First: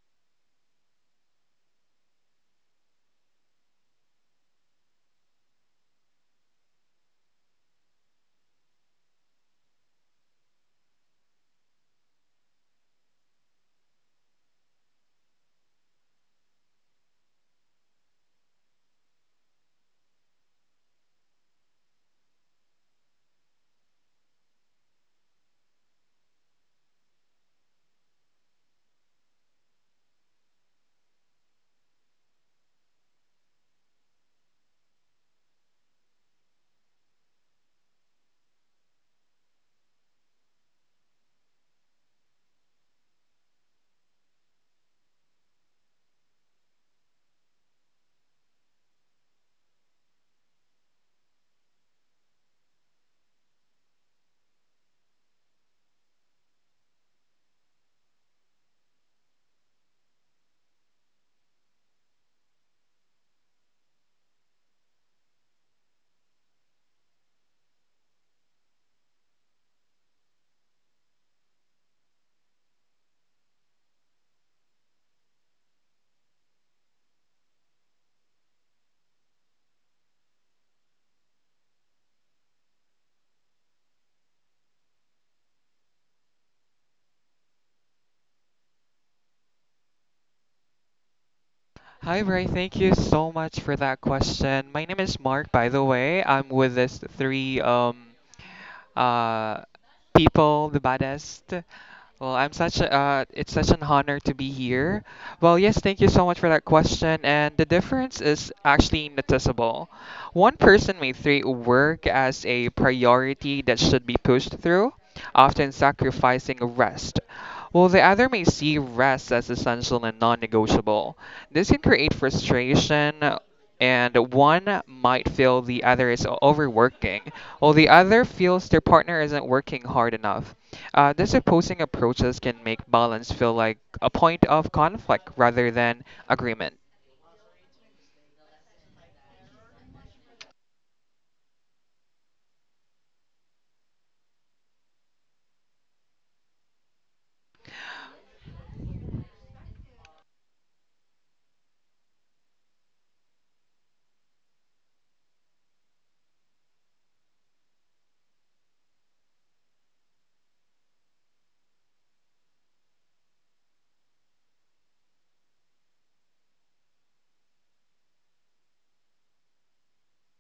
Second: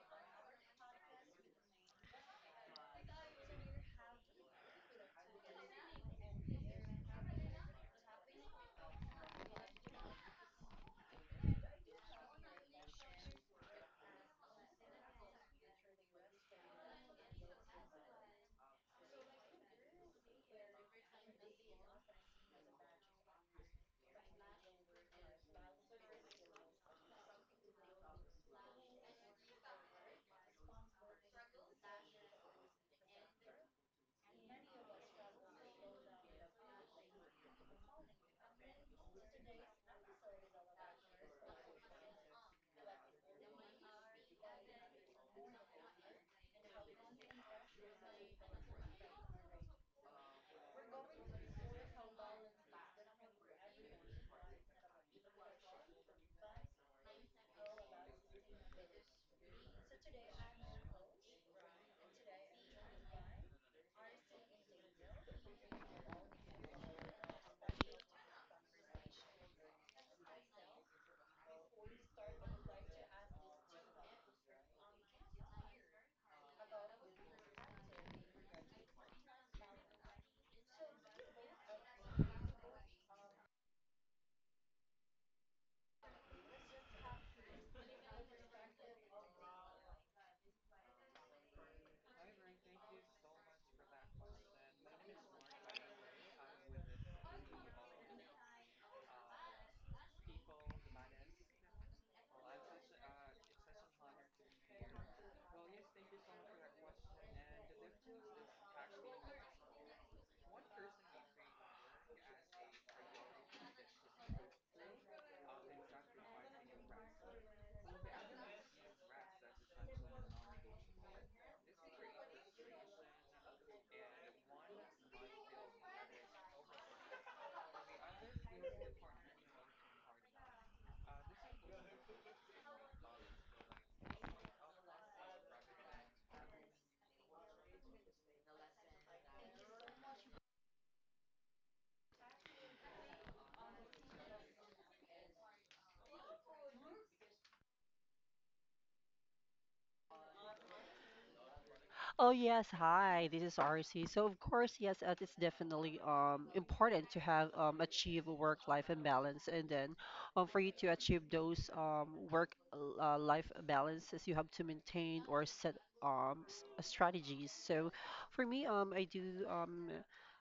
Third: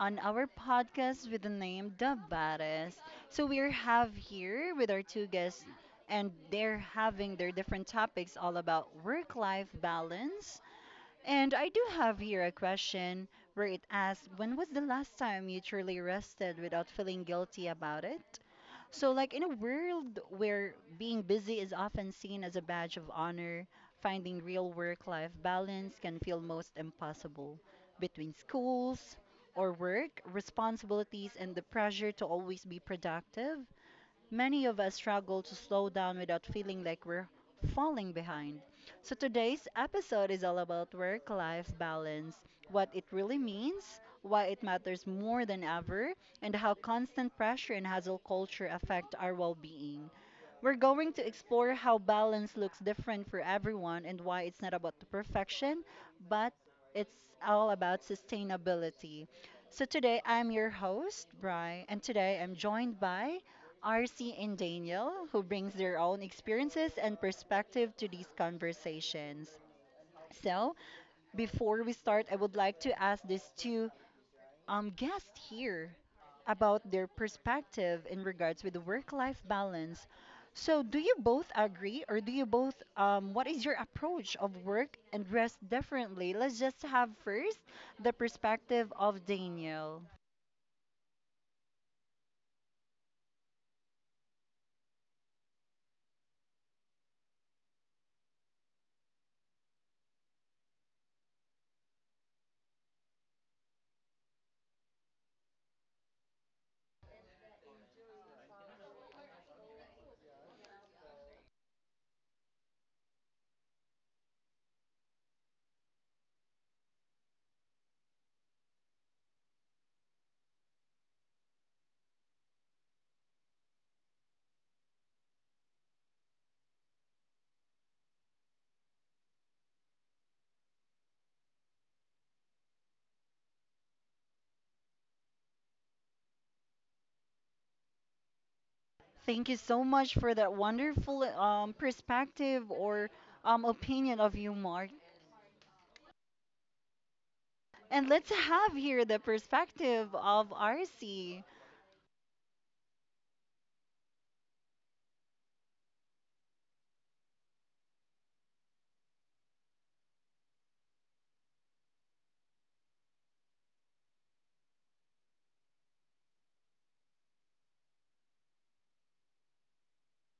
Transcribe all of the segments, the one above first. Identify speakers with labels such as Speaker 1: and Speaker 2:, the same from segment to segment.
Speaker 1: on our podcast with the name The Baddest. So we are have here with our two guests and they're having their different topics all about work-life balance. And I do have here a question where it asks, when was the last time you truly rested
Speaker 2: So
Speaker 1: without feeling guilty about it? So, like in a world where being busy is often seen as a badge of honor, finding real work life balance can feel most impossible. Between schools or work, responsibilities, and the pressure to always be productive, many of us struggle to slow down without feeling like we're falling behind. So today's episode is all about work life balance, what it really means, why it matters more than ever, and how constant pressure and hustle culture affect our well being. We're going to explore how balance looks different for everyone and why it's not about the perfection, but it's all about sustainability. So today I'm your host, Bry, and
Speaker 2: today
Speaker 1: today I'm
Speaker 2: I'm
Speaker 1: joined
Speaker 2: your host,
Speaker 1: by
Speaker 2: and
Speaker 1: RC and Daniel, who brings their own experiences and perspective to these conversations. So,
Speaker 2: today
Speaker 1: before we start, I
Speaker 2: I'm
Speaker 1: would
Speaker 2: Julia. I would
Speaker 1: like
Speaker 2: like
Speaker 1: to
Speaker 2: to
Speaker 1: ask
Speaker 2: ask
Speaker 1: these two
Speaker 2: these two.
Speaker 1: guests here about their perspective in
Speaker 2: Hi, Brian.
Speaker 1: regards
Speaker 2: Thank
Speaker 1: with the
Speaker 2: you so much for
Speaker 1: work-life
Speaker 2: that
Speaker 1: balance.
Speaker 2: question.
Speaker 1: So, do
Speaker 2: My
Speaker 1: you
Speaker 2: name is
Speaker 1: both agree, or
Speaker 2: Lauren, by the
Speaker 1: do you
Speaker 2: way.
Speaker 1: both?
Speaker 2: I'm
Speaker 1: What is your approach of work and rest differently?
Speaker 2: with
Speaker 1: Let's
Speaker 2: the
Speaker 1: just have
Speaker 2: City
Speaker 1: first the perspective
Speaker 2: of
Speaker 1: of
Speaker 2: Well,
Speaker 1: Daniel.
Speaker 2: I'm
Speaker 3: Hi, Bray. Thank you so much for that question. My name is Mark, by
Speaker 2: such
Speaker 3: the way. I'm
Speaker 2: a,
Speaker 3: with this three uh people, the baddest. Well, I'm such
Speaker 2: it's
Speaker 3: a, uh, it's such
Speaker 2: such
Speaker 3: an
Speaker 2: an
Speaker 3: honor
Speaker 2: honor to
Speaker 3: to
Speaker 2: be
Speaker 3: be here.
Speaker 2: here.
Speaker 3: Well, yes, thank you so much for that question. And the difference is actually noticeable. One person may treat work as a priority that should be pushed through, often sacrificing rest. While the other may see rest as essential and non negotiable. This can create frustration and one might feel the other is overworking, while the other feels their partner isn't working hard enough. These opposing approaches can make balance feel like a point of conflict rather than agreement.
Speaker 1: Thank you so much for that wonderful perspective or opinion of you, Mark. And let's have here the perspective of RC.
Speaker 2: Oh yes, hi. This is RC. So of course, yes, it's definitely important to have achieve work-life balance, and then for you to achieve those work-life balances, you have to maintain or set strategies. So for me, I do um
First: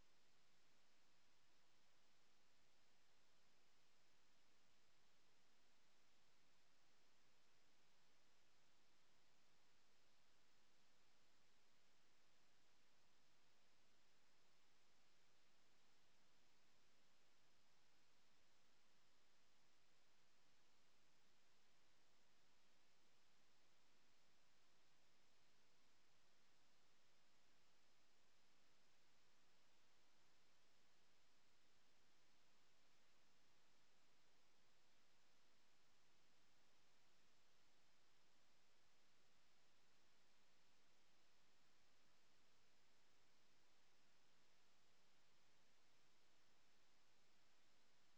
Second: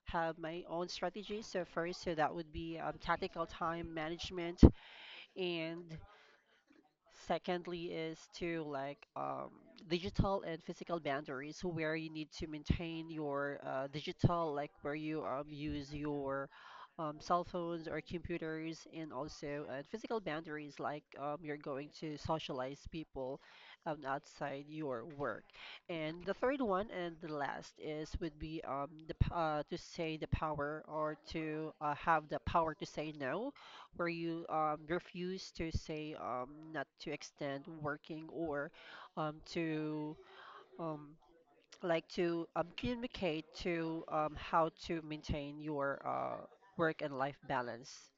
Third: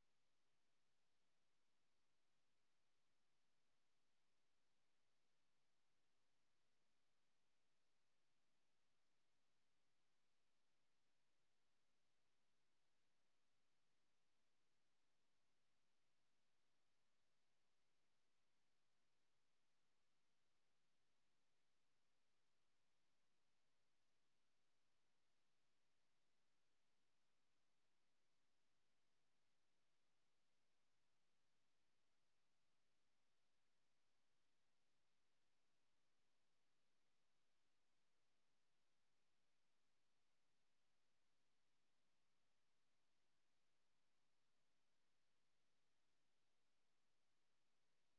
Speaker 2: have my own strategies. So first, so that would be tactical time management and secondly is to digital and physical boundaries where you need to maintain your digital, like where you use your cell phones or computers, and also physical boundaries, like you're going to socialize people outside your work. And the third one and the last is would be to say the power or to have the power to say no, where you refuse to say not to extend working or to um, like to communicate to how to maintain your work and life balance.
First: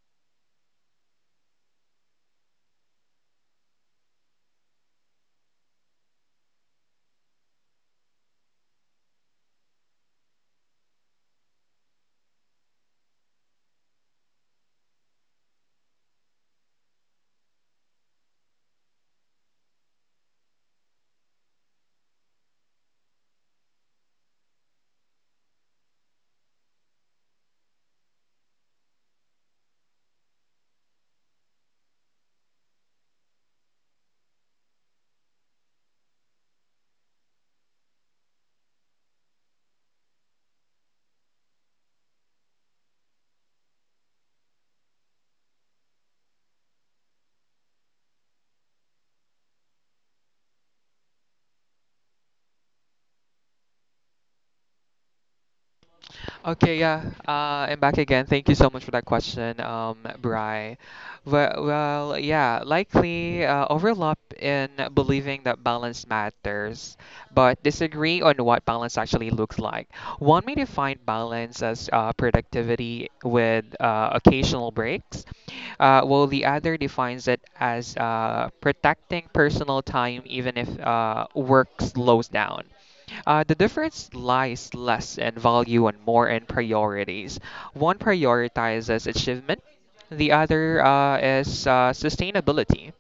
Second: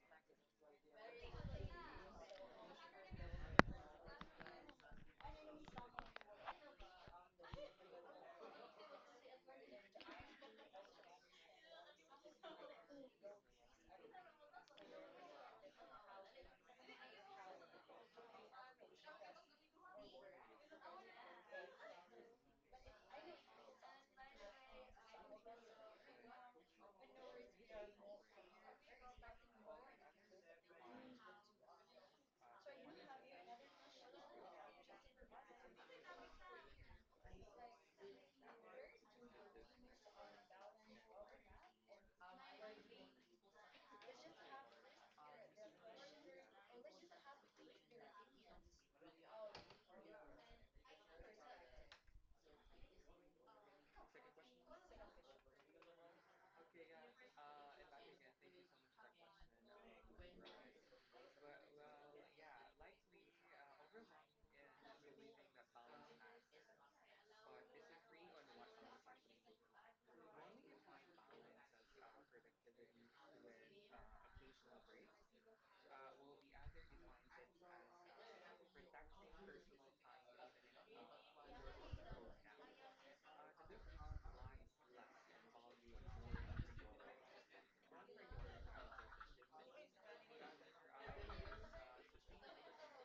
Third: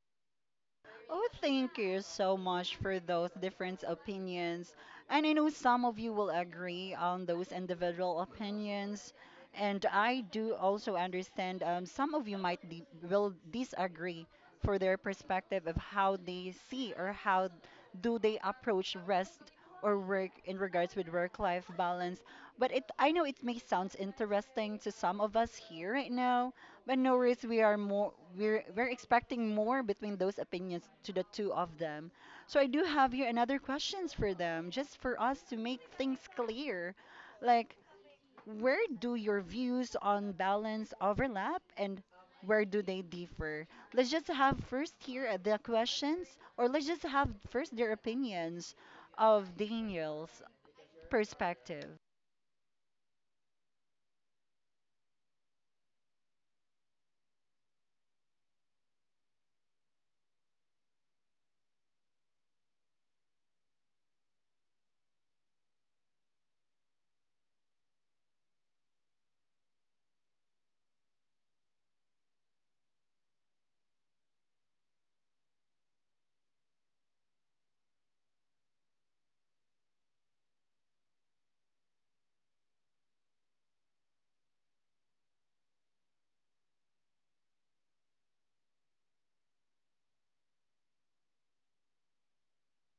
Speaker 1: Oh, thank you so much for those different opinions. And I know some of you will agree on those individual opinions. And I do also understand some of you might will disagree for their perspective of how they see or how do they approach rest or work in regards with work-life balance. But it, I know it may sound interesting to some of us here right now, but no worries, we are more we're expecting more between those opinions to the two of them. So I do have here another questions for them, just for us to make things clear. Like, where do your views on balance overlap and where do they differ? Let's just have first here the questions, or let's just have first their opinions of Daniel's perspective.
Speaker 3: Okay, yeah, I'm back again. Thank you so much for that question, Bri. Yeah, likely overlap in believing that balance matters, but disagree on what balance actually looks like. One may define balance as productivity with occasional breaks, while the other defines it as protecting personal time even if work slows down. The difference lies less in value and more in priorities. One prioritizes achievement, the other is sustainability.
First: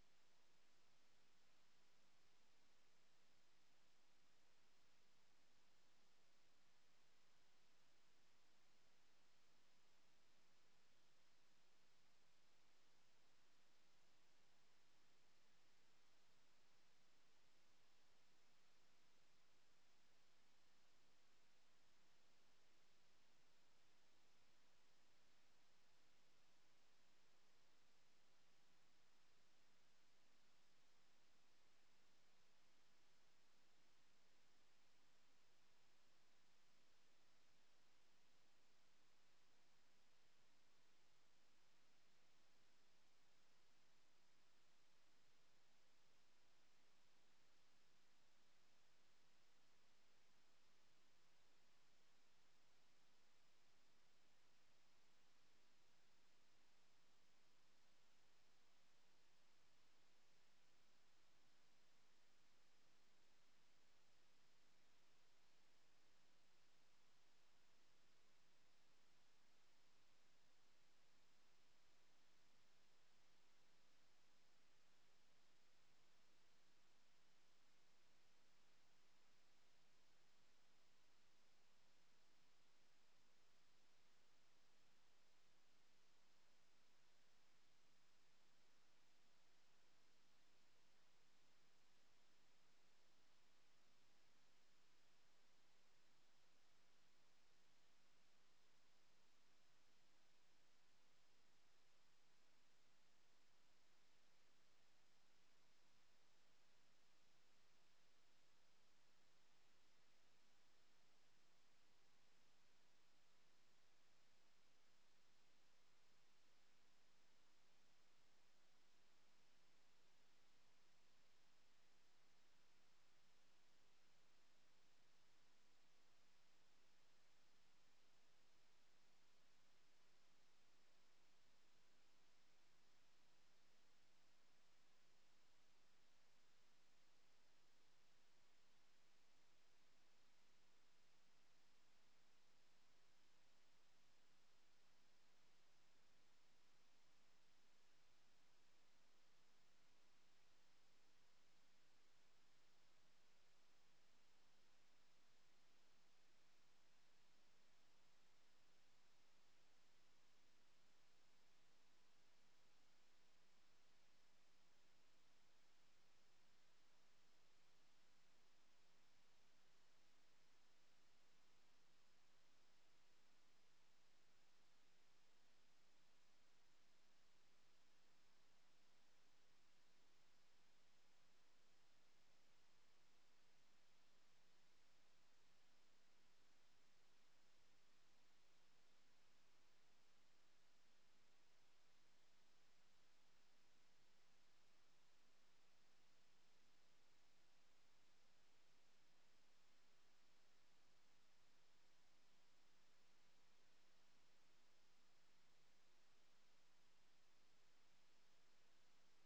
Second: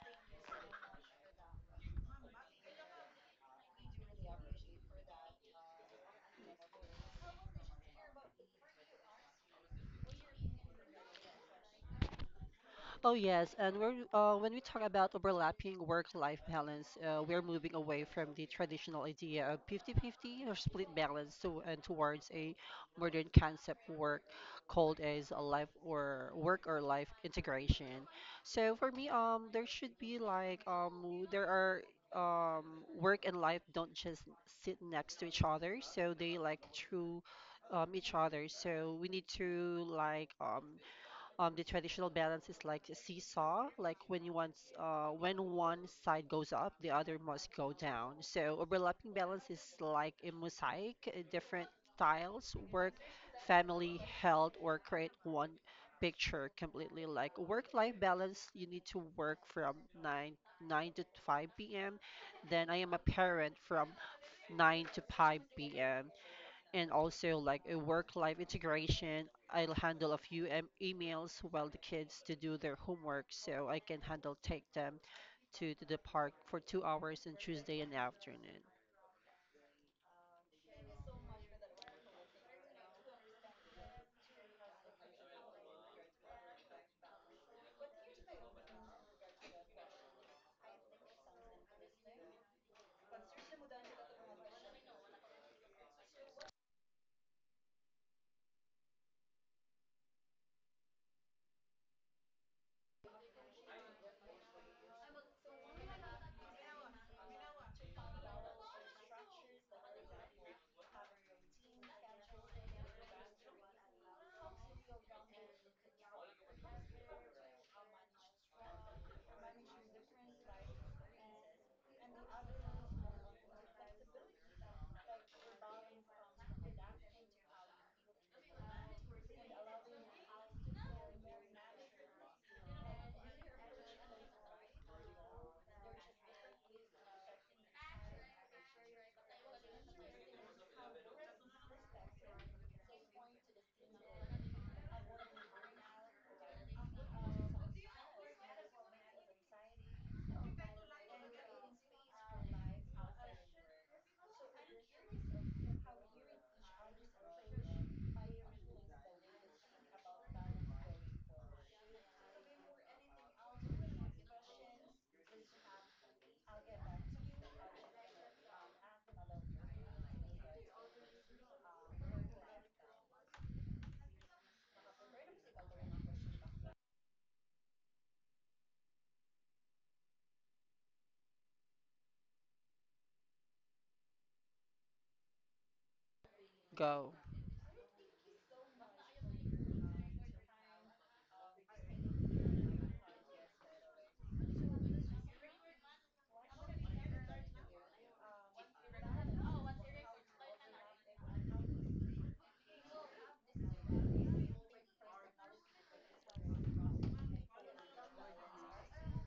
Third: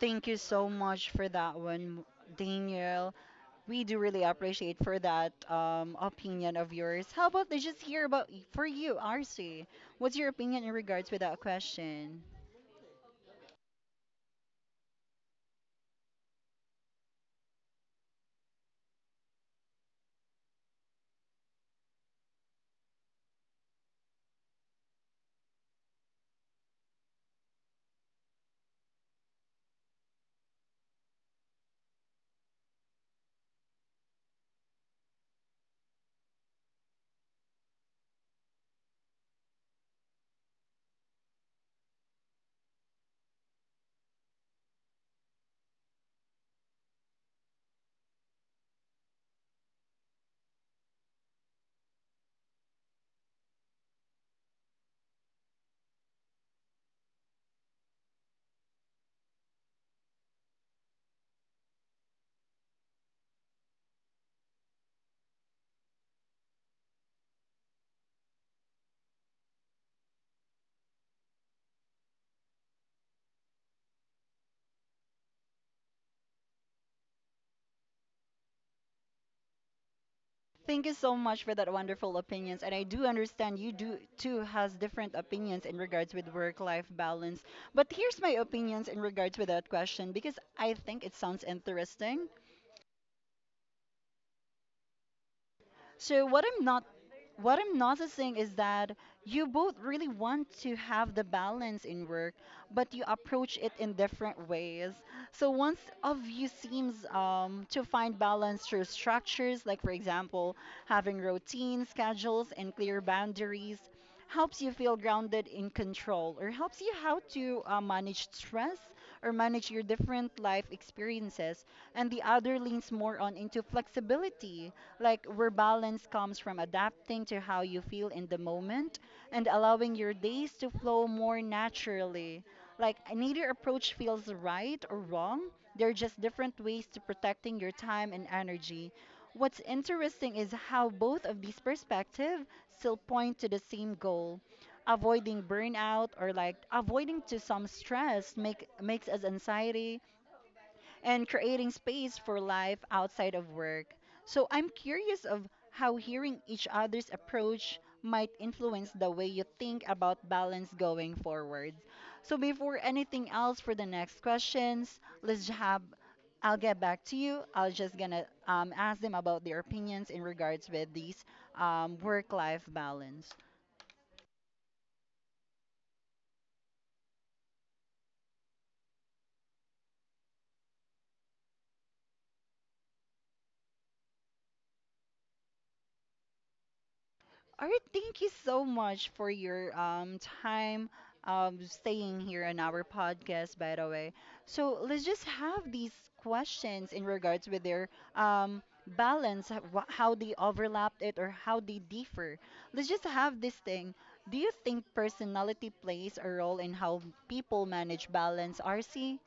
Speaker 1: Thank you so much for that one, Daniel. We do really appreciate for that opinion of yours. How about let's just hear about for you, RC? What's your opinion in regards with that question?
Speaker 2: Oh yes, and we when we talk about overlapping work-life balance, we're moving away from the traditional idea of 50-50 or split balance to, and towards a modern concept work called as a life or work or life integration. So for me, there should be there are work and life don't just sit next to each other, so they like through each other. So we need to the traditional balance is like a seesaw, like when you want, when one side goes up, the other must go down. So overlapping balance is like a mosaic. Different styles work, family, health, or create one picture completely. Like work-life balance, you need to work from nine nine to 5 p.m. Then I am a parent from 9 to 5 p.m. and also like a work-life integration. I'll handle a few emails while the kids to do their homework, so I can handle take them to the park for 2 hours on Tuesday in the afternoon.
Speaker 1: Thank you so much for that wonderful opinions. And I do understand you do too has different opinions in regards with work-life balance. But here's my opinions in regards with that question because I think it sounds interesting. So what I'm not what I'm noticing is that you both really want to have the balance in work, but you approach it in different ways. So one of you seems to find balance through structures, like for example, having routines, schedules, and clear boundaries helps you feel grounded in control or helps you how to manage stress or manage your different life experiences and the other leans more on into flexibility like where balance comes from adapting to how you feel in the moment and allowing your days to flow more naturally. Like neither approach feels right or wrong. They're just different ways to protecting your time and energy. What's interesting is how both of these perspectives still point to the same goal avoiding burnout or like avoiding to some stress makes us anxiety and creating space for life outside of work. So I'm curious of how hearing each other's approach might influence the way you think about balance going forward. So before anything else for the next questions, let's j- have I'll get back to you. I will just gonna ask them about their opinions in regards with these work-life balance.
Speaker 2: Go.
Speaker 1: All right, thank you so much for your time staying here on our podcast by the way. So let's just have these questions in regards with their um balance how they overlapped it or how they differ. Let's just have this thing. Do you think personality plays a role in how people manage balance, RC?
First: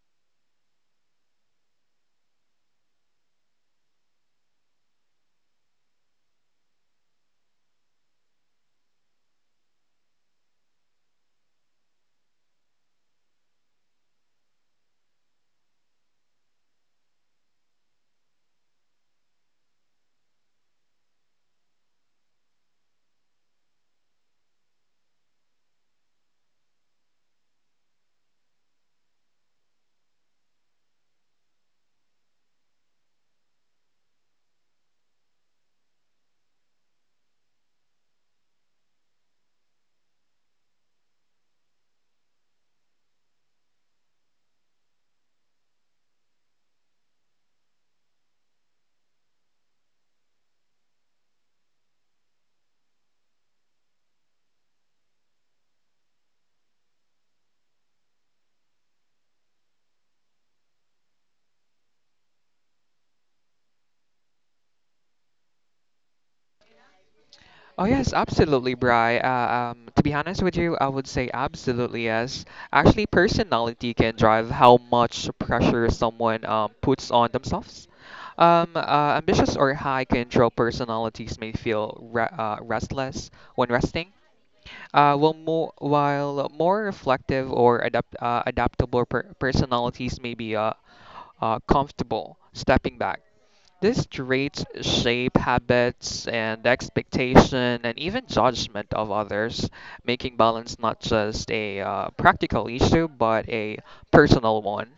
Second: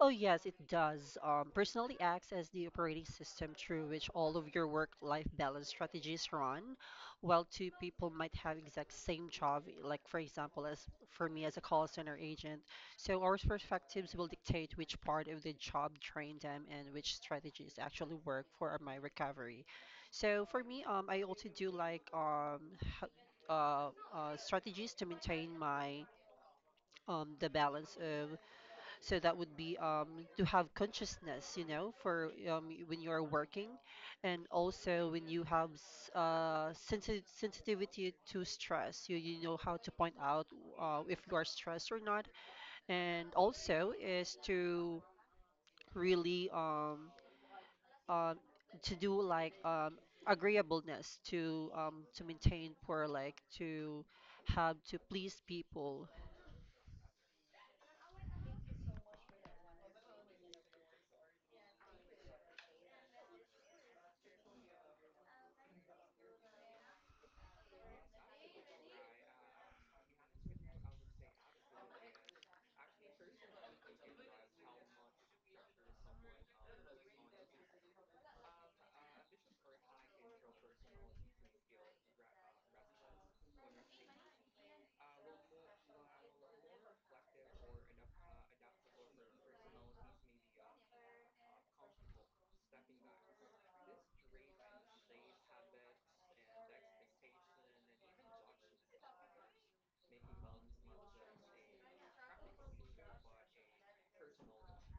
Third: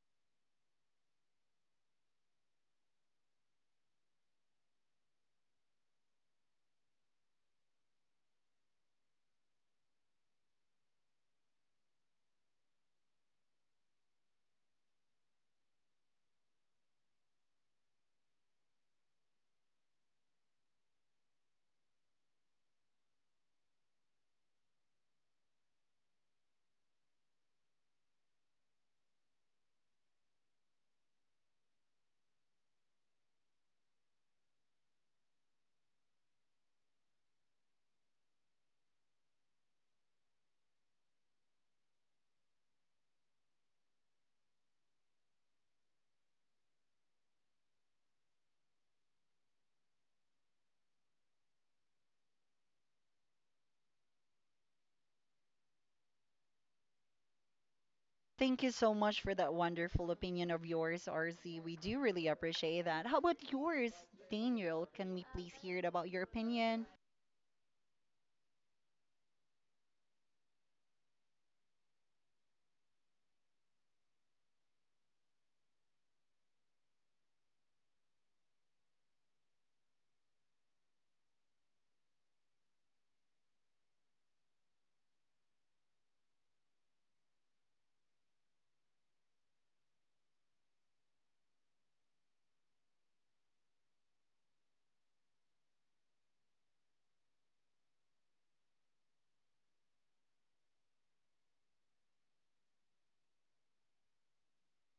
Speaker 2: Oh, yes, it does. Personally acts as the operating system through which all of your work-life balance strategies run. While two people might have exact same job, like for example, as for me as a call center agent, so our perspectives will dictate which part of the job trained them and which strategies actually work for my recovery. So for me, I also do h- uh, strategies to maintain my the balance of, so that would be to have consciousness, you know, for when you are working, and also when you have sensitivity to stress, you know how to point out if you are stressed or not, and also is to really um, to do agreeableness to maintain poor, like to have to please people.
Speaker 1: Thank you so much for that wonderful opinion of yours, RC. We do really appreciate that. How about yours, Daniel? Can we please hear it about your opinion?
Speaker 3: Oh yes, absolutely, Bri. To be honest with you, I would say absolutely yes. Actually, personality can drive how much pressure someone puts on themselves. Ambitious or high control personalities may feel re restless when resting, while more reflective or adaptable personalities may be comfortable stepping back. These traits shape habits and expectation and even judgment of others, making balance not just a practical issue but a personal one.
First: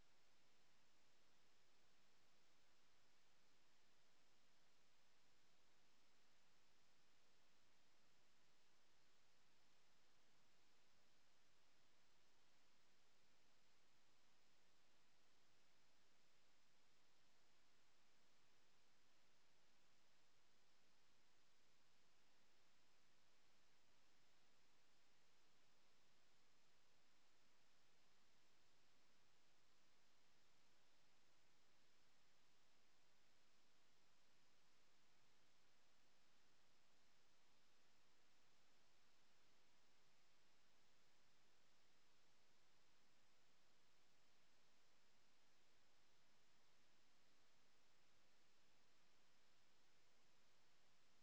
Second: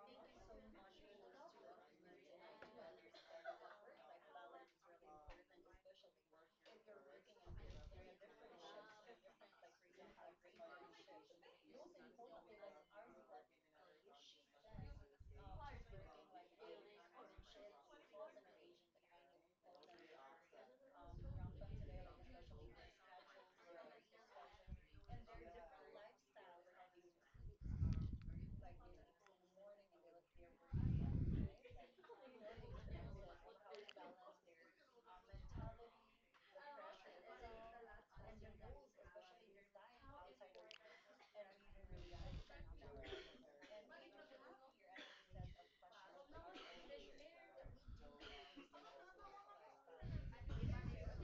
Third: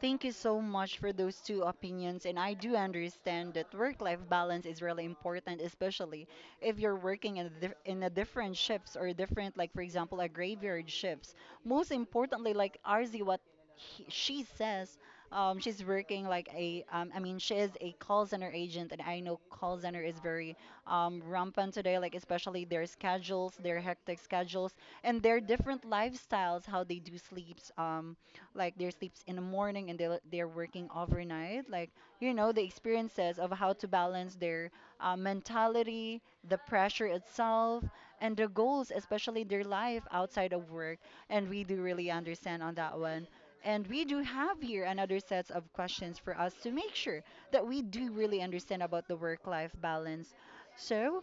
Speaker 1: Thank you so much for those two opinions. And I do understand that work life balance is really important, especially if you're working in a, in a different shifts or different, like, for example, a graveyard shifts. Most importantly, like Arzi, what she says, she's working like a, I mean, she is a call center agent. And I know call center is very rampant today, like, especially their schedules, their hectic schedules, and their different lifestyles, how they do sleeps. Like their sleeps in the morning and they're working overnight like you know the experiences of how to balance their mentality, the pressure itself, and the goals, especially their life outside of work. And we do really understand on that one, and we do have here another sets of questions for us to make sure that we do really understand about the work life balance. so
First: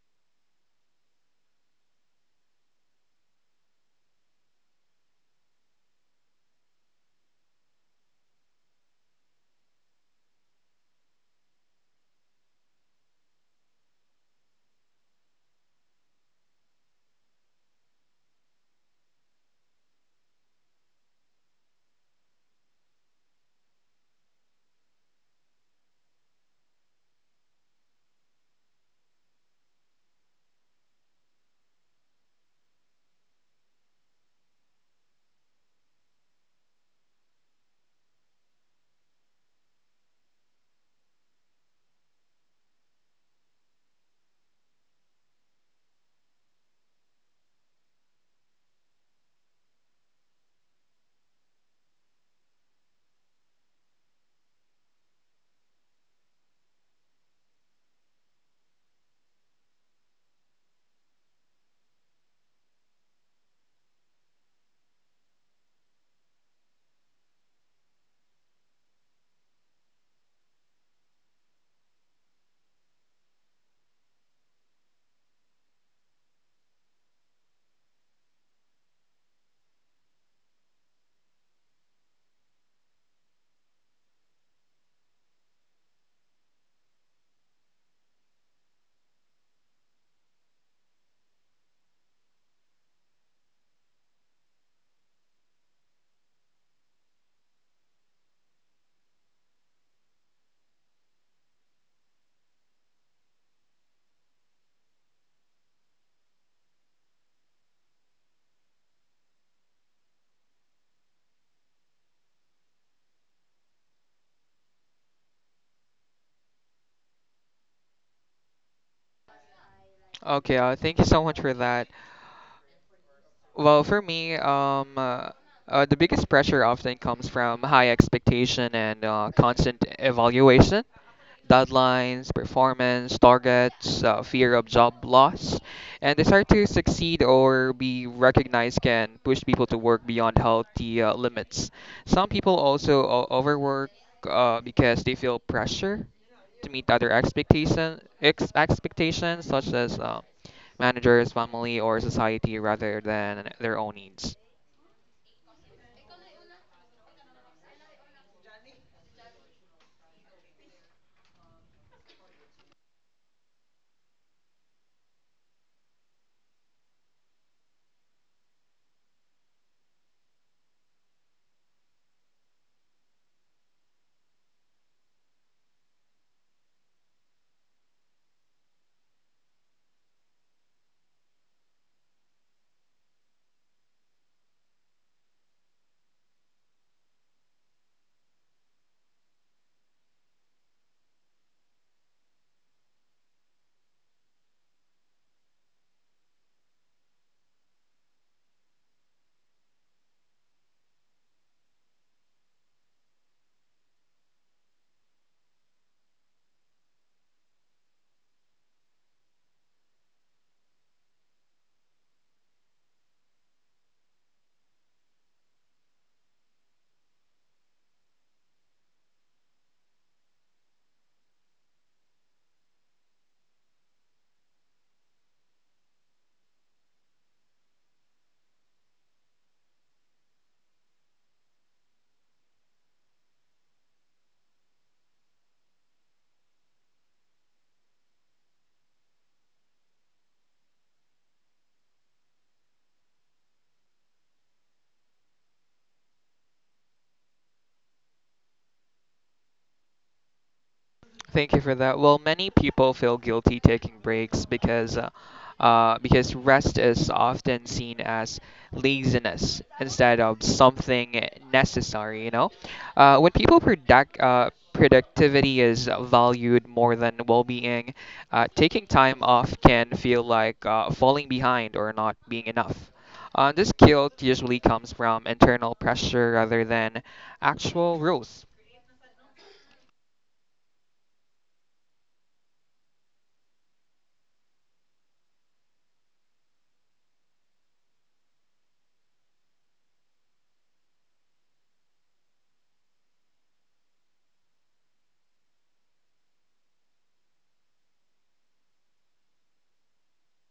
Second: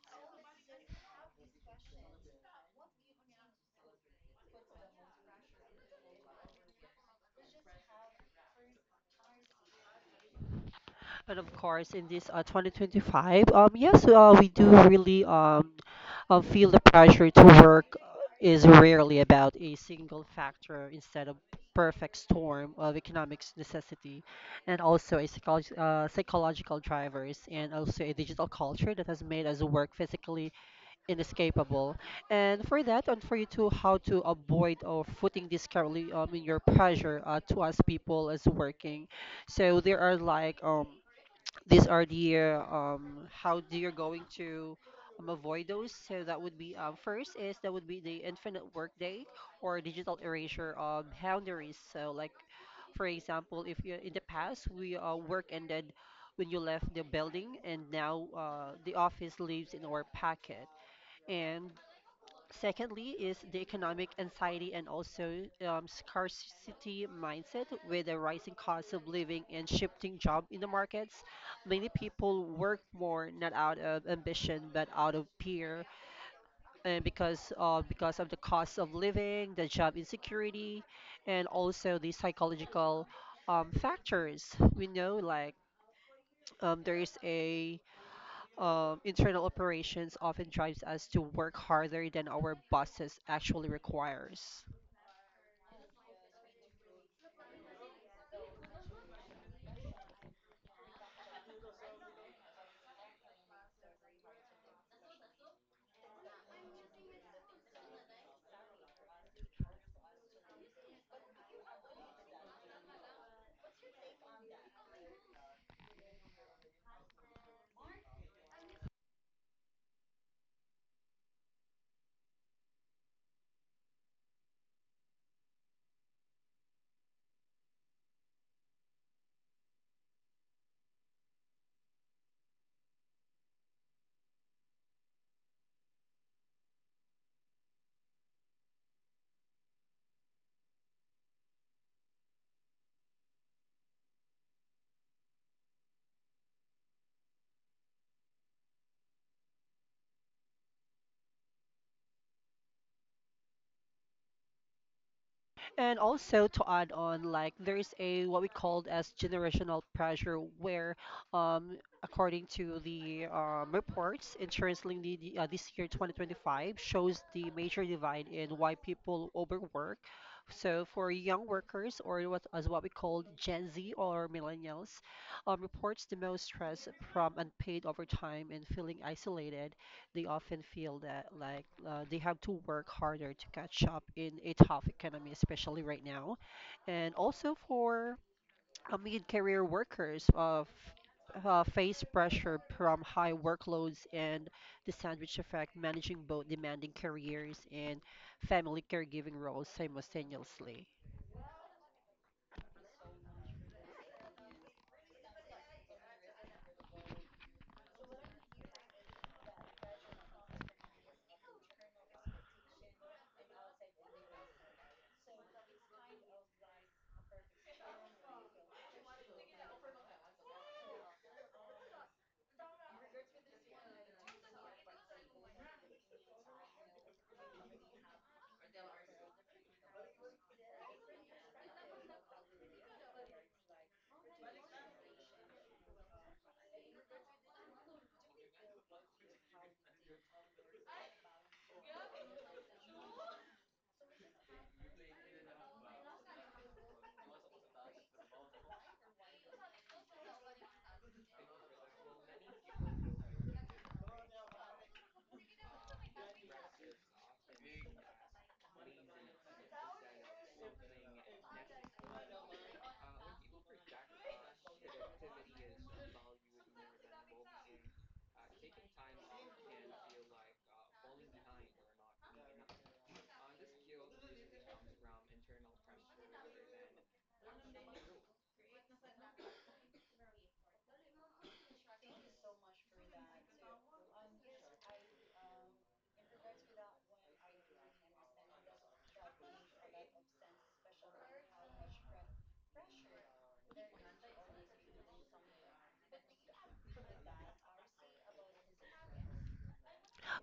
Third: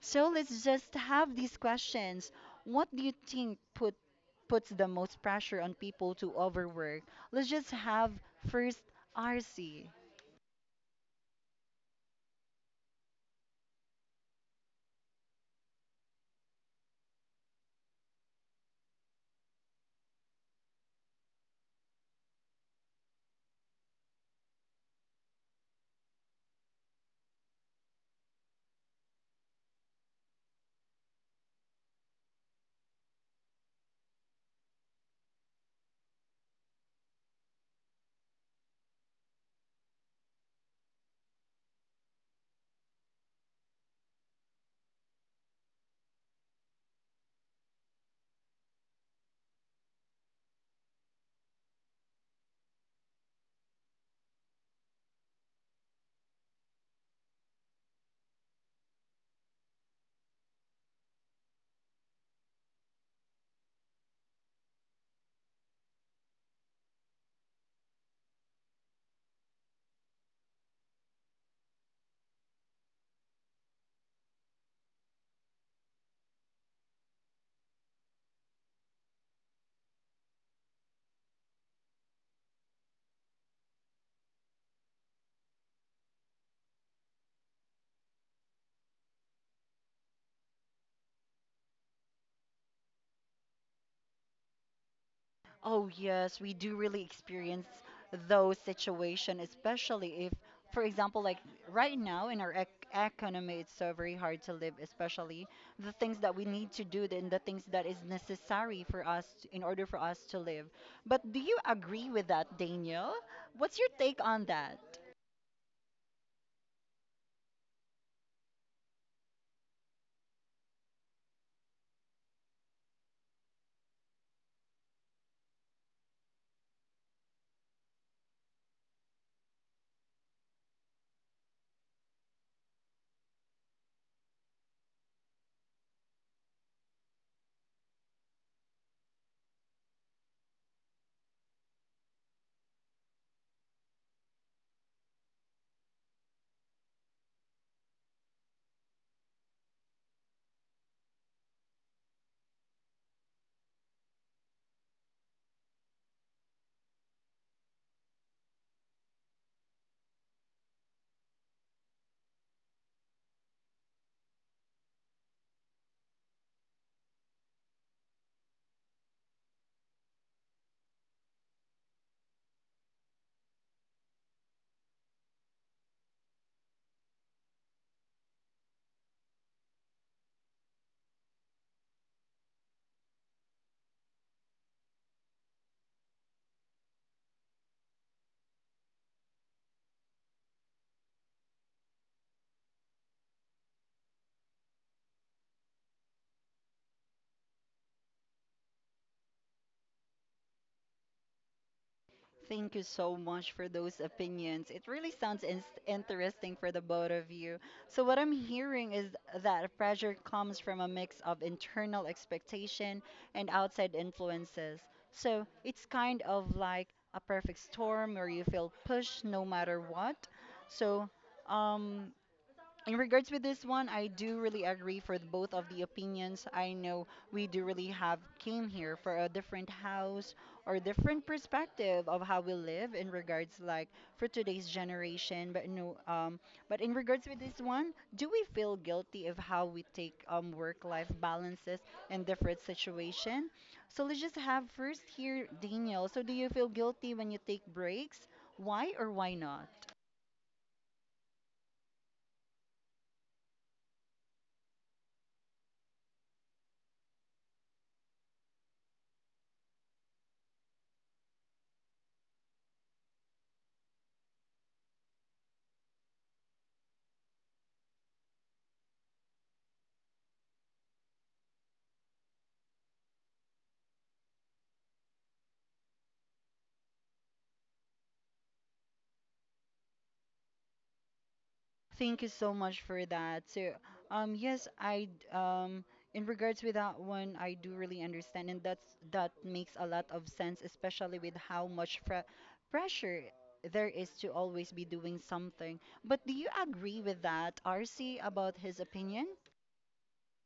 Speaker 1: so let's just have these questions. What do you think puts the most pressure on people to overwork? Let's just have first RC.
Speaker 2: And of course, in this 2025, yes, we do really feel the pressure to work is rarely about a single factor instead of perfect storm of economics necessity, and also a psychological drivers, and also a digital culture that has made us work physically inescapable. And for that, and for you too, how to avoid or footing this currently in your pressure to us people as working. So there are these are the how do you're going to avoid those, so that would be first is that would be the infinite workday or digital erasure of boundaries, so like for example, if you in the past, we work ended when you left the building, and now the office lives in our packet, and secondly, is the economic anxiety and also scarcity mindset with the rising cost of living and shifting job in the markets. Many people work more not out of ambition but out of fear, and because of the cost of living, the job insecurity, and also the psychological factors. We know there is a internal operations often drives us to work harder than our bosses actually requires.
Speaker 1: Oh yes, we do really experience those situations, especially if, for example, like right now in our economy, it's so very hard to live, especially the things that we need to do and the things that is necessary for in order for us to live. But do you agree with that, Daniel? What's your take on that?
Speaker 3: Okay, thank you so much for that. Well, for me, the biggest pressure often comes from high expectation and constant evaluation. Deadlines, performance, targets, fear of job loss, and desire to succeed or be recognized can push people to work beyond healthy limits. Some people also overwork because they feel pressure to meet other expectations, such as managers, family, or society, rather than their own needs.
Speaker 2: And also to add on, like there's a what we called as generational pressure, where, um, according to the reports, insurance linked the, this year 2025 shows the major divide in why people overwork. So for young workers, or what as what we call Gen Z or millennials, reports the most stress from unpaid overtime and feeling isolated. They often feel that like they have to work harder to catch up in a tough economy, especially right now, and also for mid-career workers of face pressure from high workloads and the sandwich effect, managing both demanding careers and family caregiving roles simultaneously.
Speaker 1: Thank you so much for those opinions. It really sounds interesting for the both of you. So, what I'm hearing is that pressure comes from a mix of internal expectation and outside influences. So, it's kind of like a perfect storm where you feel pushed no matter what. So, um, in regards with this one, I do really agree for both of the opinions. I know we do really have came here for a different house or different perspective of how we live in regards like for today's generation. But no, but in regards with this one, do we feel guilty of how we take work-life balances in different situation? So let's just have first here Daniel. So do you feel guilty when you take breaks? Why or why not?
Speaker 3: Thank you for that. Well, many people feel guilty taking breaks because rest is often seen as laziness instead of something necessary, you know? When people productivity is valued more than well-being, taking time off can feel like falling behind or not being enough. This guilt usually comes from internal pressure rather than actual rules.
Speaker 1: Thank you so much for that. So, yes, in regards with that one, I do really understand, and that makes a lot of sense, especially with how much pressure there is to always be doing something. But do you agree with that, RC, about his opinion?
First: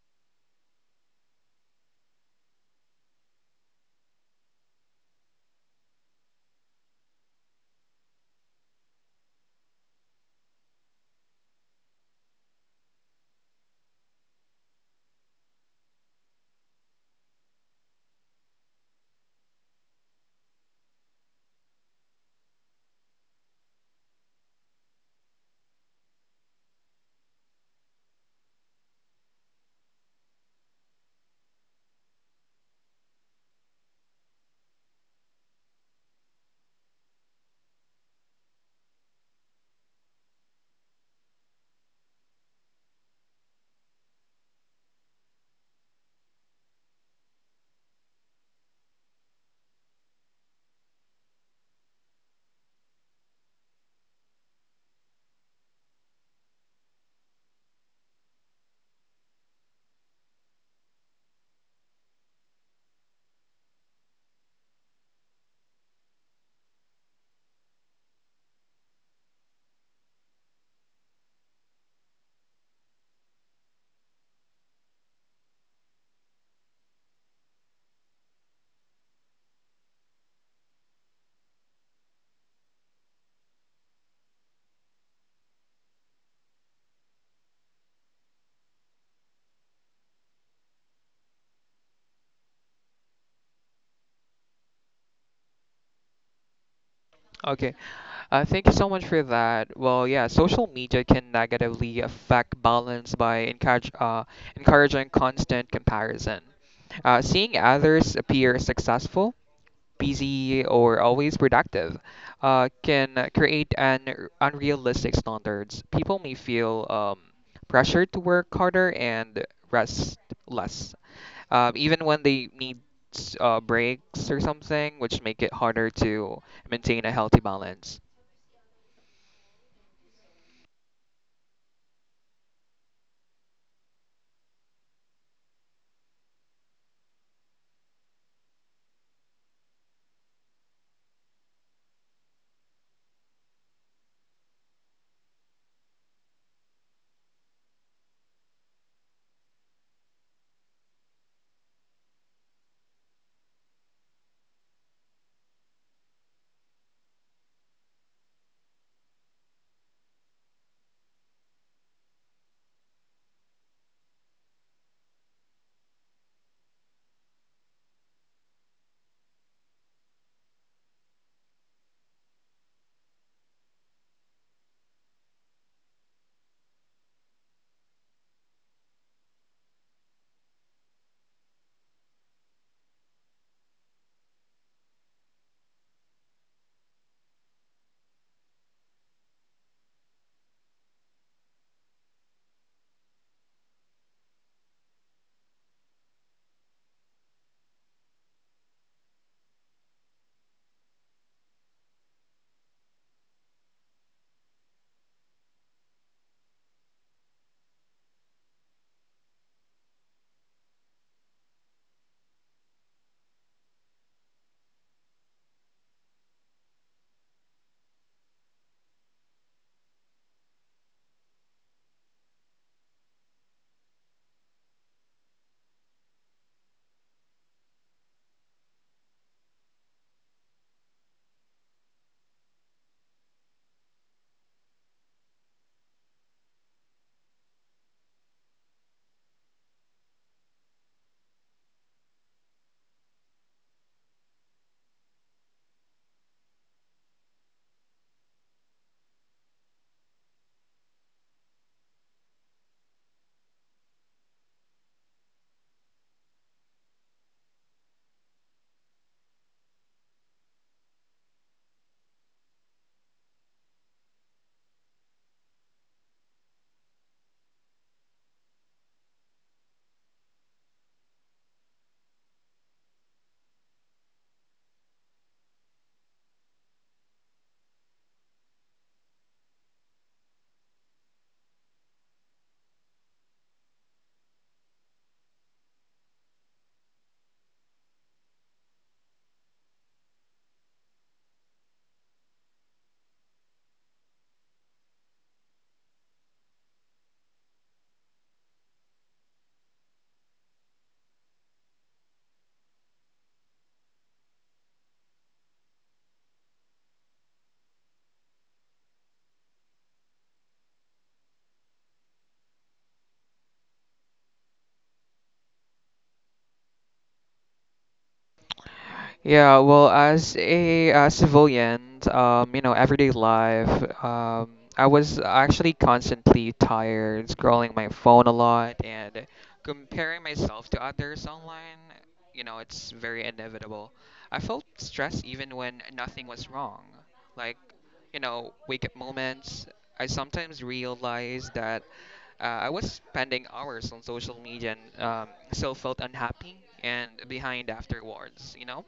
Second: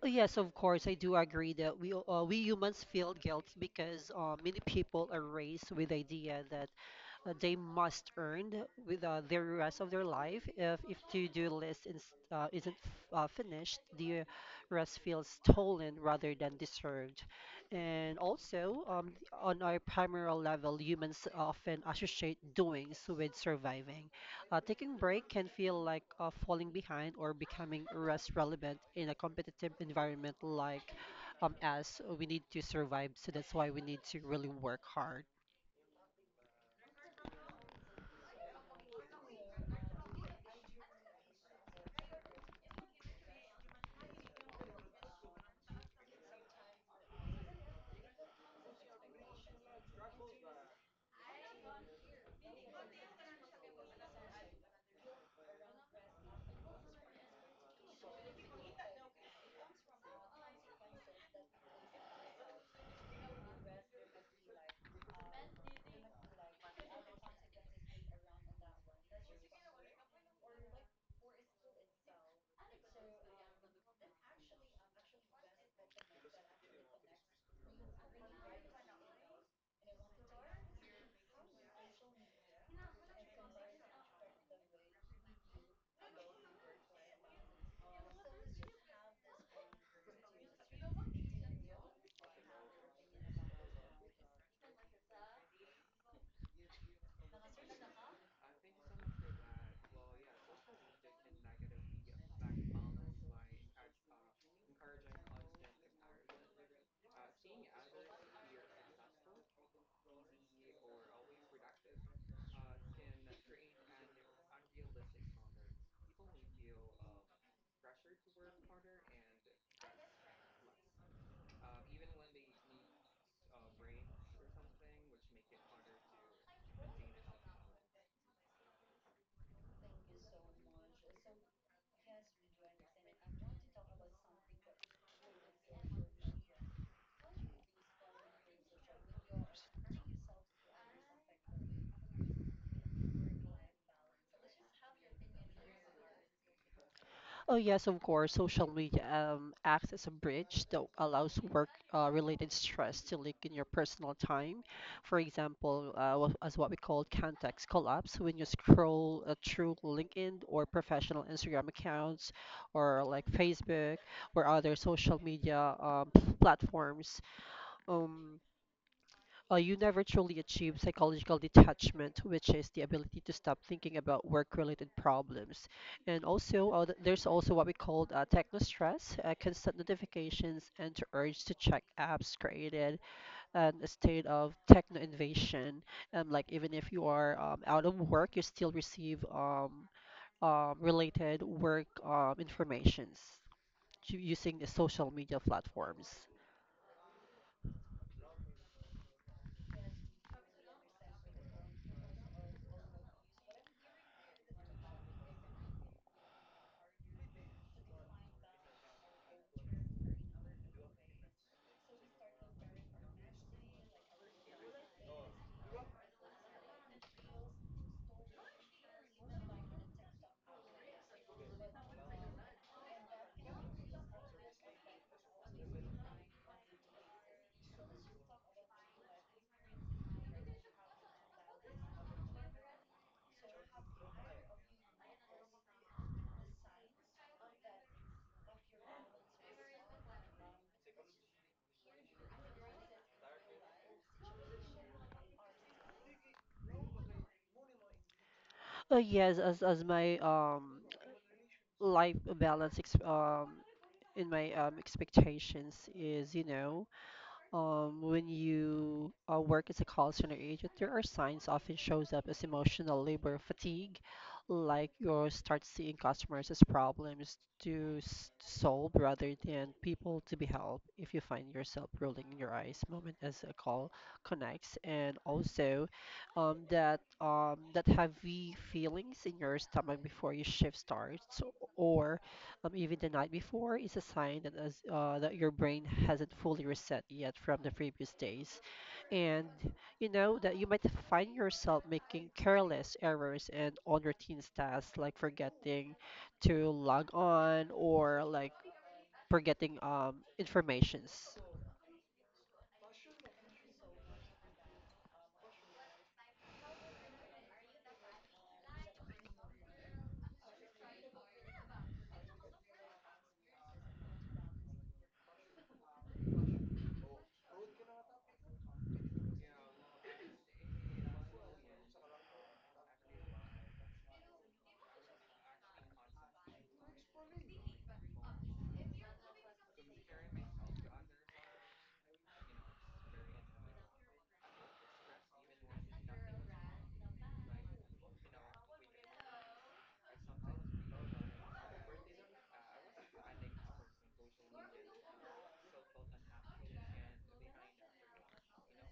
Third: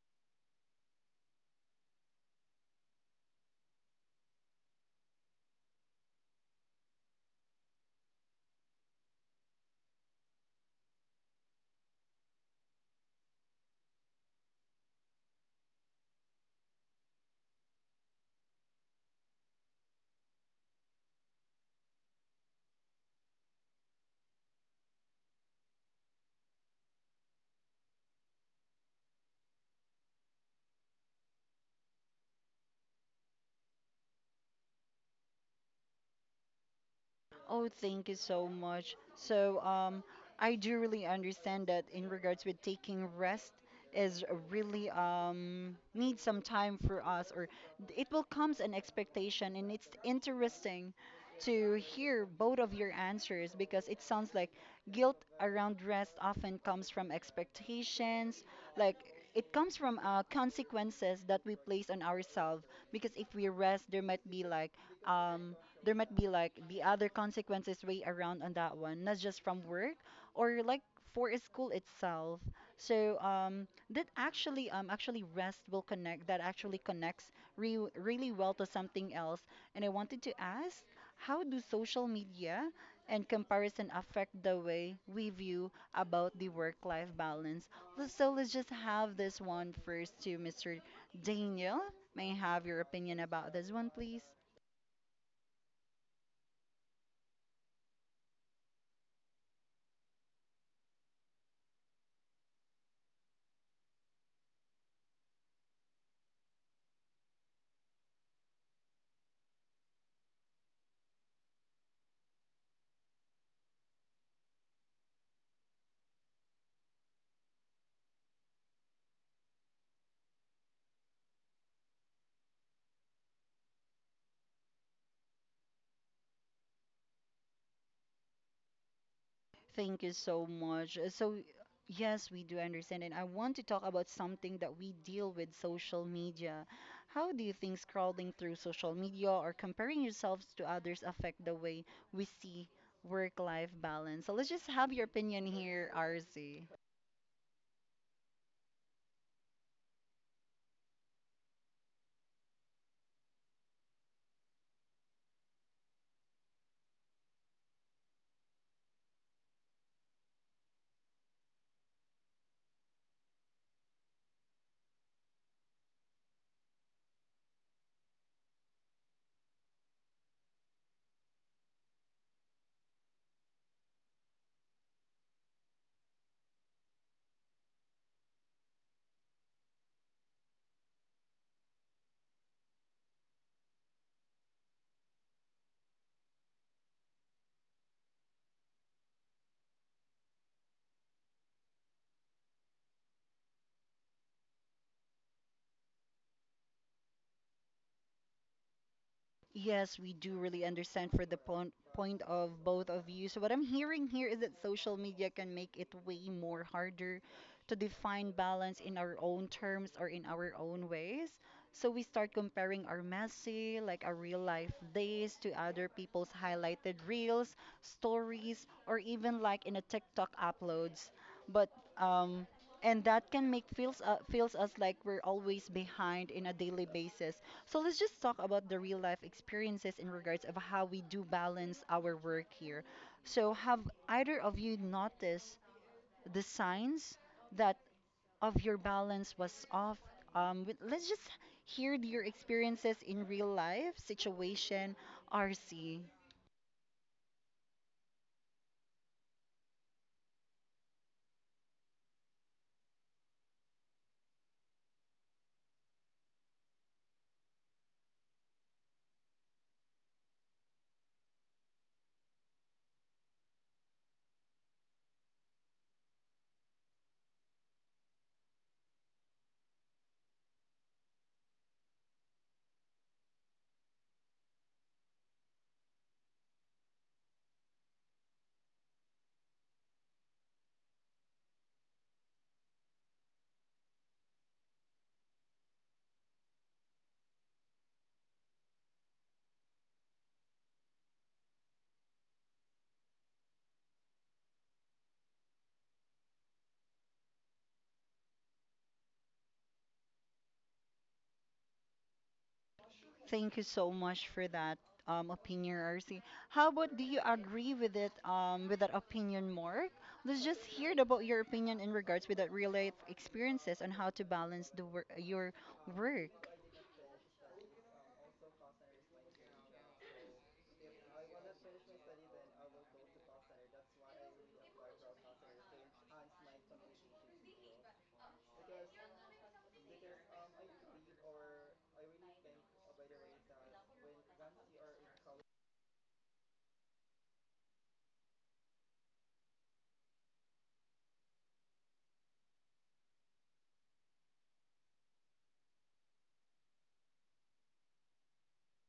Speaker 2: Oh, yes, of course, I do agree that we humans feel guilt because many people are raised with the idea that they must earn with the rest of their life. If to-do list isn't finished, the rest feels stolen rather than deserved. And also, on our primal level, humans often associate doings with surviving. Taking break can feel like falling behind or becoming less relevant in a competitive environment, as we need to survive. So that's why we need to really work hard.
Speaker 1: Oh, thank you so much. So, I do really understand that in regards with taking rest is really need some time for us, or it will comes an expectation, and it's interesting to hear both of your answers because it sounds like guilt around rest often comes from expectations, like it comes from consequences that we place on ourselves because if we rest there might be like um there might be like the other consequences way around on that one, not just from work or like for school itself. So that actually rest will connect that actually connects re really well to something else. And I wanted to ask, how do social media and comparison affect the way we view about the work-life balance? So let's just have this one first to Mr. Daniel. May I have your opinion about this one, please?
Speaker 3: Okay. Thank you so much for that. Well, yeah, social media can negatively affect balance by encouraging constant comparison. Seeing others appear successful, busy, or always productive can create an unrealistic standards. People may feel pressured to work harder and rest less, even when they need breaks or something, which make it harder to maintain a healthy balance.
Speaker 1: Thank you so much. So, yes, we do understand. And I want to talk about something that we deal with social media. How do you think scrolling through social media or comparing yourselves to others affect the way we see work-life balance? So let's just have your opinion here, RC.
Speaker 2: Oh, yes, of course. Social media acts as a bridge that allows work-related stress to leak in your personal time. For example, as what we call context collapse, when you scroll through LinkedIn or professional Instagram accounts, or like Facebook or other social media platforms. Um, well, you never truly achieve psychological detachment, which is the ability to stop thinking about work-related problems. And also, there's also what we call techno stress, constant notifications, and the urge to check apps created and a state of techno invasion. Like even if you are out of work, you still receive related work informations to- using the social media platforms.
Speaker 1: Yes, we do really understand for the point of both of you. So what I'm hearing here is that social media can make it way more harder to define balance in our own terms or in our own ways. So we start comparing our messy, like our real life days to other people's highlighted reels, stories, or even like in a TikTok uploads. But um and that can make feels feels us like we're always behind in a daily basis. So let's just talk about the real life experiences in regards of how we do balance our work here. So have either of you noticed the signs that of your balance was off? Let's just hear your experiences in real life situation, RC.
Speaker 2: Yes, as my life balance in my expectations is, you know, when you work as a call center agent, there are signs often shows up as emotional labor fatigue, like you start seeing customers as problems to solve rather than people to be helped. If you find yourself rolling your eyes moment as a call connects, and also that heavy feelings in your stomach before your shift starts or even the night before is a sign that as, that your brain hasn't fully reset yet from the previous days, and you know that you might find yourself making careless errors and on routine tasks, like forgetting to log on or like forgetting informations.
Speaker 1: Thank you so much for that opinion, RC. How about do you agree with it, with that opinion, Mark? Let's just hear it about your opinion in regards with that real life experiences on how to balance the your work.
Speaker 3: Yeah, well, as a civilian, you know, everyday life, um, I was actually constantly tired, scrolling my phone a lot, and comparing myself to others online. You know, it's very inevitable. I felt stressed even when nothing was wrong. Like, you know, wake up moments. I sometimes realized that I was spending hours on social media and still felt unhappy and behind afterwards, you know?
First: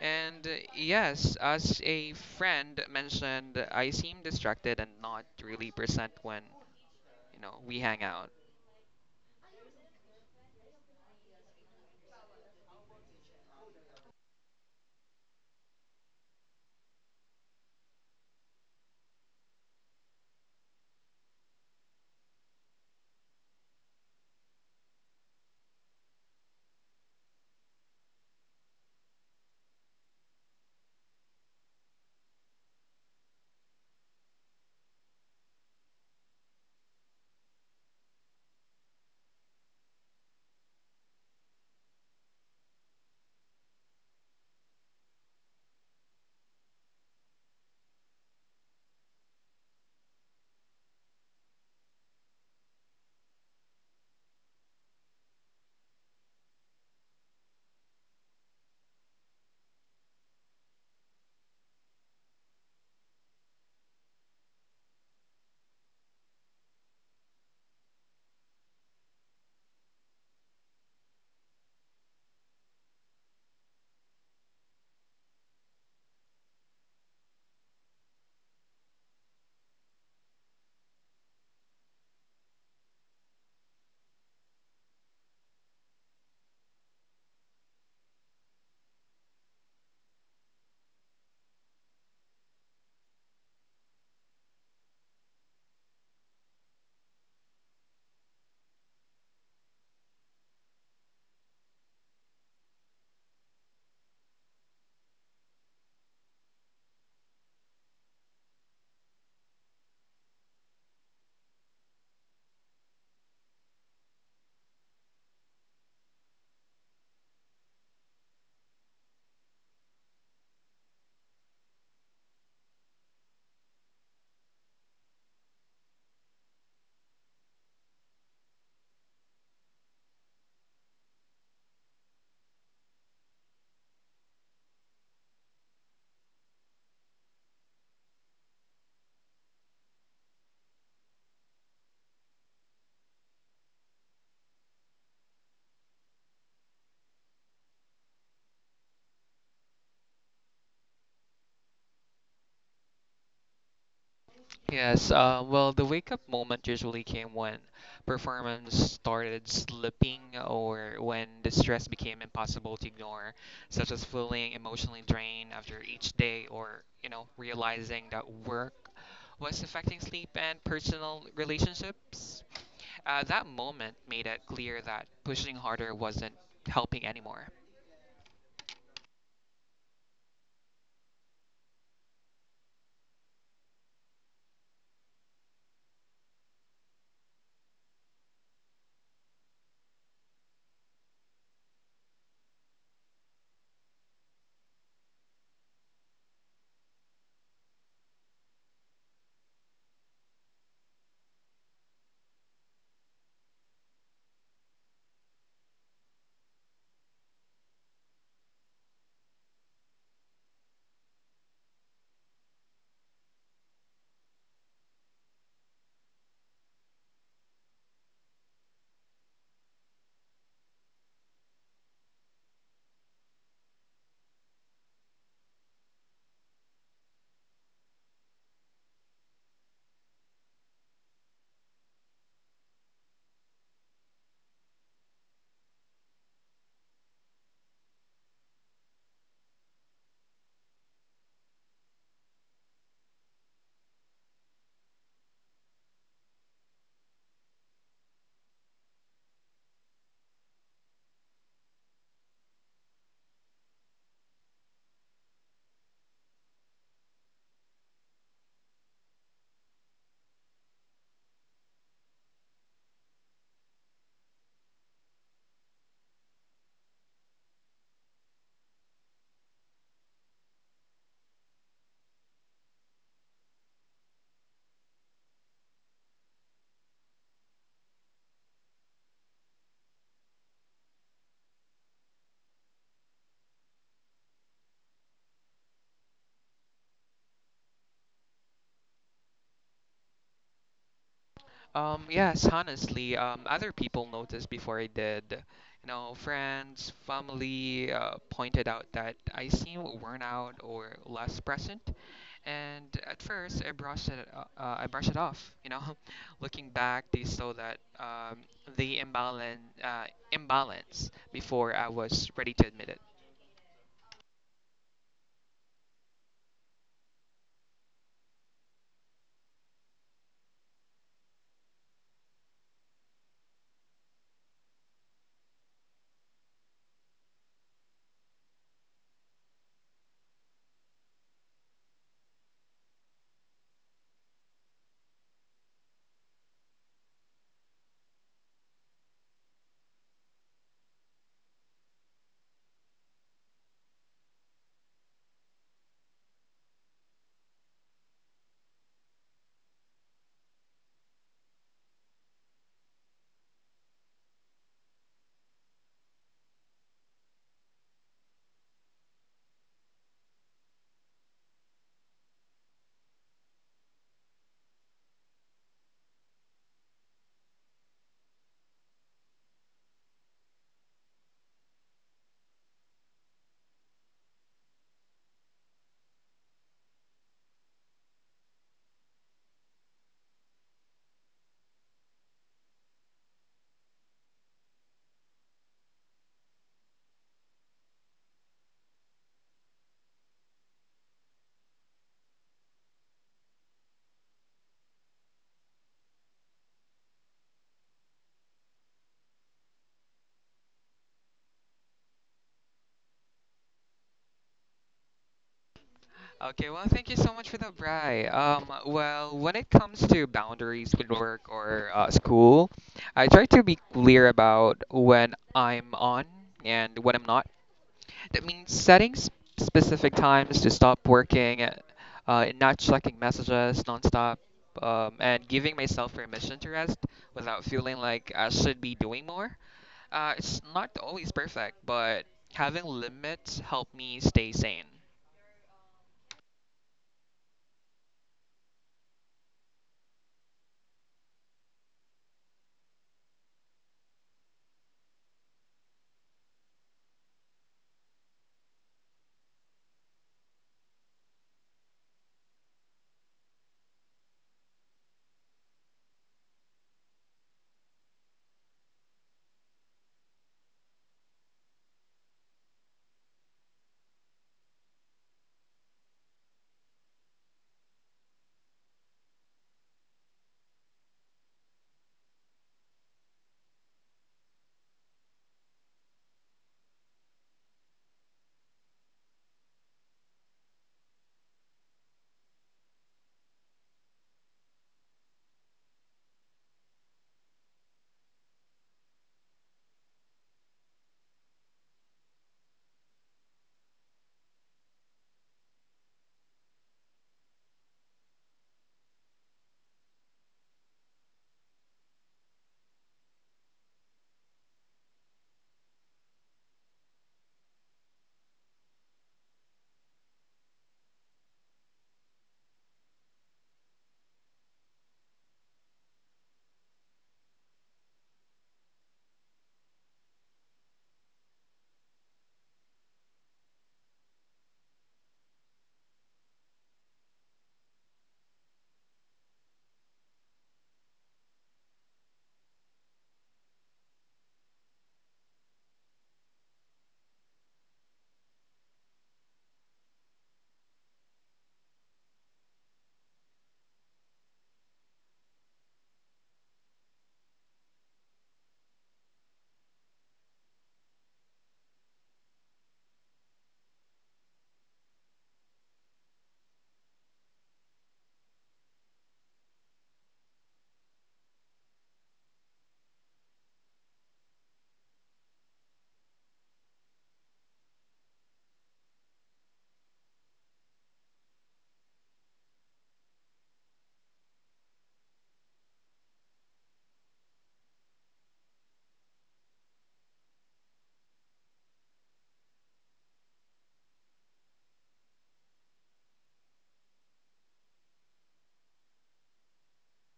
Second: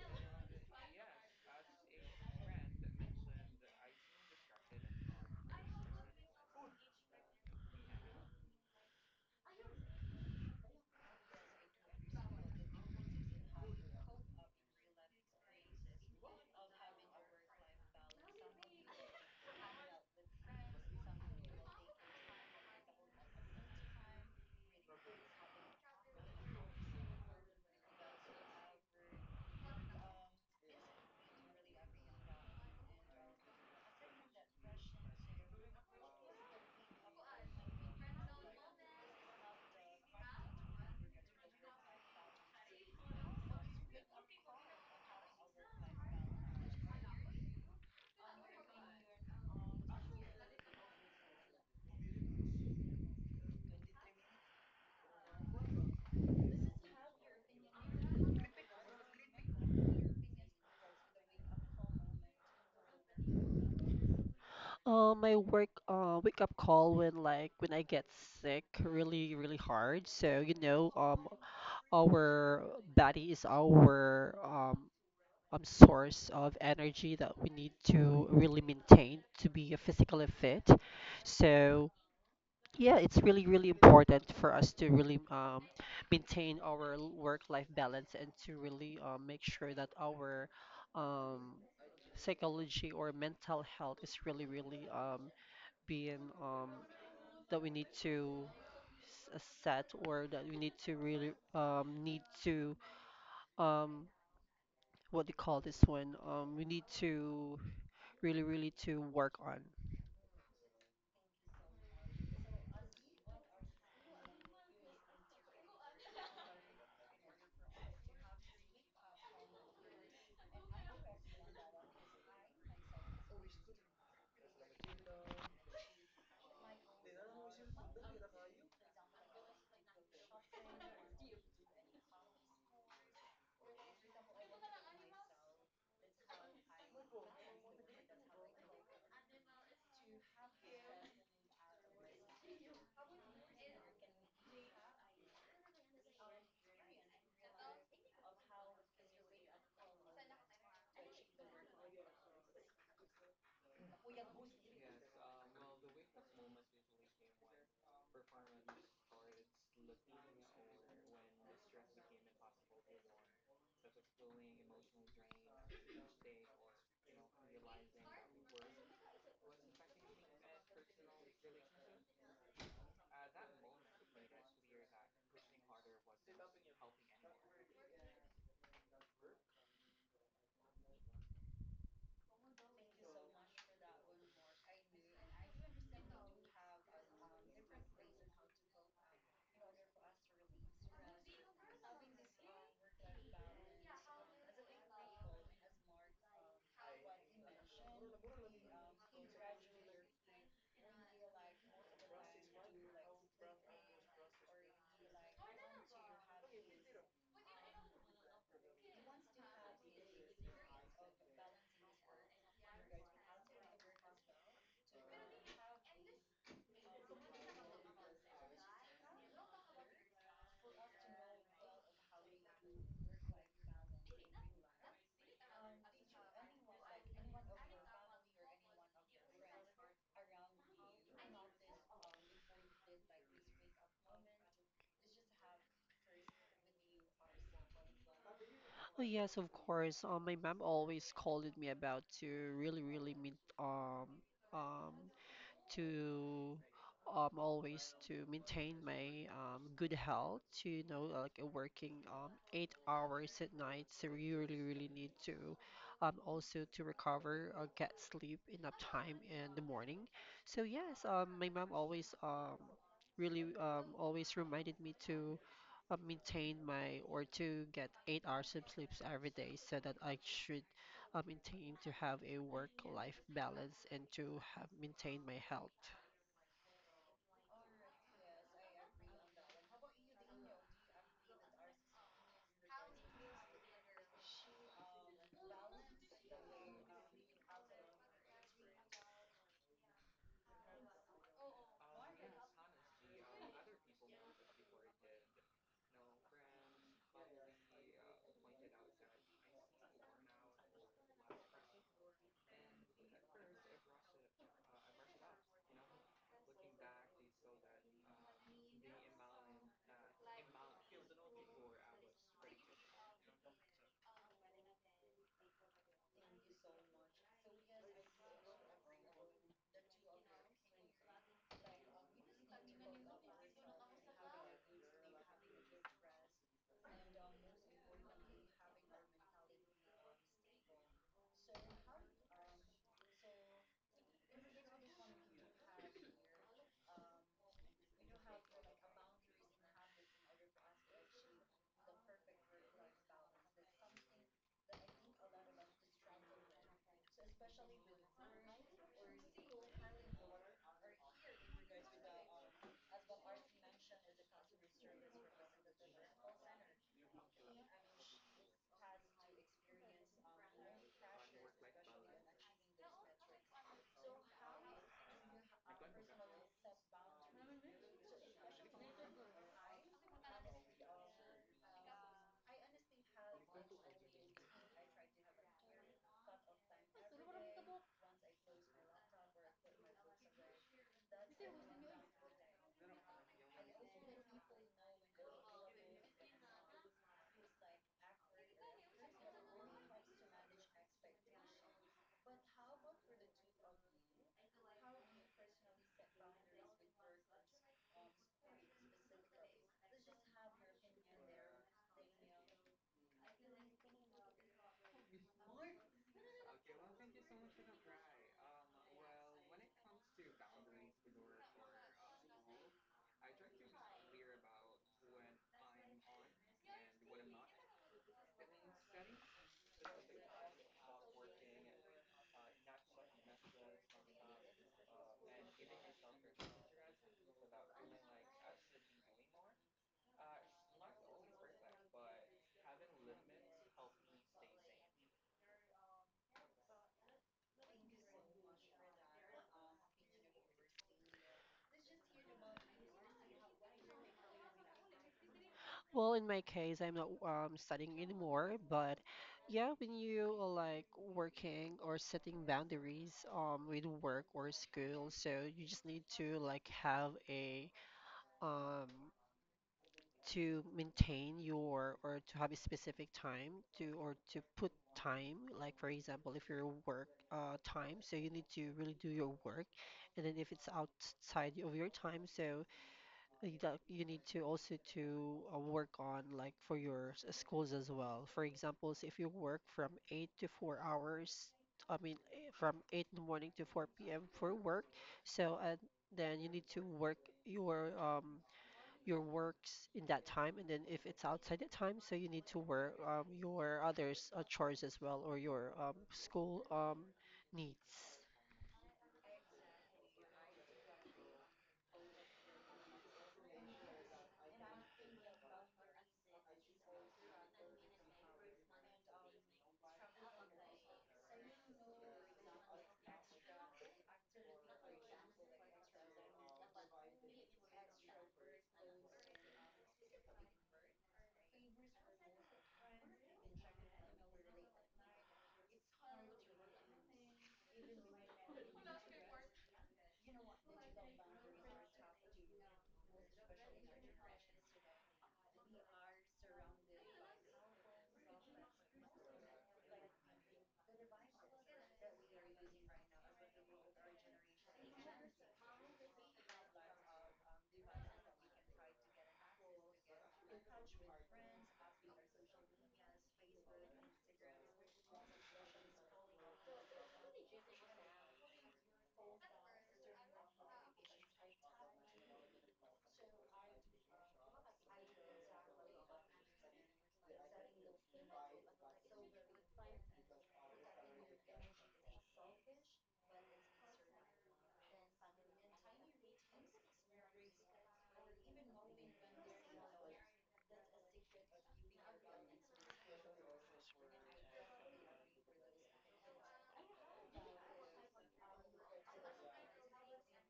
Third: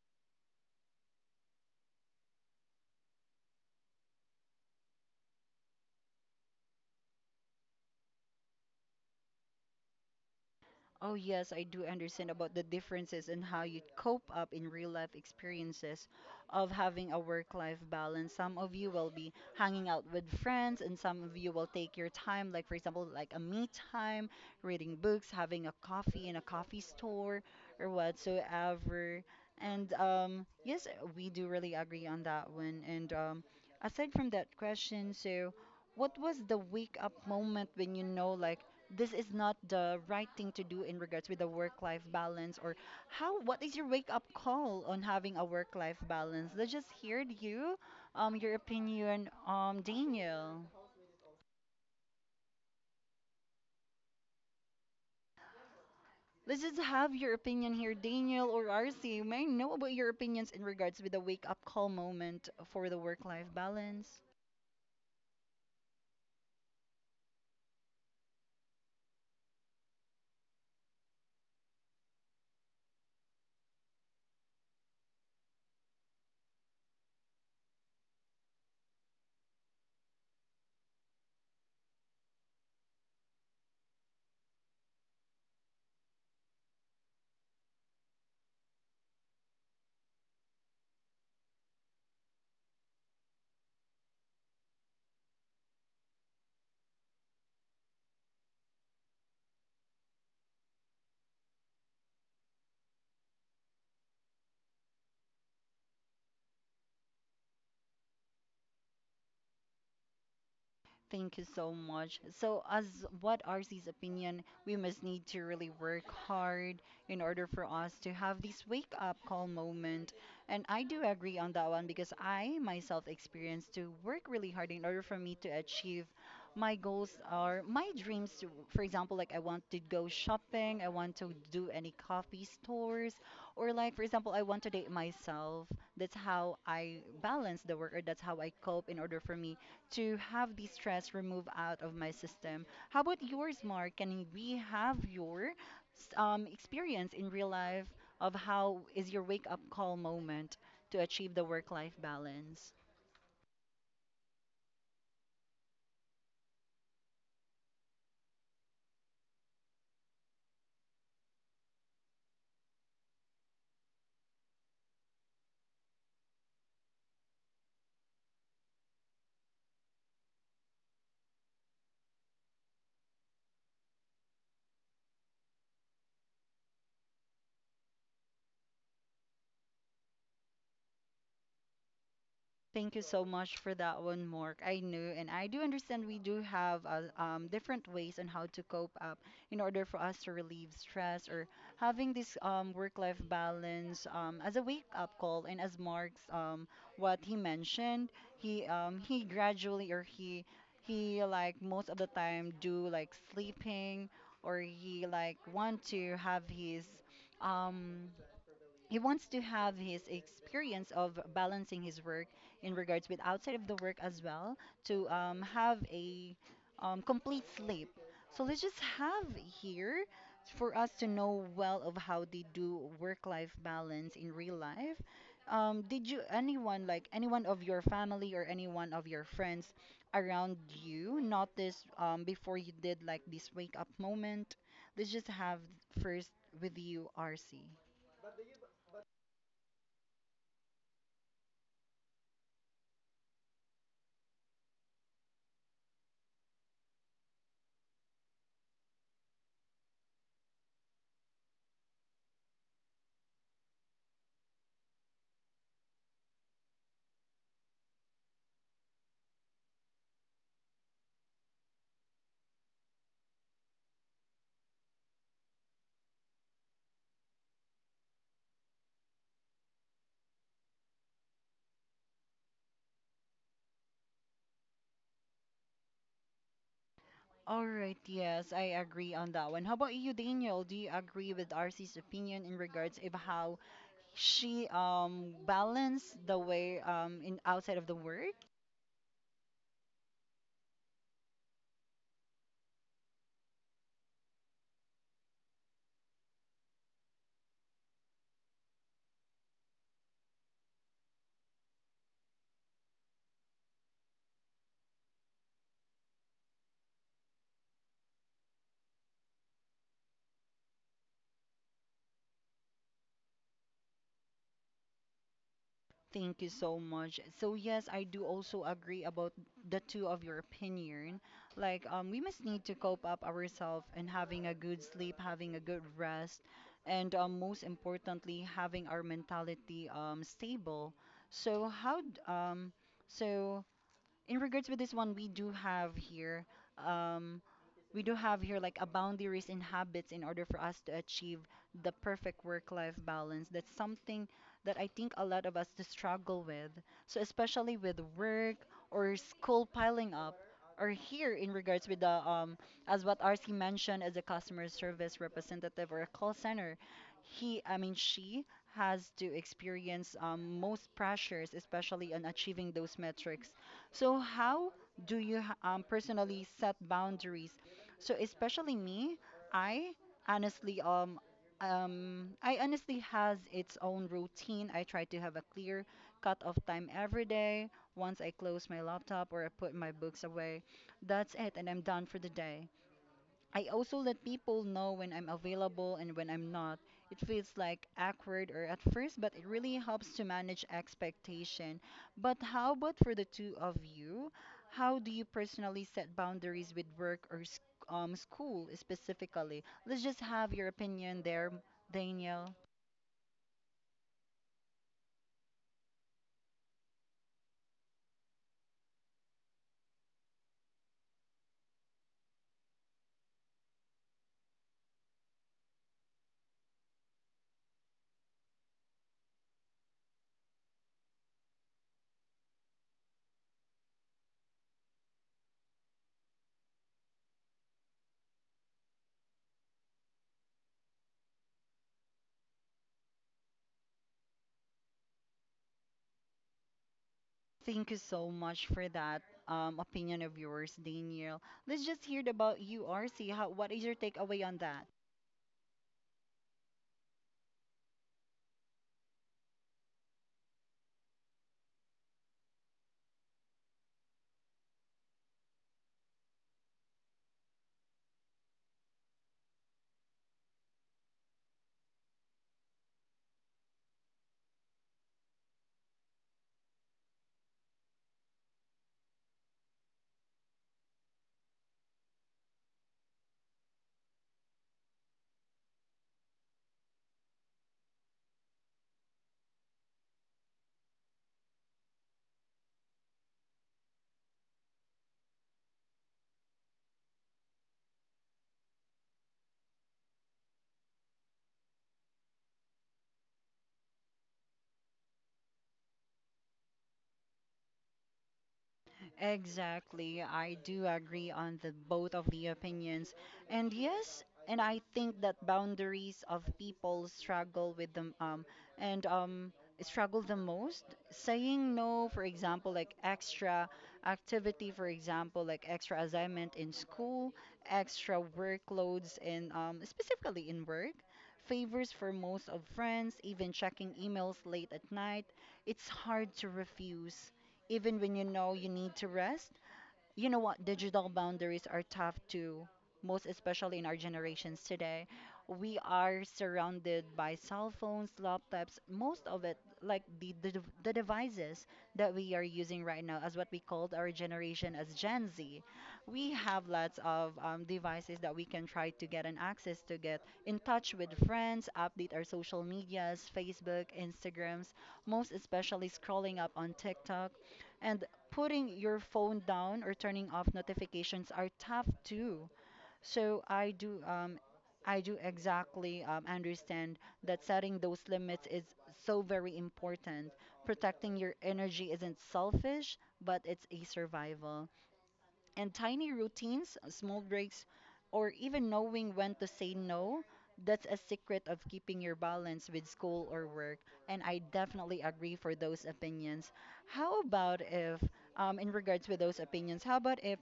Speaker 3: And yes, as a friend mentioned, I seem distracted and not really present when, you know, we hang out.
Speaker 1: Oh, yes, I do understand about the differences in how you cope up in real life experiences of having a work life balance. Some of you will be hanging out with friends, and some of you will take your time, like, for example, like a me time, reading books, having a coffee in a coffee store, or whatsoever. And yes, we do really agree on that one. And aside from that question, so what was the wake up moment when you know, like, this is not the right thing to do in regards with the work-life balance or how what is your wake-up call on having a work-life balance? Let's just hear you, your opinion, Daniel. Let's just have your opinion here, Daniel or RC. May I know about your opinions in regards with the wake-up call moment for the work-life balance?
Speaker 2: My work wake up call when like when I get sick really really hard. So you know our body is our source of energy that we need to really maintain to be physically fit. So, yeah, it's really, really important for us to really maintain our work life balance and to really make sure that our um, psychology or mental health is really, really being that we need to set or that we need to really need to um, what do you call this one? We need to really, really to work on.
Speaker 1: Thank you so much. So, as what RC's opinion, we must need to really work hard in order for us to have this wake up call moment. And I do agree on that one because I myself experienced to work really hard in order for me to achieve my goals or my dreams. To, for example, like I want to go shopping, I want to do any coffee stores, or like for example, I want to date myself. That's how I balance the work, or that's how I cope in order for me to have the stress removed out of my system. How about yours, Mark? Can we have your experience in real life of how is your wake up call moment to achieve the work life balance?
Speaker 3: Yes, well, the wake up moment usually came when performance started slipping or when the stress became impossible to ignore, such as feeling emotionally drained after each day or, you know, realizing that work was affecting sleep and personal relationships. That moment made it clear that pushing harder wasn't helping anymore.
Speaker 1: Thank you so much for that one, Mark. I know, and I do understand we do have different ways on how to cope up in order for us to relieve stress or having this work-life balance as a wake-up call. And as Mark's what he mentioned, he gradually or he like most of the time do like sleeping or he like want to have his um he wants to have his experience of balancing his work in regards with outside of the work as well to have a complete sleep. So let's just have here for us to know well of how they do work-life balance in real life. Did you anyone like anyone of your family or anyone of your friends around you notice before you did like this wake-up moment? Let's just have first with you, RC.
Speaker 2: Oh yes, of course. My mom always scolded me about to really, really mean um um to always to maintain my good health. To you know, like working 8 hours at night, so you really, really need to also to recover or get sleep enough time in the morning. So yes, my mom always really always reminded me to maintain my or to get 8 hours of sleeps every day so that I should maintain to have a work-life balance and to have maintain my health.
Speaker 1: All right, yes, I agree on that one. How about you, Daniel? Do you agree with RC's opinion in regards of how she balanced the way in outside of the work?
Speaker 3: Yes, honestly, other people noticed before I did. You know, friends, family pointed out that I seem worn out or less present. And at first, I brushed it off. You know, looking back, they saw that the imbalance before I was ready to admit it.
Speaker 1: Thank you so much. So yes, I do also agree about the two of your opinion. Like we must need to cope up ourselves and having a good sleep, having a good rest, and most importantly having our mentality stable. So so in regards with this one, we do have here. Um, we do have here like a boundaries and habits in order for us to achieve the perfect work-life balance. That's something that I think a lot of us to struggle with. So especially with work or school piling up, or here in regards with the as what RC mentioned as a customer service representative or a call center, he I mean she has to experience most pressures, especially on achieving those metrics. So how do you personally set boundaries so especially me, I honestly um I honestly has its own routine. I try to have a clear cut off time every day. Once I close my laptop or I put my books away, that's it and I'm done for the day. I also let people know when I'm available and when I'm not. It feels like awkward or at first, but it really helps to manage expectation. But how about for the two of you? How do you personally set boundaries with work or school specifically? Let's just have your opinion there, Daniel.
Speaker 3: Okay, well, thank you so much for that, Bri. Well, when it comes to boundaries with work or school, I try to be clear about when I'm on and when I'm not. That means setting specific times to stop working, not checking messages nonstop, and giving myself permission to rest without feeling like I should be doing more. It's not always perfect, but having limits help me stay sane.
Speaker 1: Thank you so much for that opinion of yours, Daniel. Let's just hear about you, RC. How, what is your takeaway on that?
Speaker 2: Well, in my case, I'm not studying anymore, but yeah, when you are like working or setting boundaries with work or school, so you just need to like have a um, to maintain your or to have a specific time to or to put time, like for example if your work time, so you need to really do your work. And then if it's outside of your time, so you you need to also to work on like for your schools as well. For example, so if you work from 8 to 4 hours, I mean from 8 in the morning to 4 p.m. for work, so and then you need to work your um your works in that time. And then if it's outside the time, so you need to work your others chores as well, or your school needs.
Speaker 1: Exactly. I do agree on the both of the opinions. And yes, and I think that boundaries of people struggle with them and struggle the most. Saying no, for example, like extra activity, for example, like extra assignment in school, extra workloads in specifically in work, favors for most of friends, even checking emails late at night. It's hard to refuse even when you know you need to rest. You know what, digital boundaries are tough too, most especially in our generations today. We are surrounded by cell phones, laptops, most of it like the devices that we are using right now as what we called our generation as gen z. We have lots of devices that we can try to get an access to get in touch with friends, update our social medias, facebook, instagrams, most especially scrolling up on tiktok, and putting your phone down or turning off notifications are tough too. So I do exactly understand that setting those limits is so very important. Protecting your energy isn't selfish, but it's a survival. And tiny routines, small breaks, or even knowing when to say no, that's a secret of keeping your balance with school or work. And I definitely agree for those opinions. How about if, in regards with those opinions, how about if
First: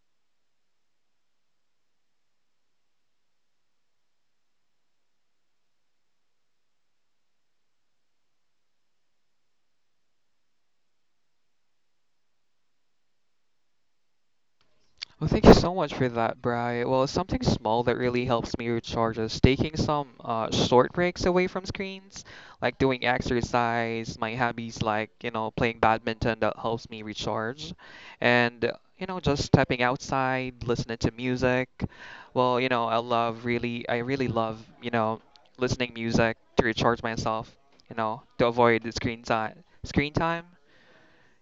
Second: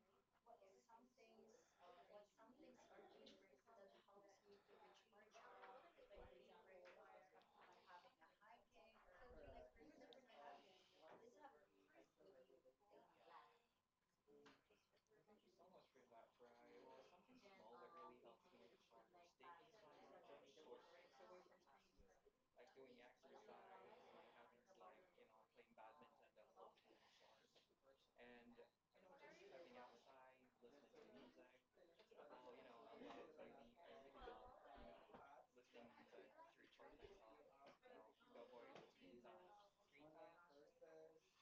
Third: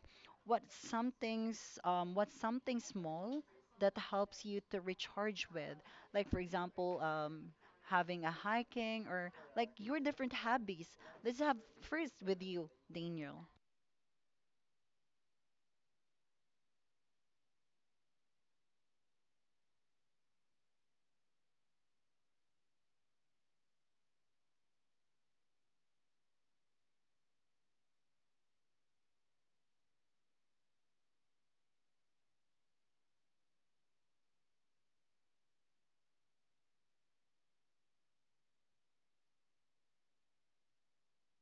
Speaker 1: what's something's what's something small that helps you to recharge with? Like for example, having a hiking or like your different hobbies. Let's have first with you, Daniel.
Speaker 3: Well, thank you so much for that, Bri. Well, something small that really helps me recharge is taking some short breaks away from screens, like doing exercise, my hobbies like, you know, playing badminton that helps me recharge, and, you know, just stepping outside, listening to music. Well, you know, I really love, you know, listening music to recharge myself, you know, to avoid the screen time,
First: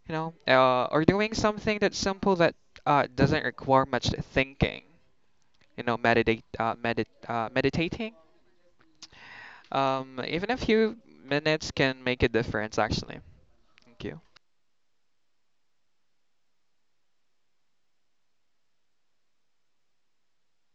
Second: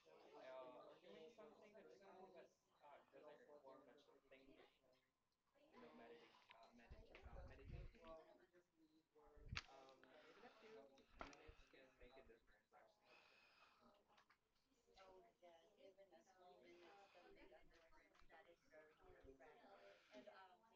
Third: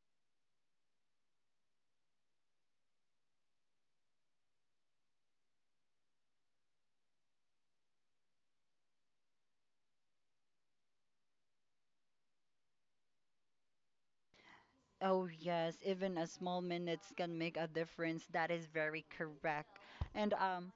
Speaker 3: you know, or doing something that's simple that doesn't require much thinking, you know, meditating. Even a few minutes can make a difference, actually. Thank you.
Speaker 1: Oh, yes, even a small minutes can make a difference. That is very correct. And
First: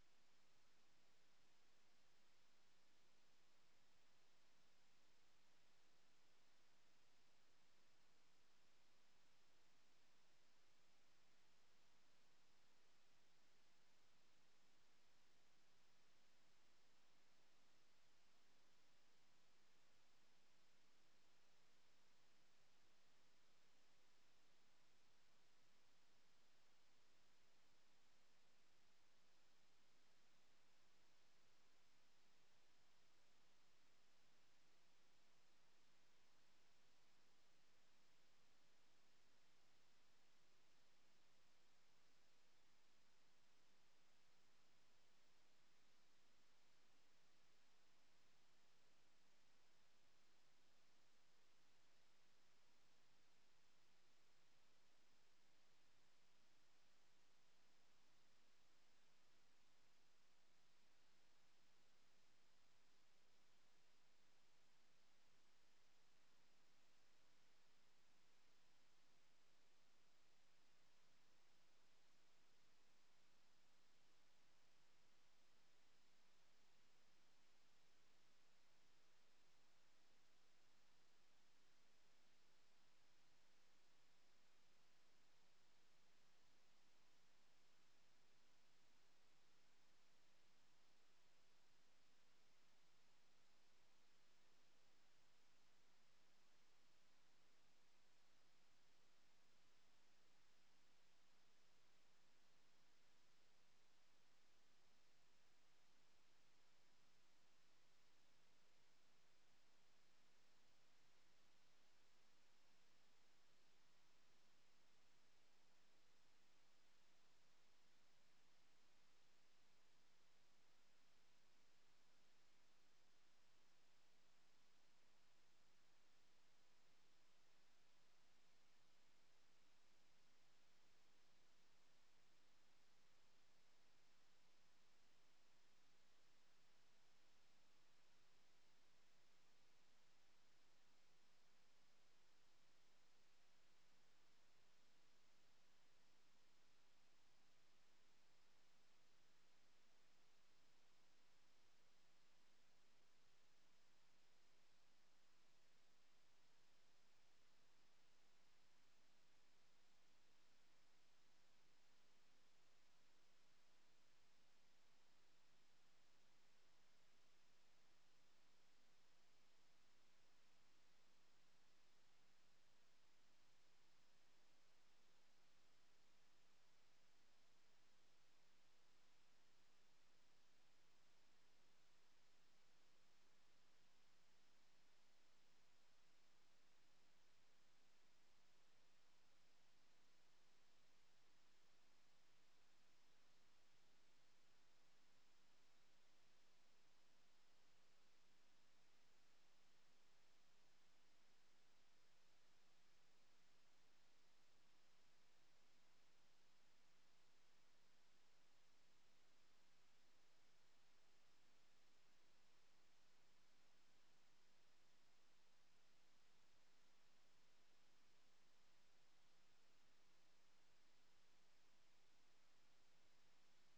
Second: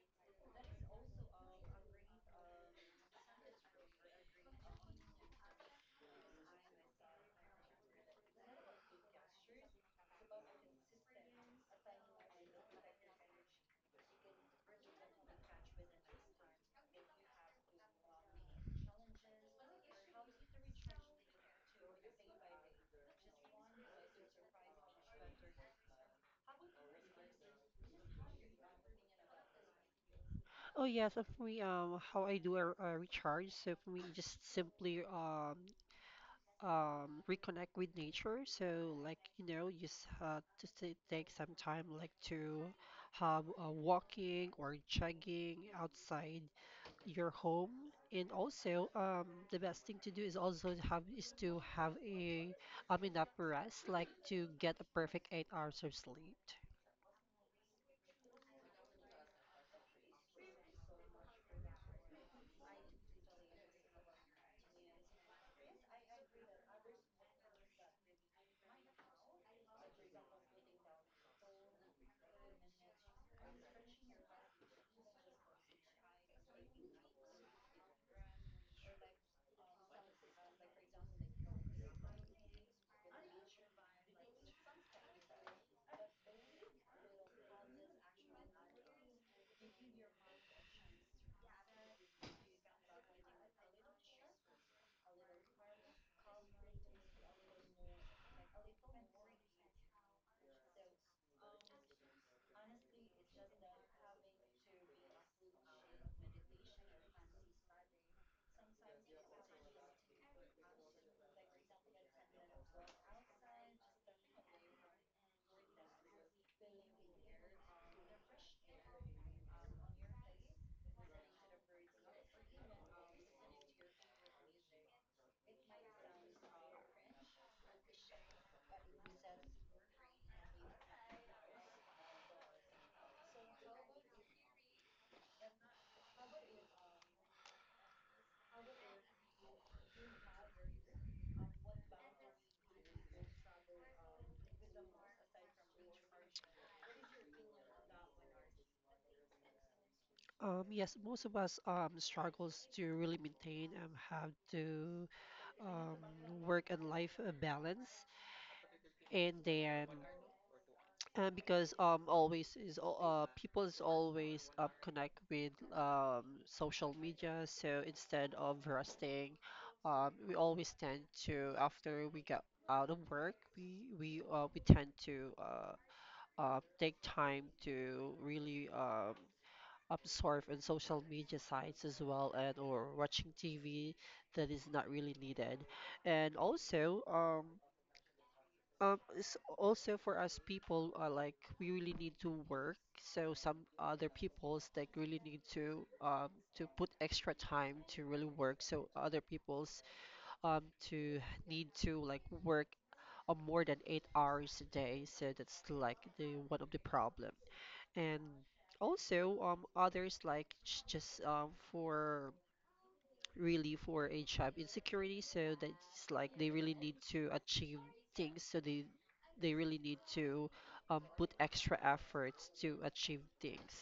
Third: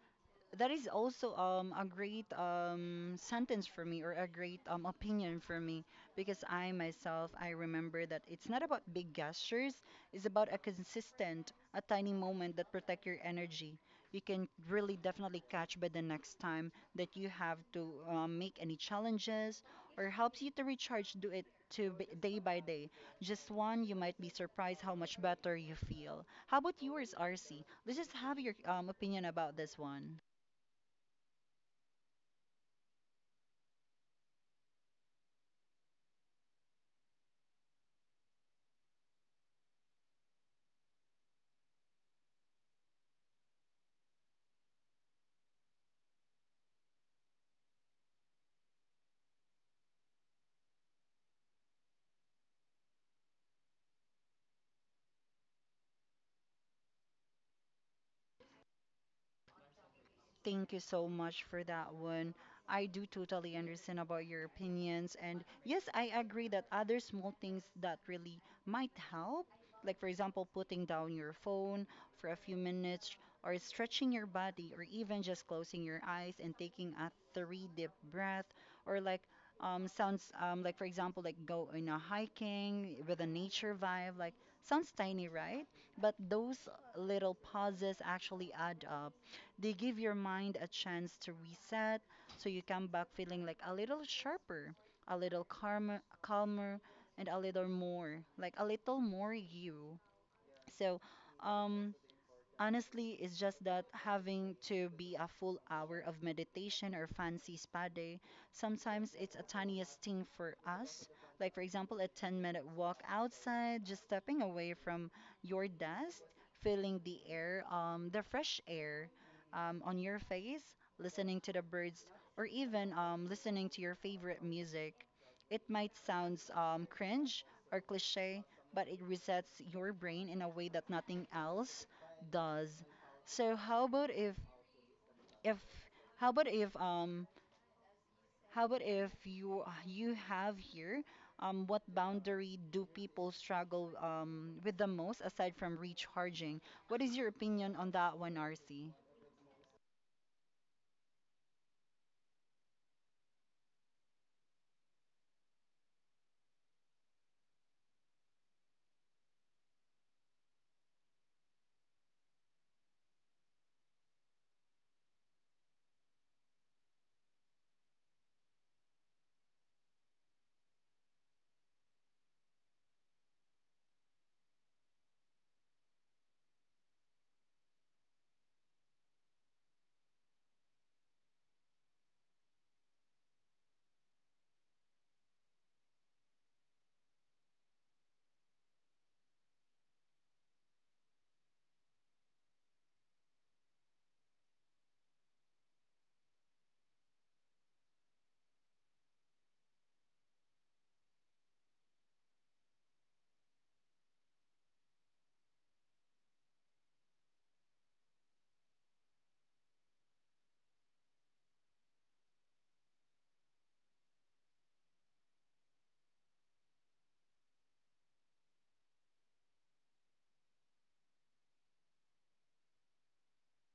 Speaker 1: that is also a great sentence for me or a great opinion for me, because I myself I remember that it's not about big gestures, it's about a consistent a tiny moment that protect your energy. You can really definitely catch by the next time that you have to make any challenges or helps you to recharge, do it to day by day, just one, you might be surprised how much better you feel. How about yours, RC? Let's just have your opinion about this one.
Speaker 2: Oh yes, for me, how I do a recharge, so for me, just simply reconnect with nature. So like, you know, just to take some time like to have walking or jogging outside your home. And also, the best thing to do is also to have is to have a enough rest, like to get a perfect 8 hours of sleep.
Speaker 1: Thank you so much for that one. I do totally understand about your opinions. And yes, I agree that other small things that really might help, like for example, putting down your phone for a few minutes, or stretching your body, or even just closing your eyes and taking a three deep breath, or like sounds like, for example, like go in a hiking with a nature vibe, like sounds tiny, right? But those little pauses actually add up, they give your mind a chance to reset, so you come back feeling like a little sharper, a little calmer, calmer, and a little more, like a little more you. So, um, honestly, it's just that having to be a full hour of meditation or fancy spa day, sometimes it's a tiniest thing for us. Like, for example, a 10-minute walk outside, just stepping away from your desk, feeling the air, the fresh air on your face, listening to the birds, or even listening to your favorite music. It might sound cringe or cliche, but it resets your brain in a way that nothing else does. So how about if how about if how about if you you have here what boundary do people struggle with the most aside from recharging? What is your opinion on that one, RC?
Speaker 2: Yes, most of us struggles to really maintain how to um work and life balance. And then and because people is always connect with social media, so instead of resting, we always tend to, after we get out of work, we tend to take time to really absorb in social media sites as well, and or watching TV that is not really needed. And also, it's also for us people, like we really need to work. So some other peoples like really need to put extra time to really work. So other peoples to need to like work more than 8 hours a day. So that's like the one of the problem. And also, others, like j- just for really for a job insecurity, so that's like they really need to achieve things, so they really need to put extra efforts to achieve things.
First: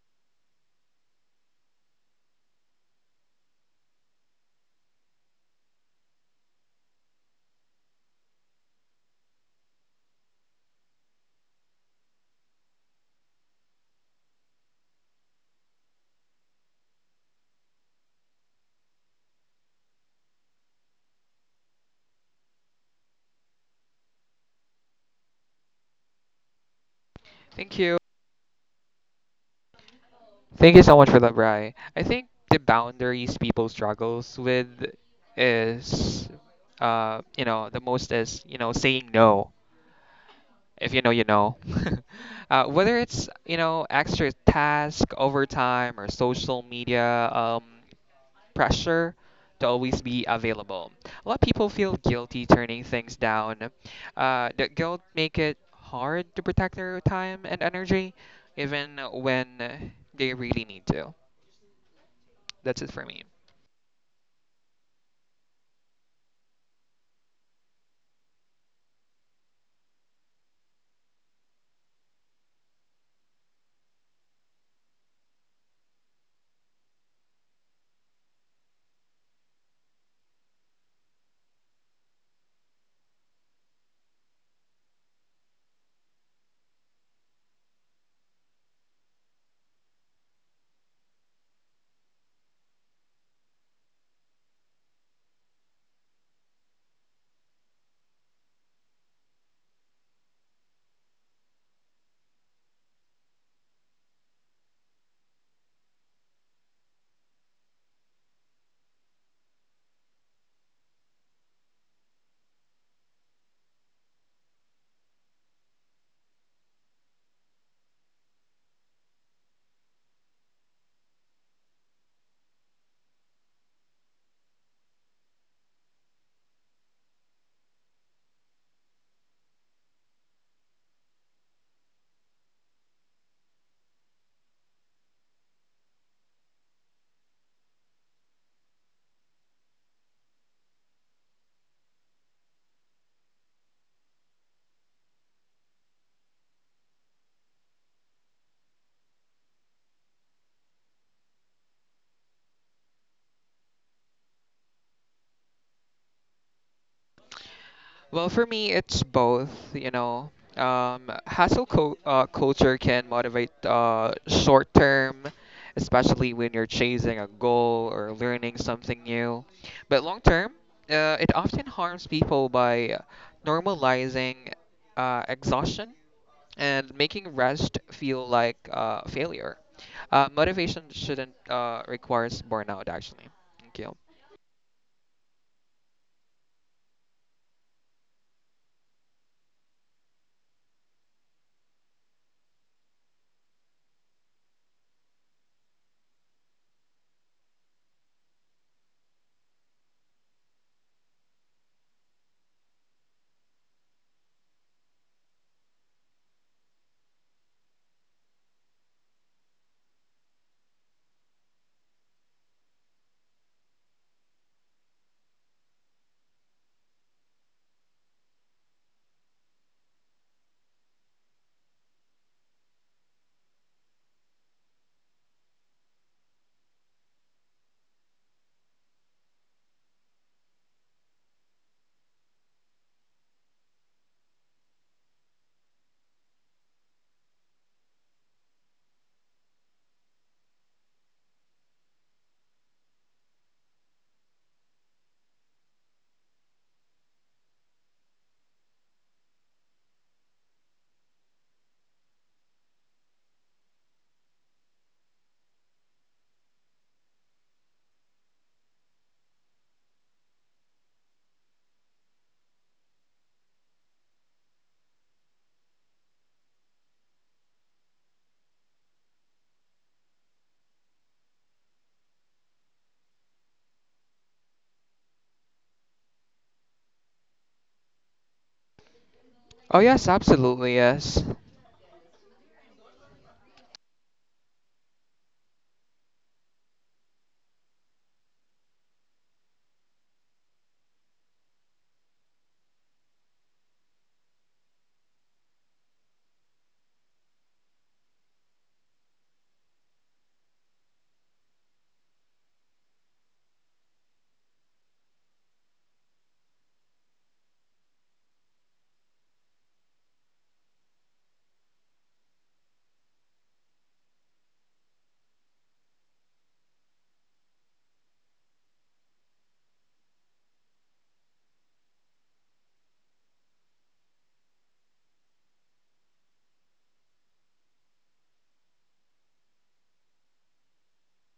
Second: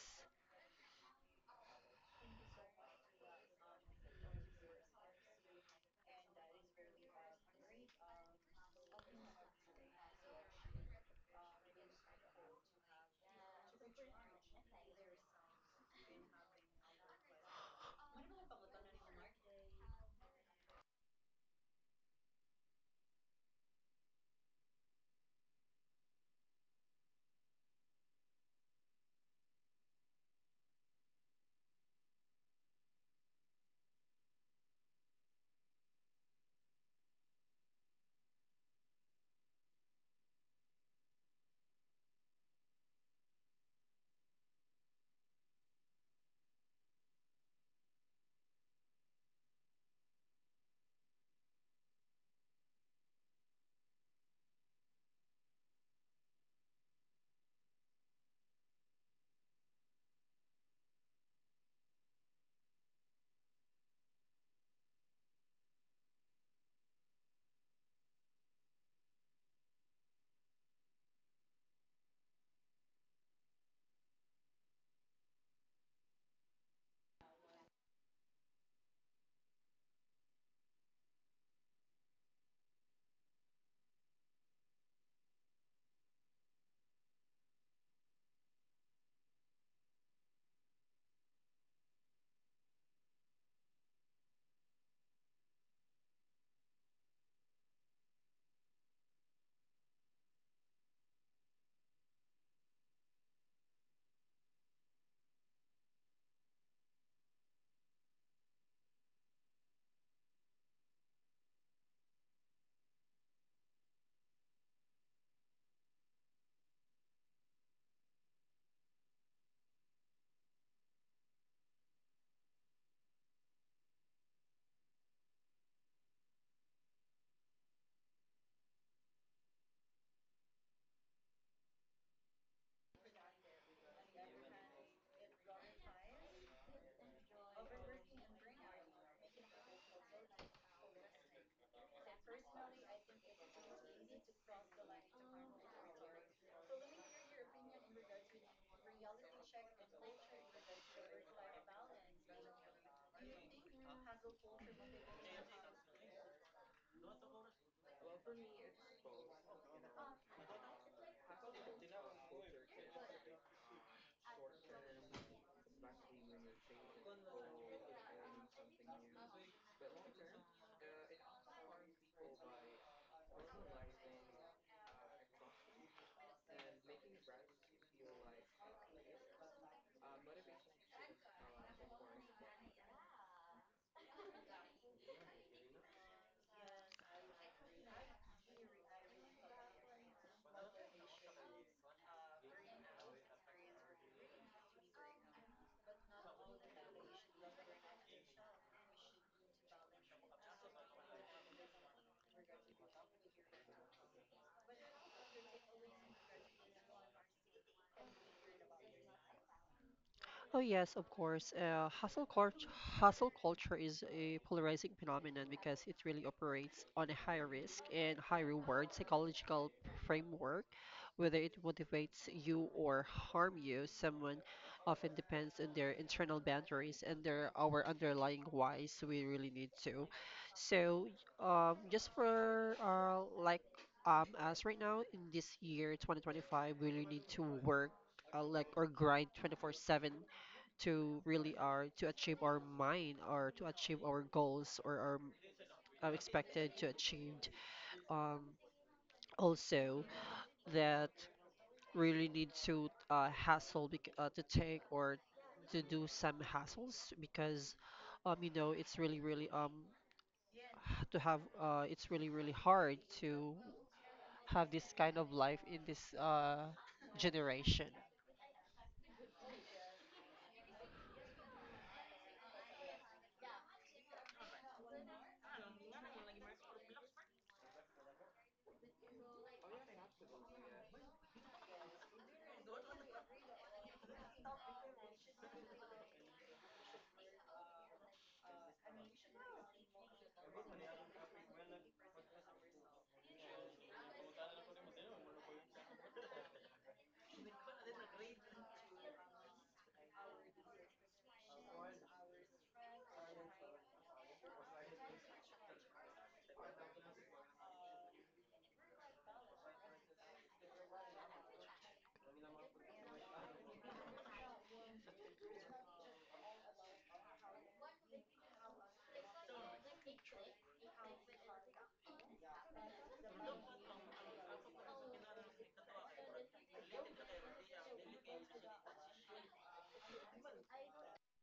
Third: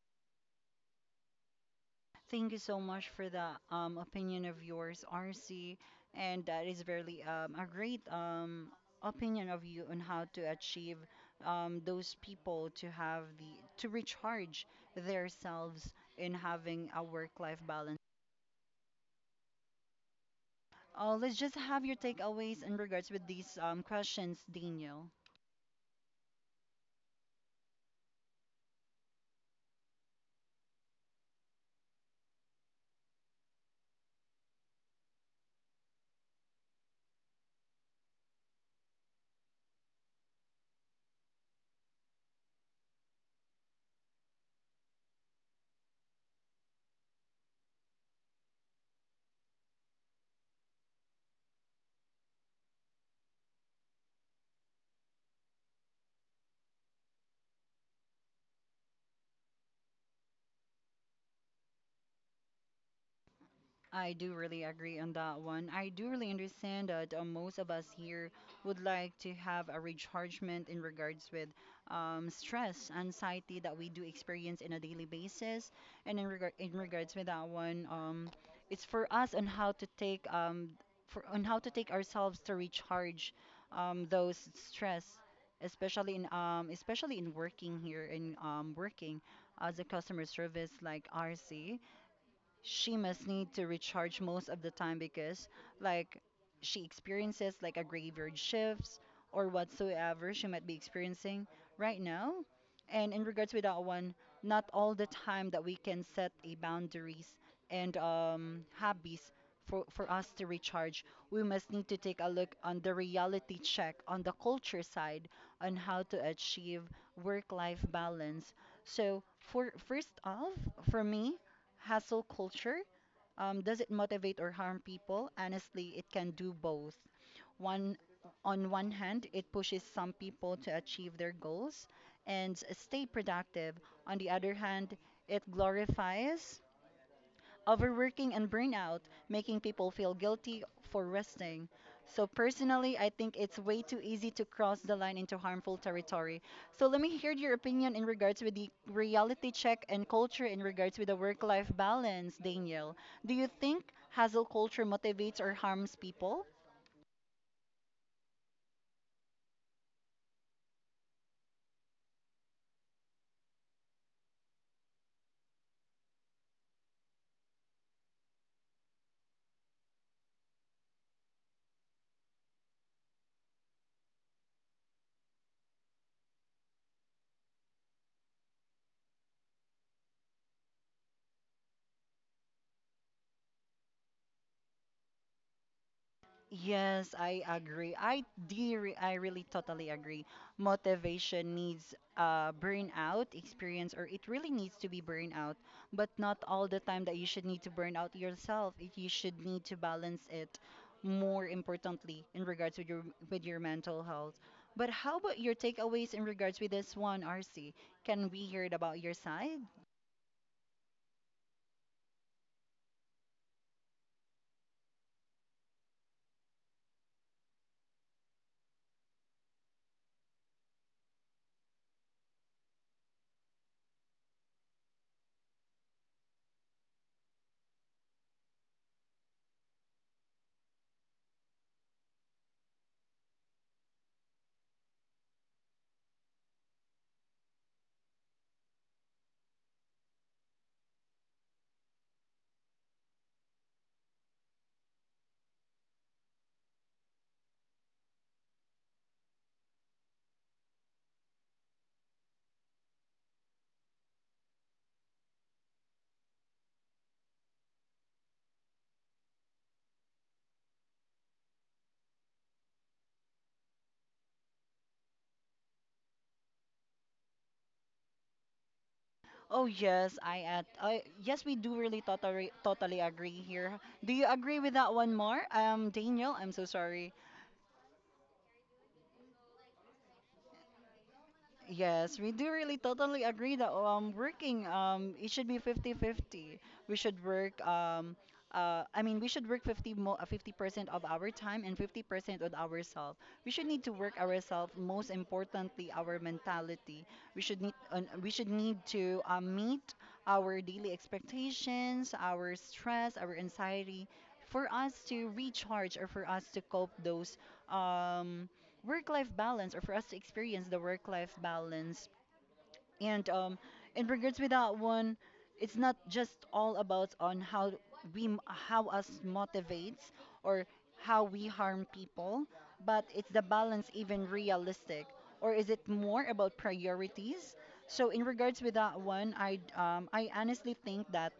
Speaker 1: Thank you so much for the opinion of yours, RC. And that is really a great opinion of you on how to achieve those people to have the to recharge themselves in having a work-life balance. Let's just have your takeaways in regards with these questions, Daniel.
Speaker 3: Thank you. Thank you so much for that, Bri. I think the boundaries people struggles with is, you know, the most is, you know, saying no. If you know, you know. Whether it's, you know, extra task, overtime, or social media pressure to always be available. A lot of people feel guilty turning things down. That guilt make it hard to protect their time and energy, even when they really need to. That's it for me.
Speaker 1: I do really agree on that one. I do really understand that most of us here would like to have a rechargement in regards with stress, anxiety that we do experience in a daily basis. And in regards with that one, it's for us on how to take ourselves to recharge those stress, especially in working here in working as a customer service like RC. She must need to recharge most of the time because, like, she experiences like a graveyard shifts or whatsoever she might be experiencing right now. And in regards with that one, not all the time that we can set a boundaries and hobbies for us to recharge. We must need to take a look on the reality check on the culture side on how to achieve work life balance. So for first off, for me, hustle culture, does it motivate or harm people? Honestly, it can do both. One, on one hand, it pushes some people to achieve their goals and stay productive. On the other hand, it glorifies overworking and burnout, making people feel guilty for resting. So, personally, I think it's way too easy to cross the line into harmful territory. So, let me hear your opinion in regards with the reality check and culture in regards with the work life balance, Daniel. Do you think hustle culture motivates or harms people?
Speaker 3: Well, for me, it's both. You know, hustle culture can motivate short term, especially when you're chasing a goal or learning something new. But long term, it often harms people by normalizing exhaustion and making rest feel like failure. Motivation shouldn't require burnout, actually. Thank you.
Speaker 1: Yes, I agree. I really totally agree. Motivation needs burnout experience, or it really needs to be burnout, but not all the time that you should need to burn out yourself. You should need to balance it, more importantly in regards with your mental health. But how about your takeaways in regards with this one, RC? Can we hear it about your side?
Speaker 2: Oh yes, of course. Hustle culture is a polarizing phenomenon because it really operates on a high risk and high reward psychological framework. Whether it motivates you or harm you, someone often depends on their internal boundaries and their our underlying whys we really need to. So, just for like us right now in this year 2025, we really need to work like or grind 24/7 to really are to achieve our mind, or to achieve our goals or our expected to achieved. um, Also, that really need to to take or to do some hassles because, you know, it's really really to have it's really really hard to have this kind of life in this generation.
Speaker 1: Oh yes, I at I yes, we do really totally agree here. Do you agree with that one more? Daniel, I'm so sorry.
Speaker 3: Oh, yes, absolutely, yes.
Speaker 1: Yes, we do really totally agree that working it should be 50-50. We should work I mean we should work 50% of our time and 50% on ourselves. We should need to work ourselves, most importantly our mentality. We should need to meet our daily expectations, our stress, our anxiety for us to recharge or for us to cope those, um work life balance or for us to experience the work life balance. And in regards with that one, it's not just all about on how we how us motivates or how we harm people, but it's the balance even realistic, or is it more about priorities? So in regards with that one, I honestly think that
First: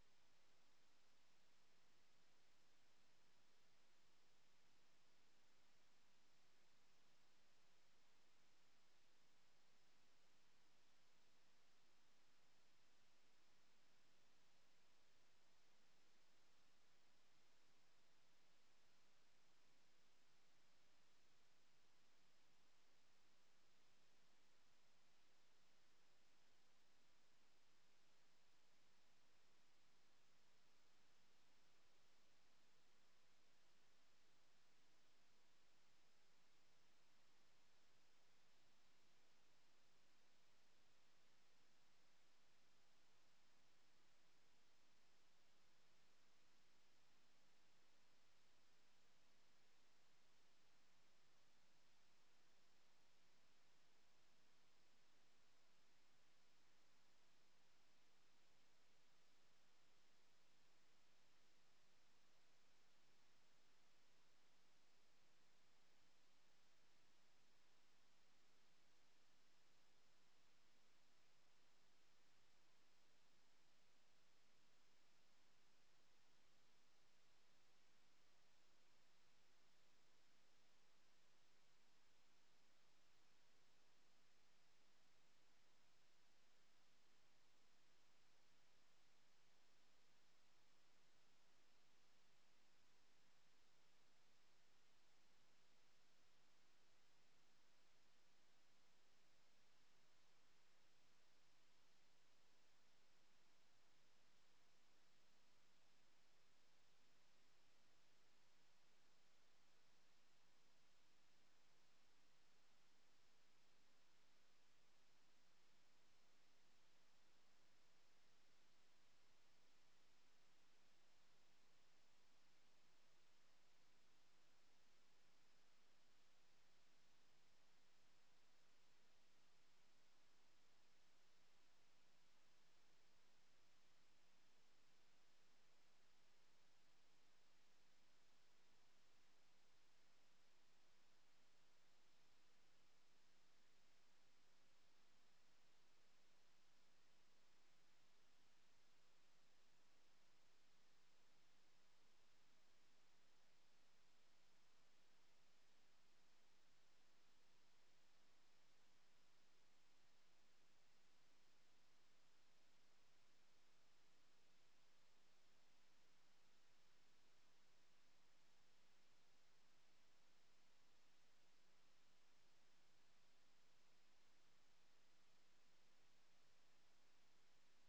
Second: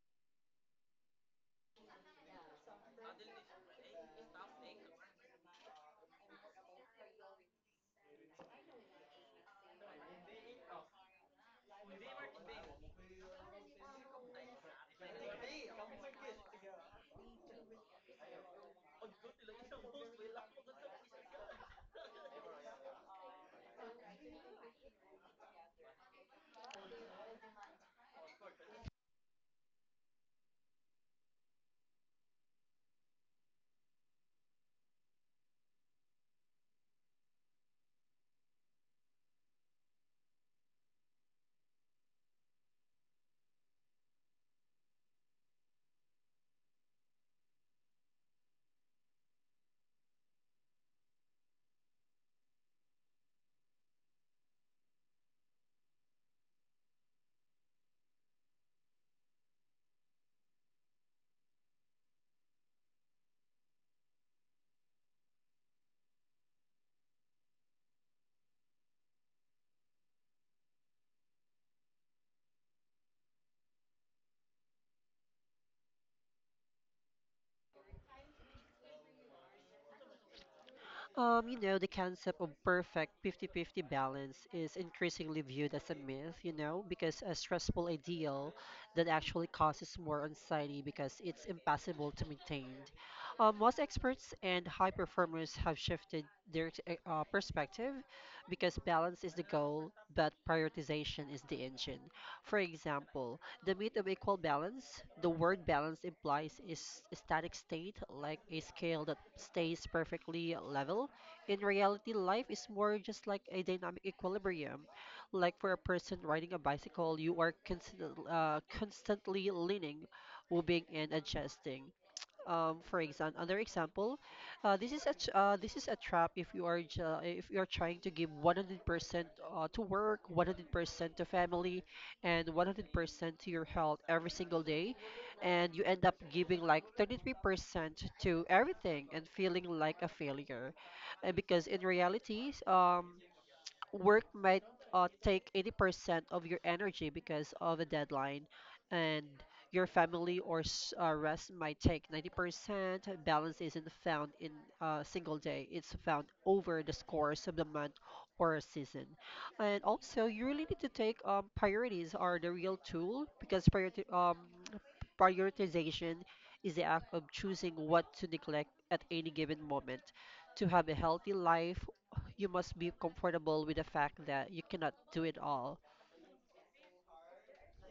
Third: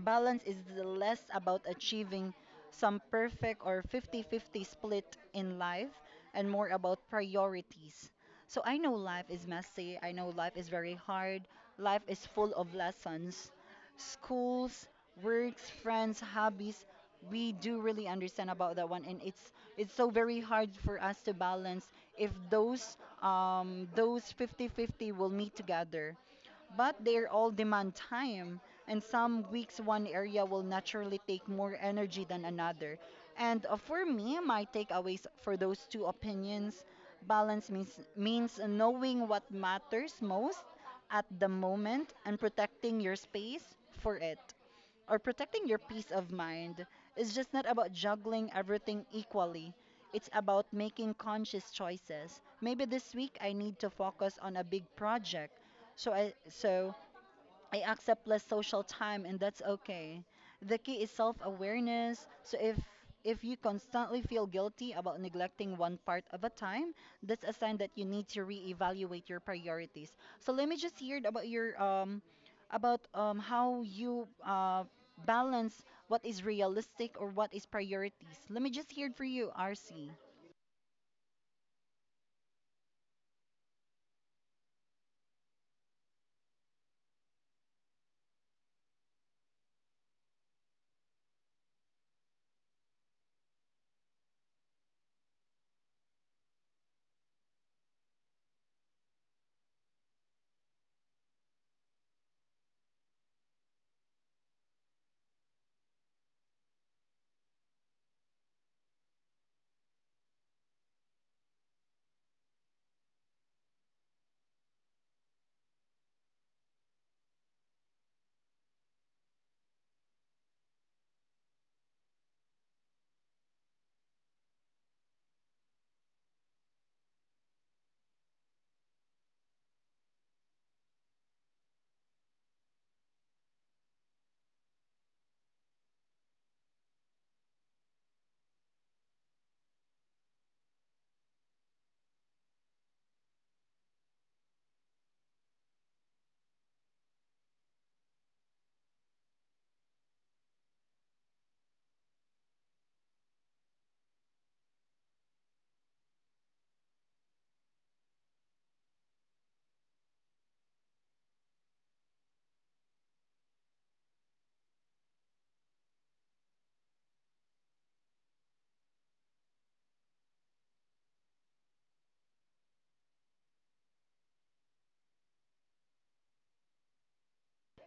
Speaker 1: balance is less about achieving some perfect or 50-50 split in life and more about priorities. So I know life is messy, I know life is very hard, life is full of lessons. Schools, works, friends, hobbies, we do really understand about that one, and it's so very hard for us to balance if those 50-50 will meet together, but they all demand time. And some weeks, one area will naturally take more energy than another. And for me, my takeaways for those two opinions, balance means knowing what matters most at the moment and protecting your space for it, or protecting your peace of mind, is just not about juggling everything equally. It's about making conscious choices. Maybe this week I need to focus on a big project. So I accept less social time and that's okay. The key is self-awareness. So if you constantly feel guilty about neglecting one part of a time, that's a sign that you need to reevaluate your priorities. So let me just hear about your about how you balance what is realistic or what is priorities. Let me just hear it for you, RC.
Speaker 2: You know, the concept of perfect 50-50 balance is increasingly viewed as a myth, you know, because a stressful ideal that actually causes more anxiety because it's impossible to maintain. Most experts and high performers have shifted their perspective because balance is the goal, but prioritization is the engine. For example, the myth of equal balance. The word balance implies is a static state, like a scale that stays perfectly level. In reality, life is more just like a dynamic equilibrium. Like for a person riding a bicycle, you are constantly leaning, moving, and adjusting. For example, another example, this is a trap. If you are if you are trying to give 100% to work, 100% to family, and 100% to your health every single day, and you end up giving like 33% to everything and feeling like a failure. And because in reality, work might take 80% of your energy because of a deadline, and your family or rest might take 90%. Balance isn't found in a single day, it's found over the course of the month or a season. And also, you really need to take priorities are the real tool. Because prioritization is the act of choosing what to neglect at any given moment. To have a healthy life, you must be comfortable with the fact that you cannot do it all.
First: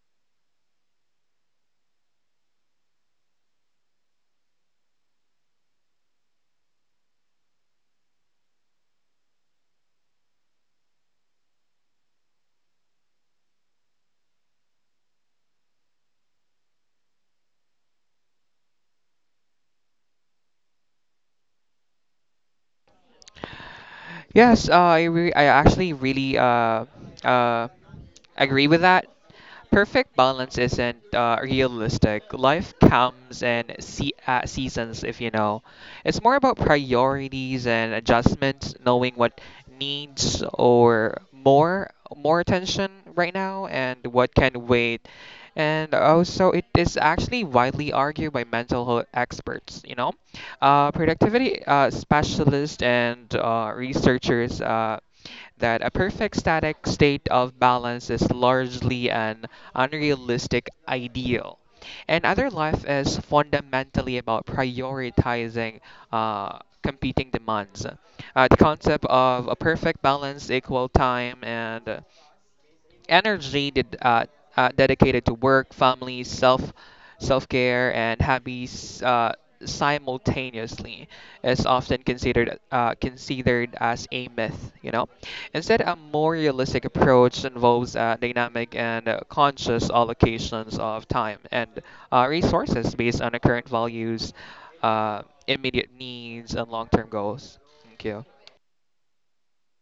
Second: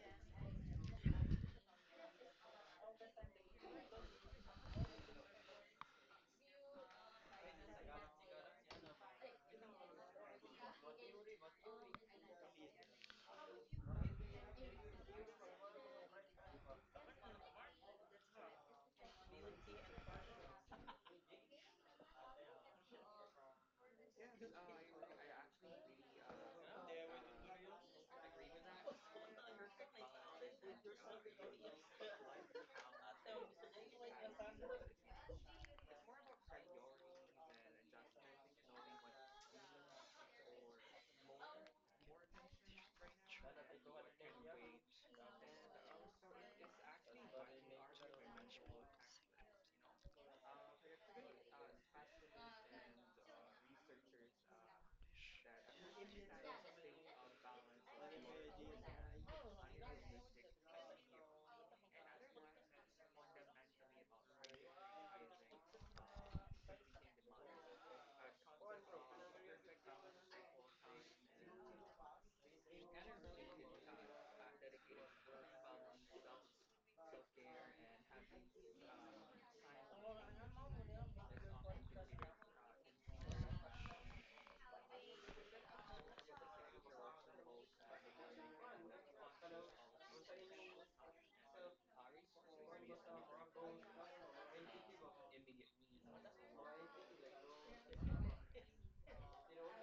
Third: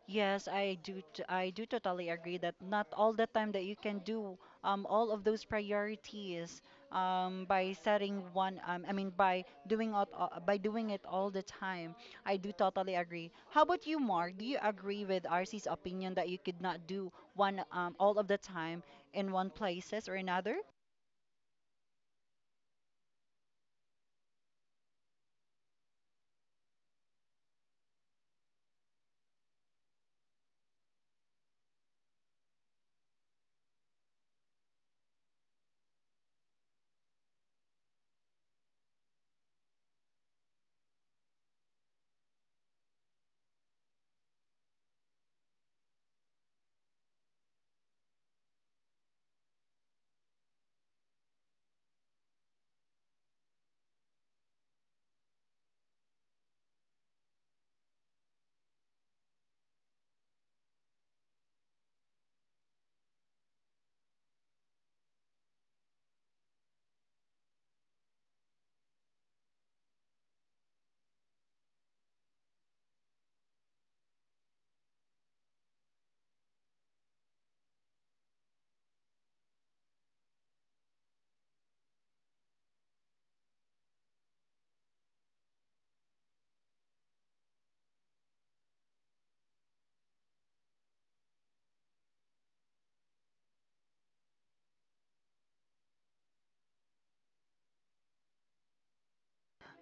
Speaker 1: Yes, I do. I do totally agree that not all the time that you can do all of those priorities by setting one. I mean, by doing by doing it all the time. I do totally agree. How about you, Mark? Do you agree with RC's opinion that you could not do one all of the time in one places or another?
Speaker 3: Yes, I actually really uh agree with that. Perfect balance isn't realistic. Life comes in se seasons, if you know. It's more about priorities and adjustments, knowing what needs or more more attention right now and what can wait. And also, it is actually widely argued by mental health experts, you know. Productivity specialists and researchers that a perfect static state of balance is largely an unrealistic ideal. And other life is fundamentally about prioritizing competing demands. The concept of a perfect balance, equal time, and energy dedicated to work, family, self care, and hobbies simultaneously is often considered as a myth. You know, instead, a more realistic approach involves dynamic and conscious allocations of time and resources based on the current values, immediate needs, and long term goals. Thank you.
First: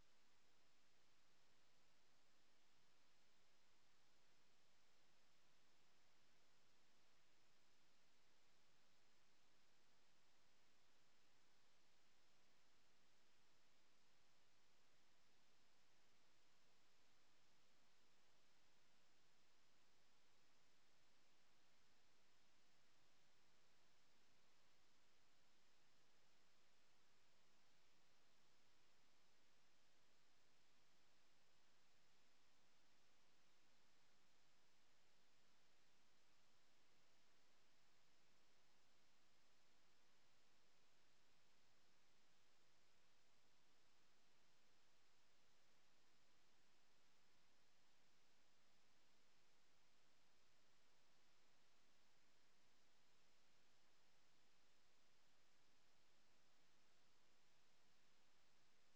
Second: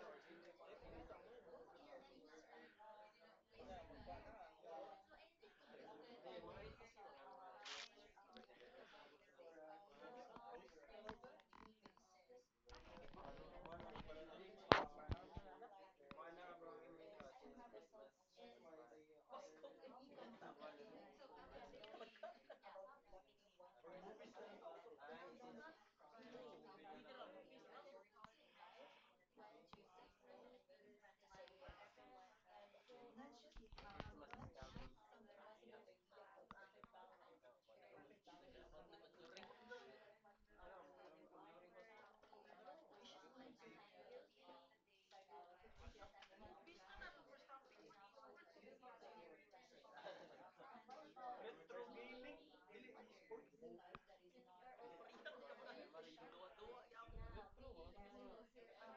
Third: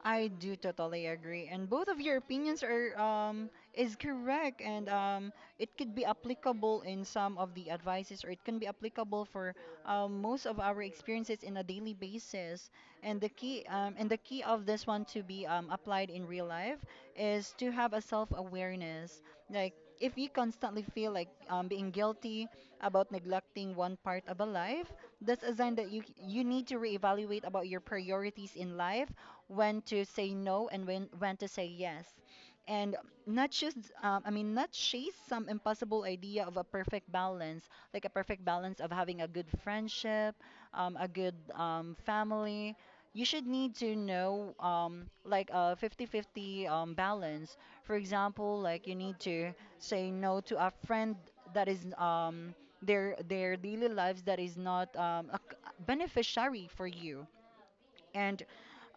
Speaker 1: I do totally agree, and both of your opinions are is correct, and it could be applicable in some of the advices, or it can be applicable for most of our experiences in a daily basis. And the key of this one to be applied in real life is to have a self awareness. Like if you constantly feel like being guilty about neglecting one part of a life, that's a sign that you need to reevaluate about your priorities in life, when to say no and when to say yes, and not just, I mean not chase some impossible idea of a perfect balance, like a perfect balance of having a good friendship, a good family. You should need to know, like a 50-50 balance. For example, like you need to say no to a friend that is, um, their daily lives that is not beneficiary for you. And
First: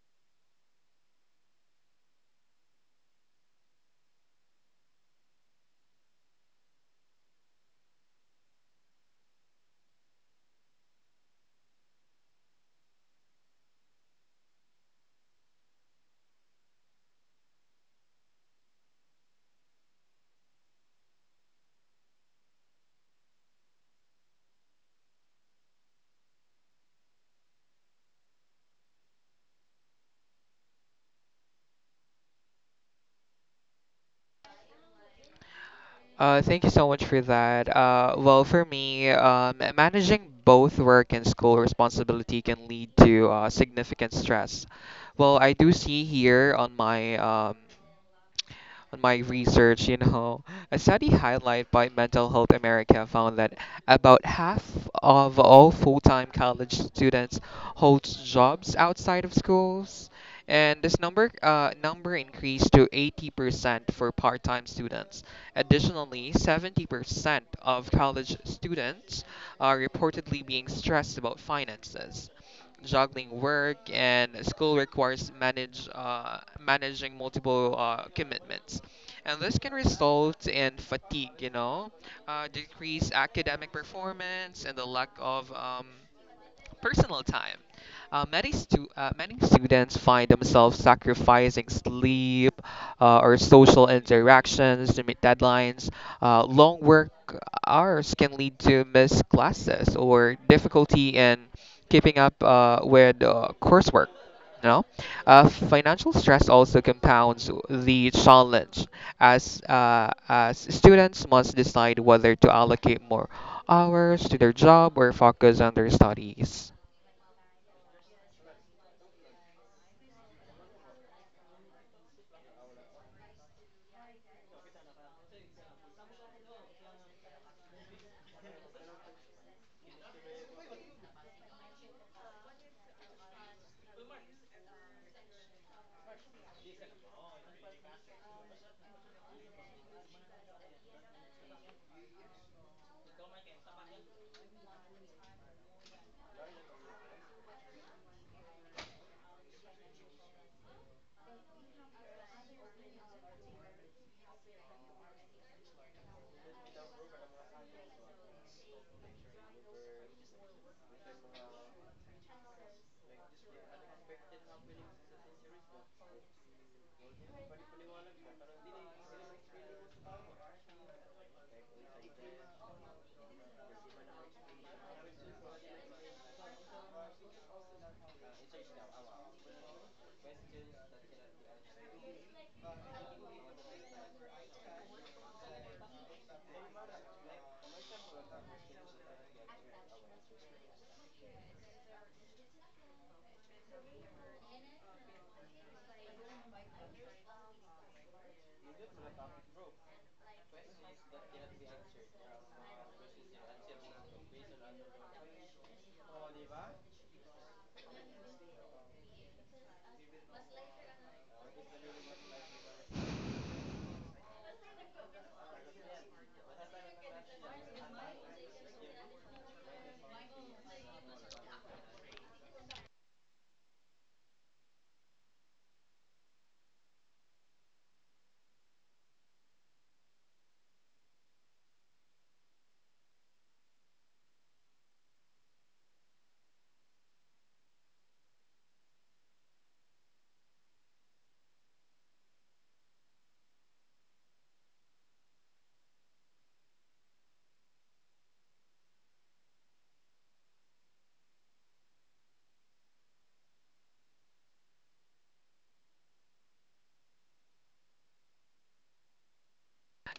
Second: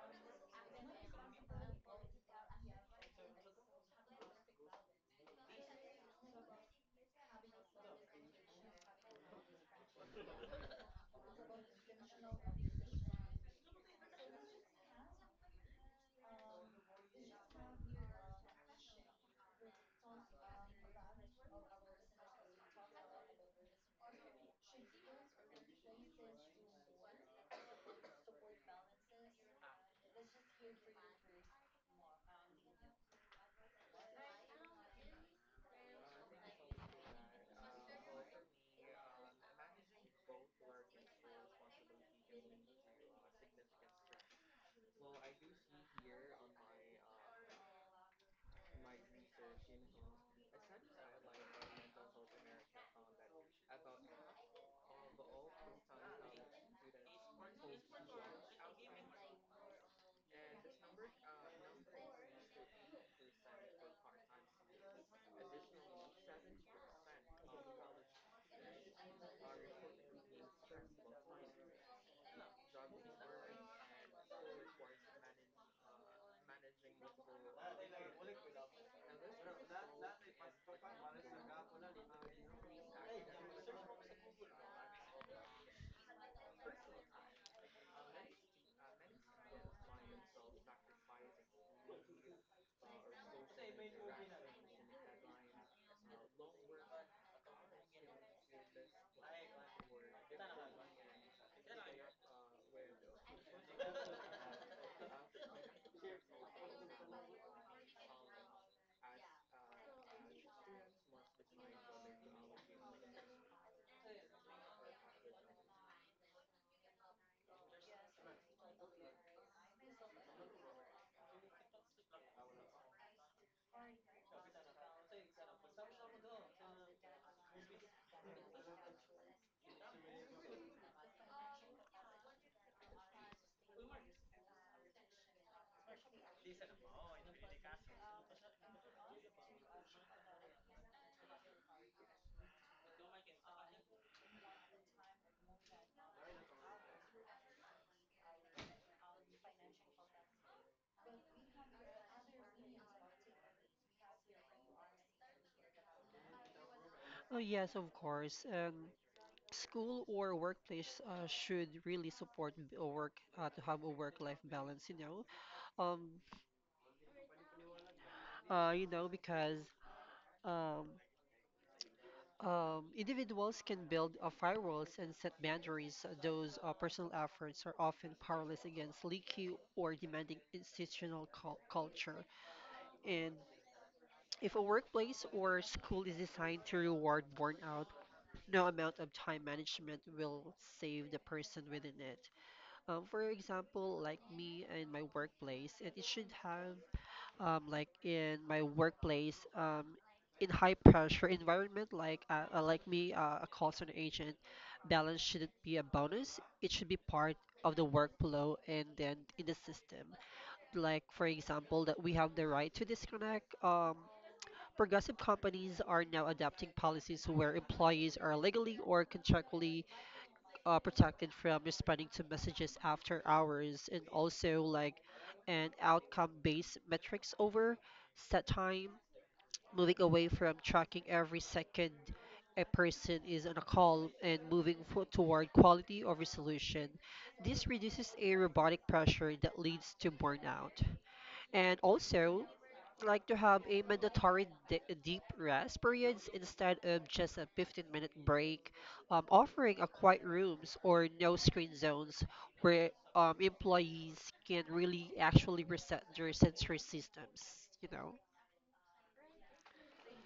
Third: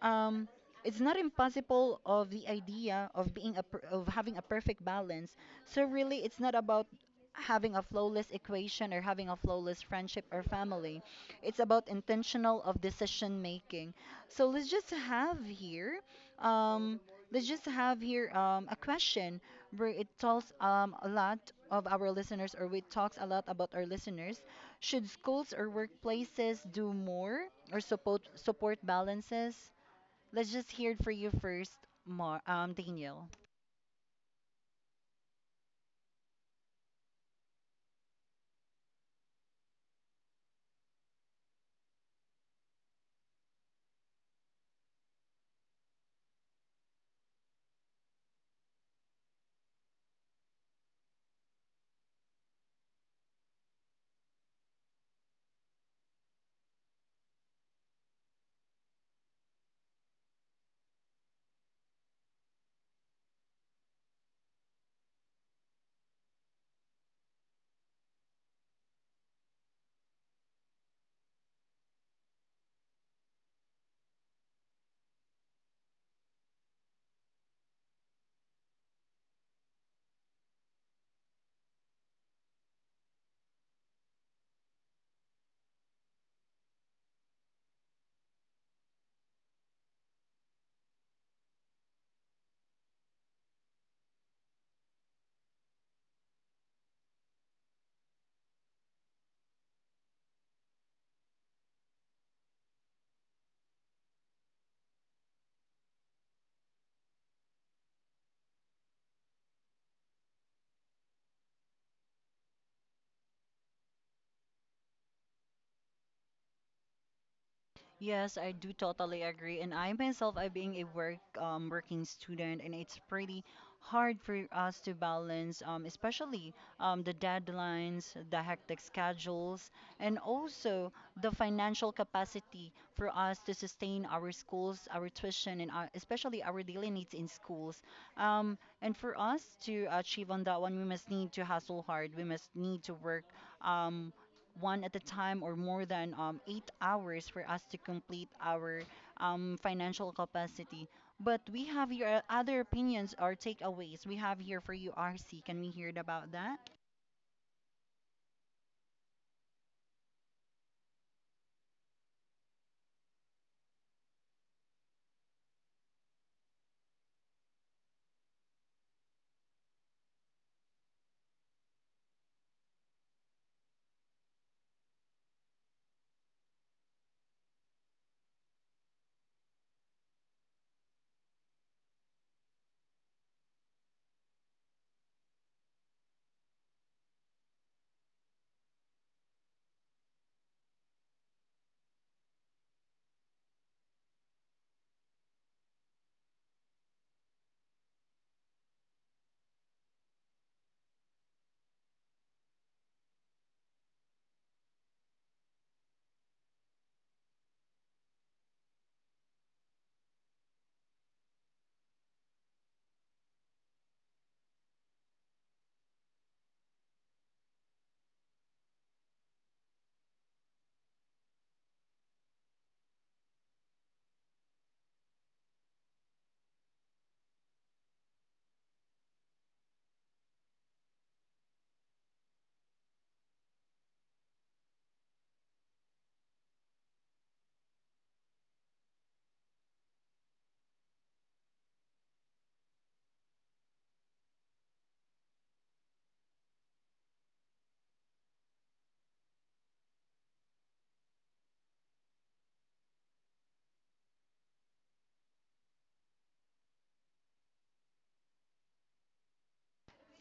Speaker 1: um, it's not impossible of the idea of having a perfect balance. So really, it's not about having a flawless equation or having a flawless friendship or family. It's about intentional of decision making. So let's just have here um, let's just have here a question where it talks a lot of our listeners, or we talks a lot about our listeners, should schools or workplaces do more or support balances? Let's just hear it for you first, Mar Daniel.
Speaker 3: Thank you so much for that. Well, for me, managing both work and school responsibility can lead to significant stress. Well, I do see here on my research, you know, a study highlighted by Mental Health America found that about half of all full-time college students holds jobs outside of schools, and this number increased to 80% for part-time students. Additionally, 70% of college students are reportedly being stressed about finances. Juggling work and school requires manage managing multiple commitments, and this can result in fatigue. You know, decreased academic performance and the lack of personal time. Many students find themselves sacrificing sleep or social interactions to meet deadlines. Long work hours can lead to missed classes or difficulty in keeping up with coursework. No. Financial stress also compounds the challenge as students must decide whether to allocate more hours to their job or focus on their studies.
Speaker 1: Yes, I do totally agree. And I myself, I being a working student, and it's pretty hard for us to balance, especially the deadlines, the hectic schedules, and also the financial capacity for us to sustain our schools, our tuition, and our, especially our daily needs in schools. And for us to achieve on that one, we must need to hustle hard. We must need to work. Um, one at a time or more than eight hours for us to complete our financial capacity. But we have your other opinions or takeaways. We have here for you, RC. Can we hear it about that?
Speaker 2: Oh yes, of course. And school or workplace should really support b- a work to have a work-life balance. Know, um, you know, because um, individuals can build firewalls and set boundaries. Those personal efforts are often powerless against leaky or demanding institutional culture. And if a workplace or school is designed to reward burnout, no amount of time management will save the person within it. For example, like me and my workplace, and it should have, like in my workplace, in high pressure environment, like me, a call center agent, balance shouldn't be a bonus. It should be part of the workflow and then in the system. Like for example, that we have the right to disconnect. Progressive companies are now adopting policies where employees are legally or contractually protected from responding to messages after hours. And also, like an outcome based metrics over set time, moving away from tracking every second a person is on a call and toward quality of resolution. This reduces a robotic pressure that leads to burnout. And also, like to have a mandatory deep rest periods instead of just a 15-minute break, offering a quiet rooms or no screen zones where employees can really actually reset their sensory systems, you know.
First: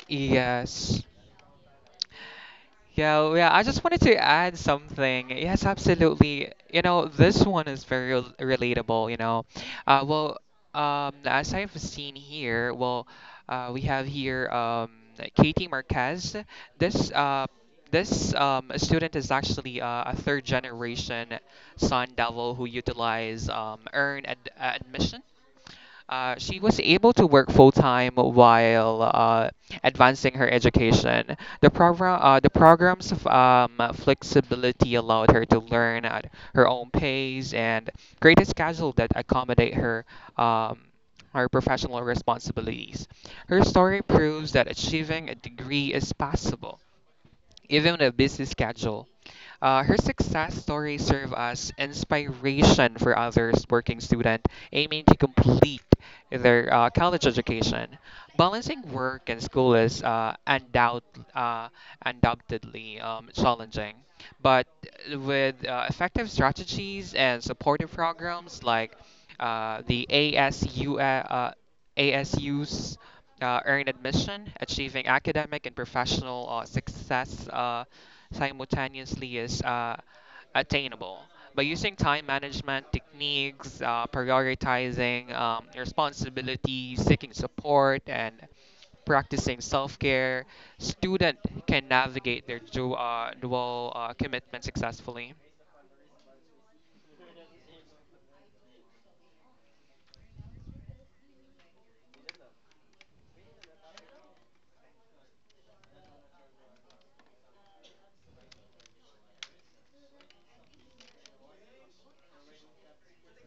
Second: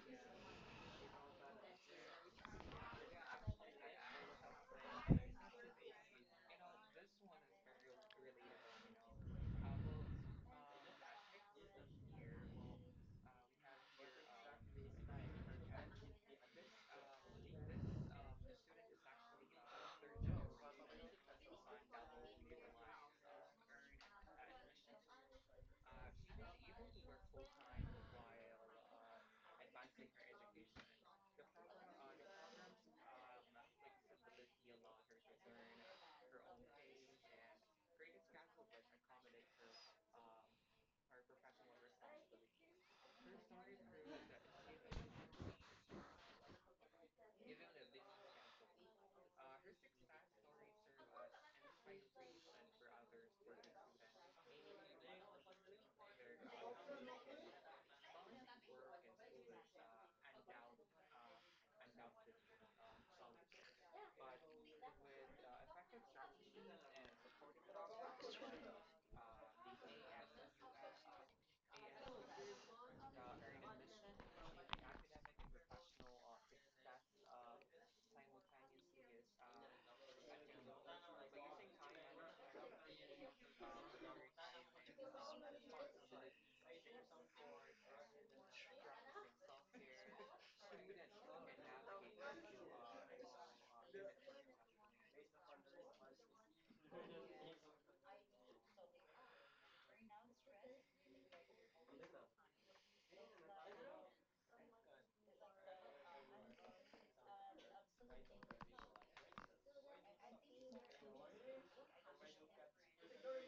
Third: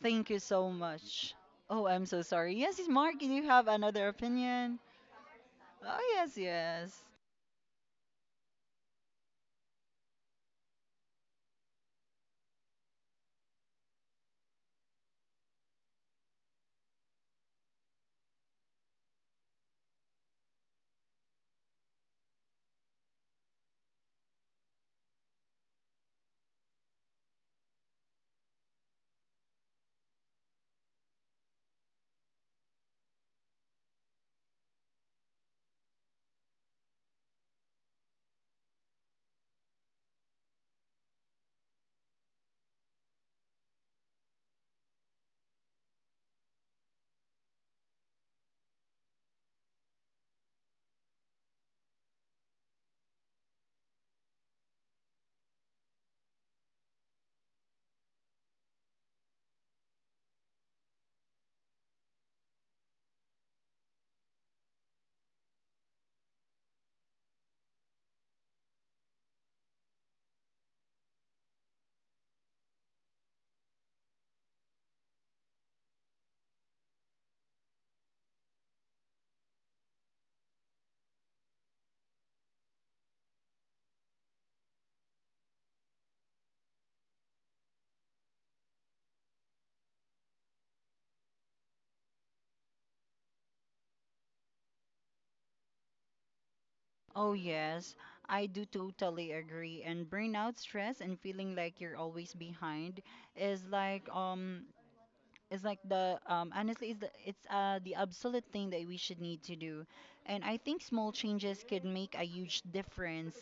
Speaker 1: Thank you so
Speaker 3: Yes.
Speaker 1: much. Oh, I'm so sorry. Yes, it's
Speaker 3: Yeah,
Speaker 1: Mark, do
Speaker 3: well,
Speaker 1: you
Speaker 3: yeah, I
Speaker 1: have
Speaker 3: just wanted
Speaker 1: another
Speaker 3: to add
Speaker 1: opinion?
Speaker 3: something. Yes,
Speaker 1: Oh, yes,
Speaker 3: absolutely. You
Speaker 1: yes.
Speaker 3: know, this one is very relatable, you know. Uh, well, as I've seen here, well, we have here Katie Marquez. This uh, this student is actually a third generation Sun Devil who utilize earn ad admission. She was able to work full time while advancing her education. The program's flexibility allowed her to learn at her own pace and create a schedule that accommodate her um, her professional responsibilities. Her story proves that achieving a degree is possible, even a busy schedule. Her success stories serve as inspiration for others working students aiming to complete their college education. Balancing work and school is uh, undoubtedly challenging, but with effective strategies and supportive programs like uh, the ASU. uh, ASU's earned admission, achieving academic and professional success simultaneously is attainable. By using time management techniques, prioritizing responsibilities, seeking support, and practicing self-care, student can navigate their dual commitment successfully.
Speaker 1: Oh, yes. I do totally agree. And burnout stress and feeling like you're always behind is like it's like the honestly it's the absolute thing that we should need to do. And I think small changes could make a huge difference.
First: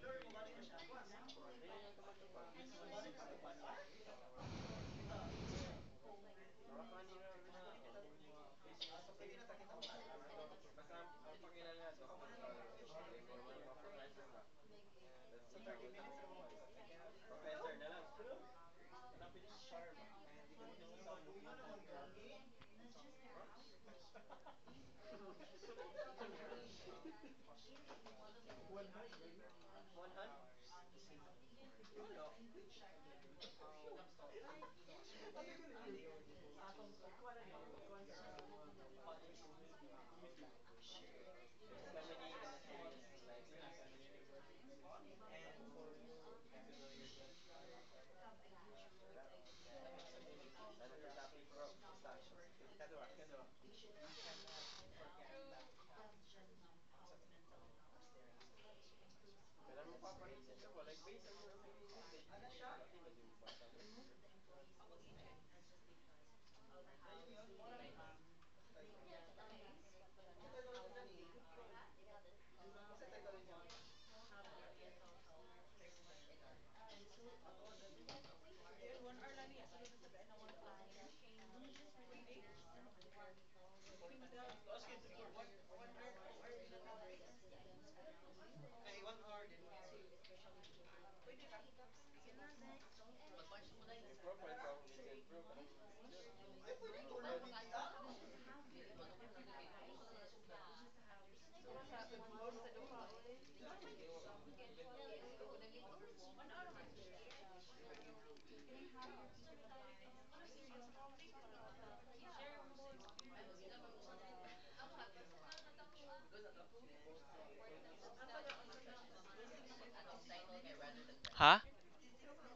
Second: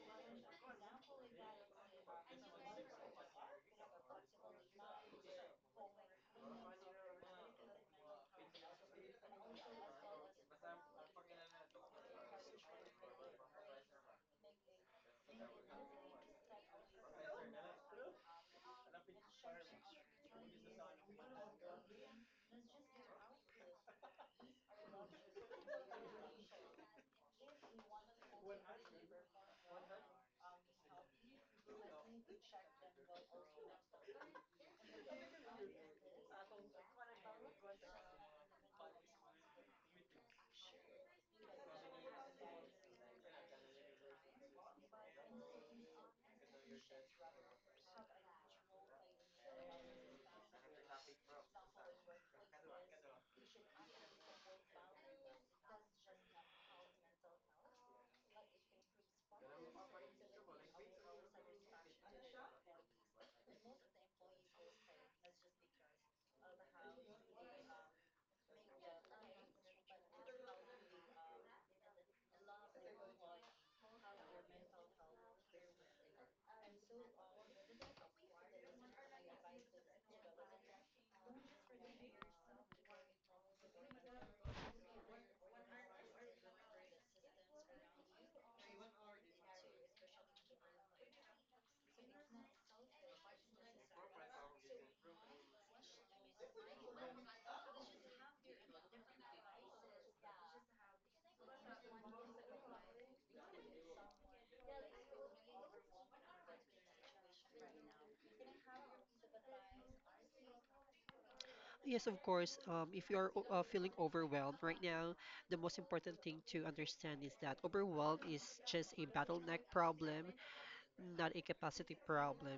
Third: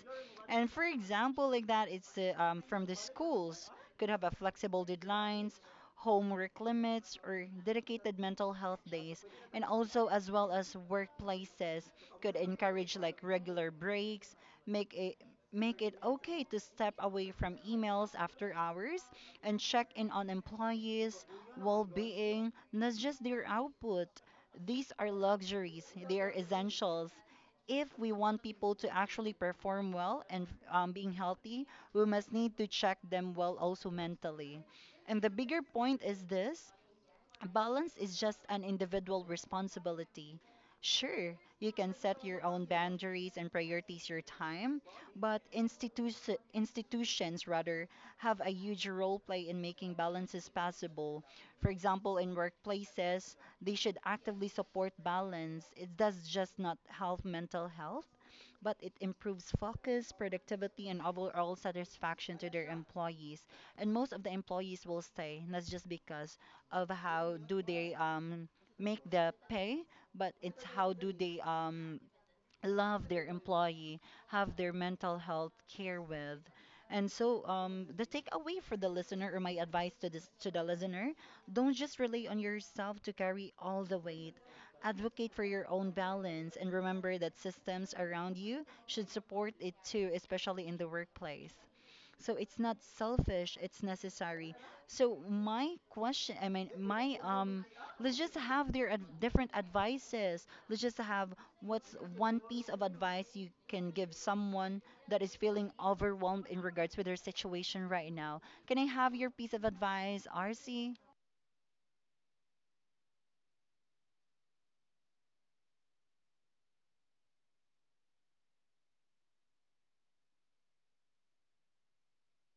Speaker 1: And for example, like that it's from the schools could have a flexible deadlines, homework limits or dedicated mental health days. And also as well as workplaces could encourage like regular breaks, make it make it okay to step away from emails after hours and check in on employees well being, not just their output. These are luxuries, they are essentials. If we want people to actually perform well and being healthy, we must need to check them well also mentally. And the bigger point is this: balance is just an individual responsibility. Sure, you can set your own boundaries and prioritize your time, but institutions rather have a huge role play in making balances possible. For example, in workplaces, they should actively support balance. It does just not help mental health, but it improves focus, productivity, and overall satisfaction to their employees. And most of the employees will stay, not just because of how do they make the pay, but it's how do they love their employee, have their mental health care with. And so the takeaway for the listener, or my advice to this to the listener, don't just rely on yourself to carry all the weight. Advocate for your own balance and remember that systems around you should support it too, especially in the workplace. So it's not selfish, it's necessary. So my question, I mean, my let's just have their different advices. Let's just have what's one piece of advice you can give someone that is feeling overwhelmed in regards with their situation right now. Can I have your piece of advice, RC?
Speaker 2: Yes, of course. If you are feeling overwhelmed right now, the most important thing to understand is that overwhelm is just a bottleneck problem, not a
Speaker 3: Huh?
Speaker 2: capacity problem.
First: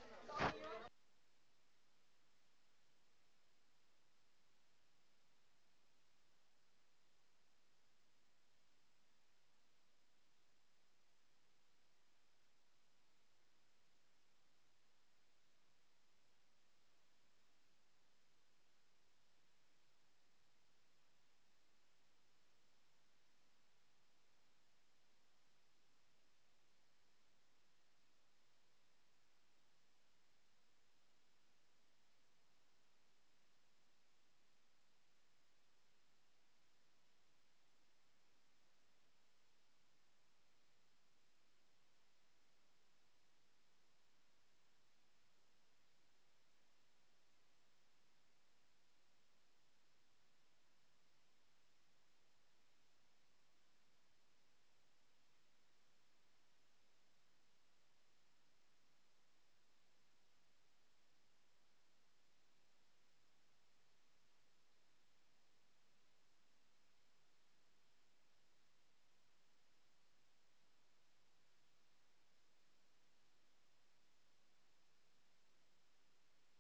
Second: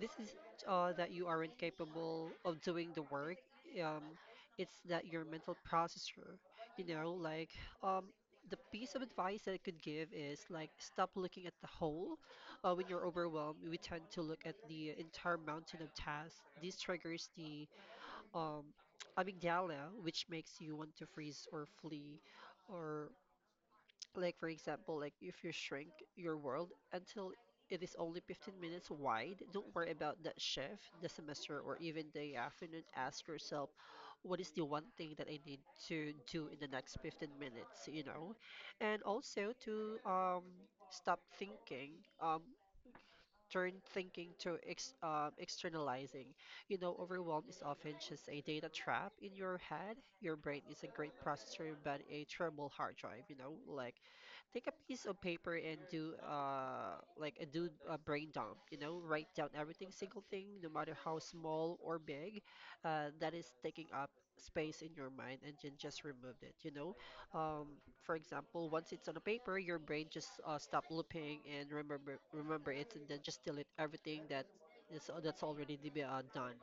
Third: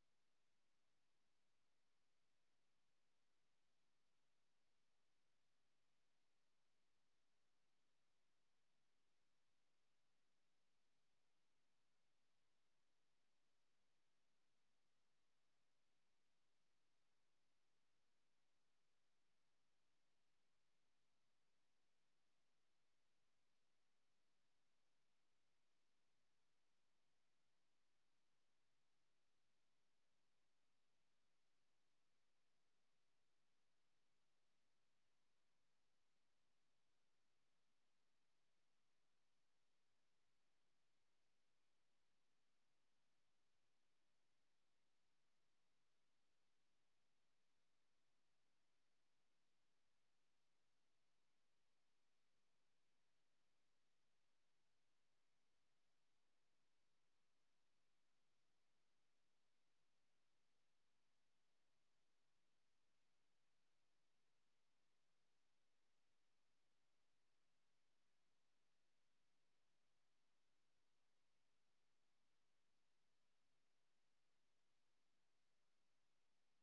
Speaker 2: This is that you aren't capable of doing the work. Um, it's that your mental processor, you know, like, um, the piece of advice that I could give is like stop looking at the whole. When you're overwhelmed, we tend to look at the entire mountain of tasks. This triggers the um, amygdala, which makes you want to freeze or flee. Or like for example, like if you shrink your world until it is only 15 minutes wide, don't worry about that shift, the semester, or even the afternoon. Ask yourself, what is the one thing that I need to do in the next 15 minutes, you know? And also to stop thinking, um, turn thinking to ex externalizing. You know, overwhelm is often just a data trap in your head. Your brain is a great processor, but a terrible hard drive, you know? Like, take a piece of paper and do a brain dump, you know, write down everything single thing, no matter how small or big, that is taking up space in your mind, and then just remove it, you know. um, for example, once it's on a paper, your brain just stop looping and remember it, and then just delete everything that is that's already to be, done.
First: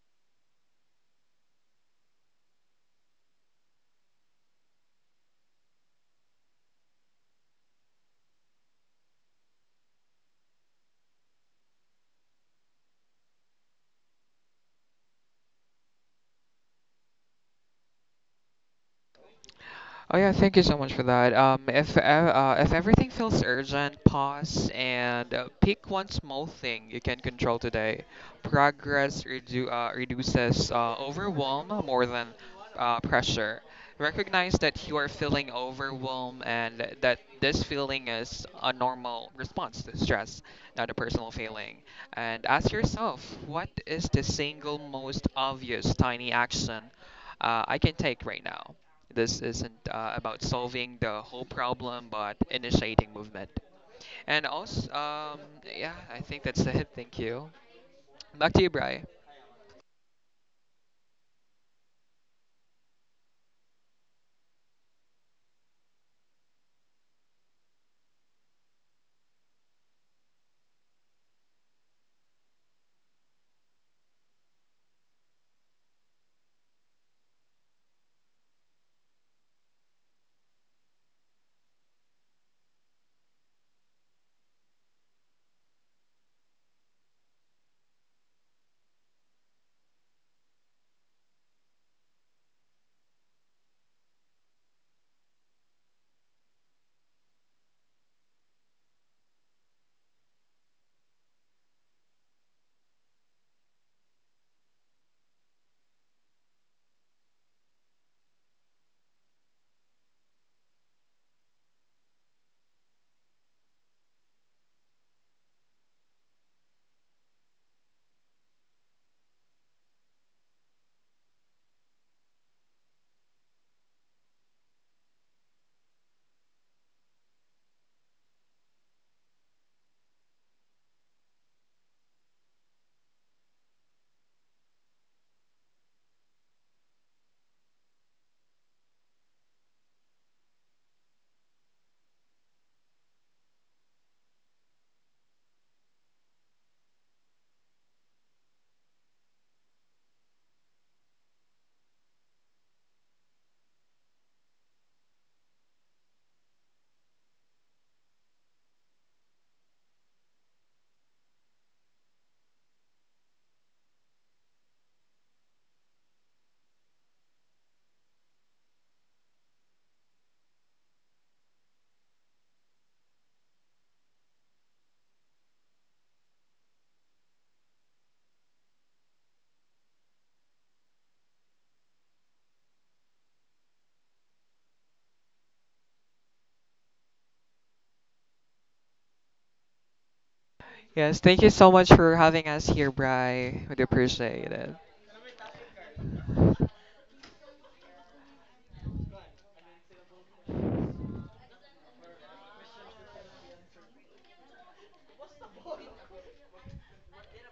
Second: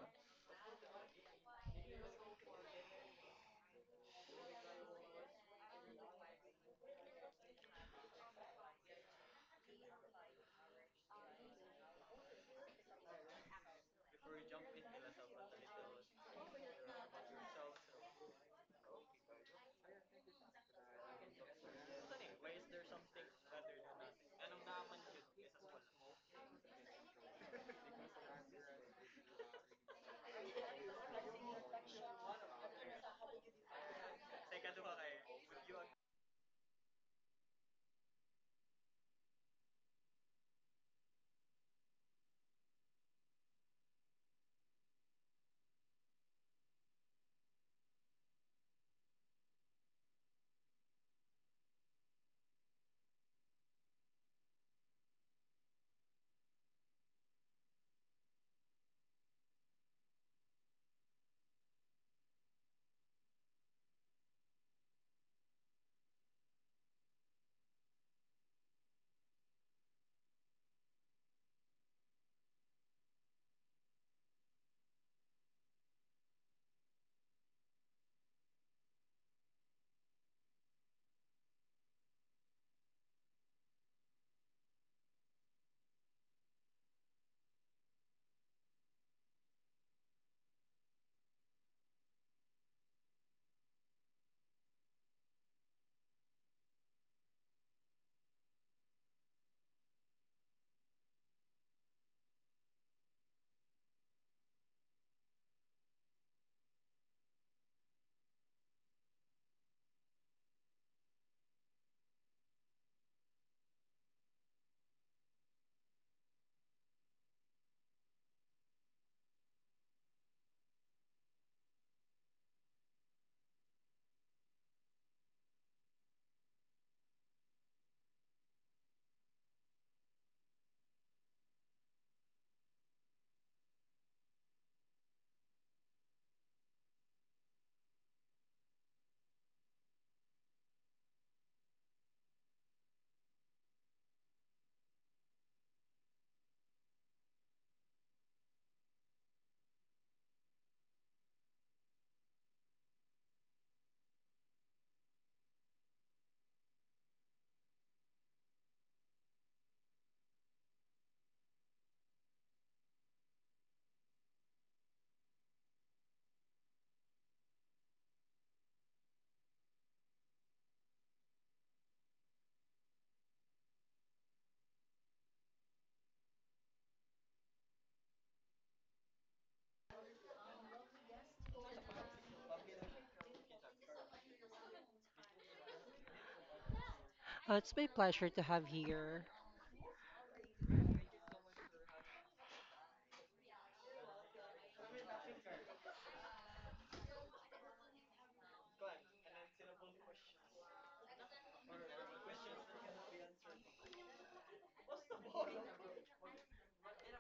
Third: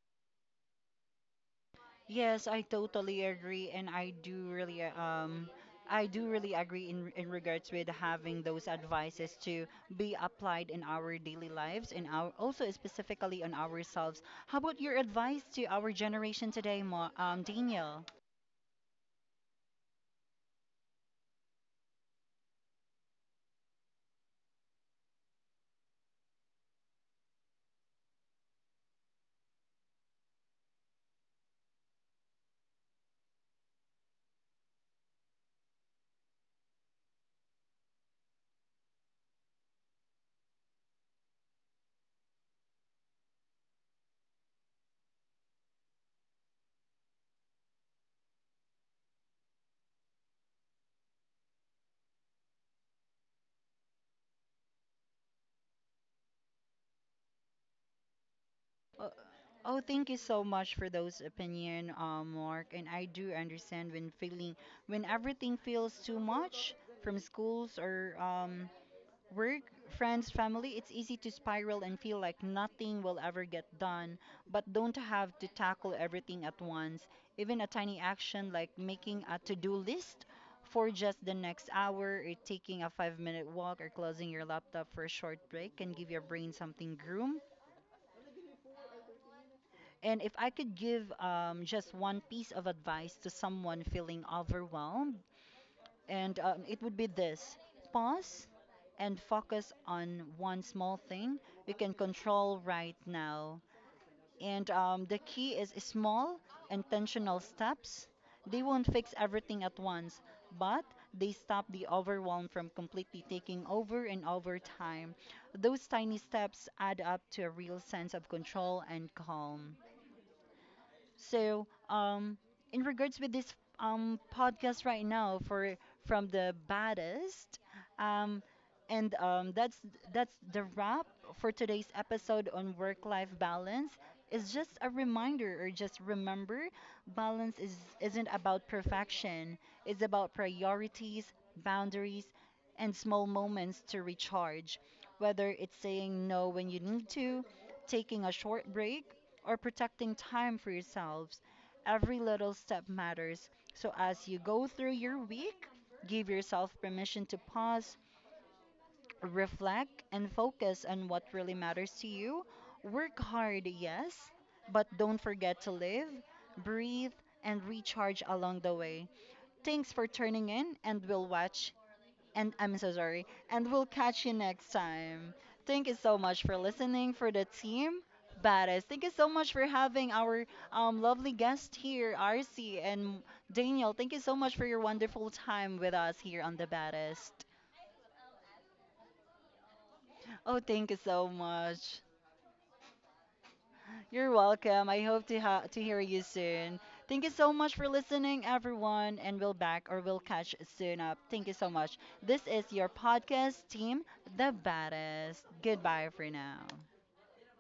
Speaker 1: Yes, I totally agree, and I do really agree in regards with having those advices to be applied in our daily lives and our also specifically on ourselves. How about your advice to our generation today, Ma Daniel?
Speaker 3: Oh yeah, thank you so much for that. If everything feels urgent, pause and pick one small thing you can control today. Reduces overwhelm more than pressure. Recognize that you are feeling overwhelmed and that this feeling is a normal response to stress, not a personal feeling. And ask yourself, what is the single most obvious tiny action I can take right now? This isn't about solving the whole problem, but initiating movement. And also, um, yeah, I think that's it. Thank you. Back to you, Bri.
Speaker 1: Uh, Oh, thank you so much for those opinion, Mark. And I do understand when feeling when everything feels too much from schools or work, friends, family, it's easy to spiral and feel like nothing will ever get done, but don't have to tackle everything at once. Even a tiny action like making a to do list for just the next hour, or taking a five-minute walk, or closing your laptop for a short break can give your brain something groom. And if I could give just one piece of advice to someone feeling overwhelmed, and it would be this: pause and focus on one small thing you can control right now. And the key is small intentional steps. They won't fix everything at once, but they stop the overwhelm from completely taking over, and over time those tiny steps add up to a real sense of control and calm. So, in regards with this podcast right now for from the Baddest, um, and that's the wrap for today's episode on work-life balance. It's just a reminder, or just remember, balance is isn't about perfection. It's about priorities, boundaries, and small moments to recharge. Whether it's saying no when you need to, taking a short break or protecting time for yourselves, every little step matters. So as you go through your week, give yourself permission to pause, reflect, and focus on what really matters to you. Work hard, yes, but don't forget to live, breathe, and recharge along the way. Thanks for turning in, and we'll watch and I'm so sorry. And we'll catch you next time. Thank you so much for listening for the team. Badass. Thank you so much for having our lovely guest here, RC and Daniel. Thank you so much for your wonderful time with us here on the Baddest.
Speaker 2: It's my pleasure to have here.
Speaker 1: Oh, thank you
Speaker 3: Yes,
Speaker 1: so
Speaker 3: thank you so much
Speaker 1: much.
Speaker 3: for having us here, Bri. We do
Speaker 1: You're
Speaker 3: appreciate it.
Speaker 1: welcome. I hope to hear you soon. Thank you so much for listening, everyone, and we'll back or we'll catch soon up. Thank you so much. This is your podcast team, the Baddest. Goodbye for now.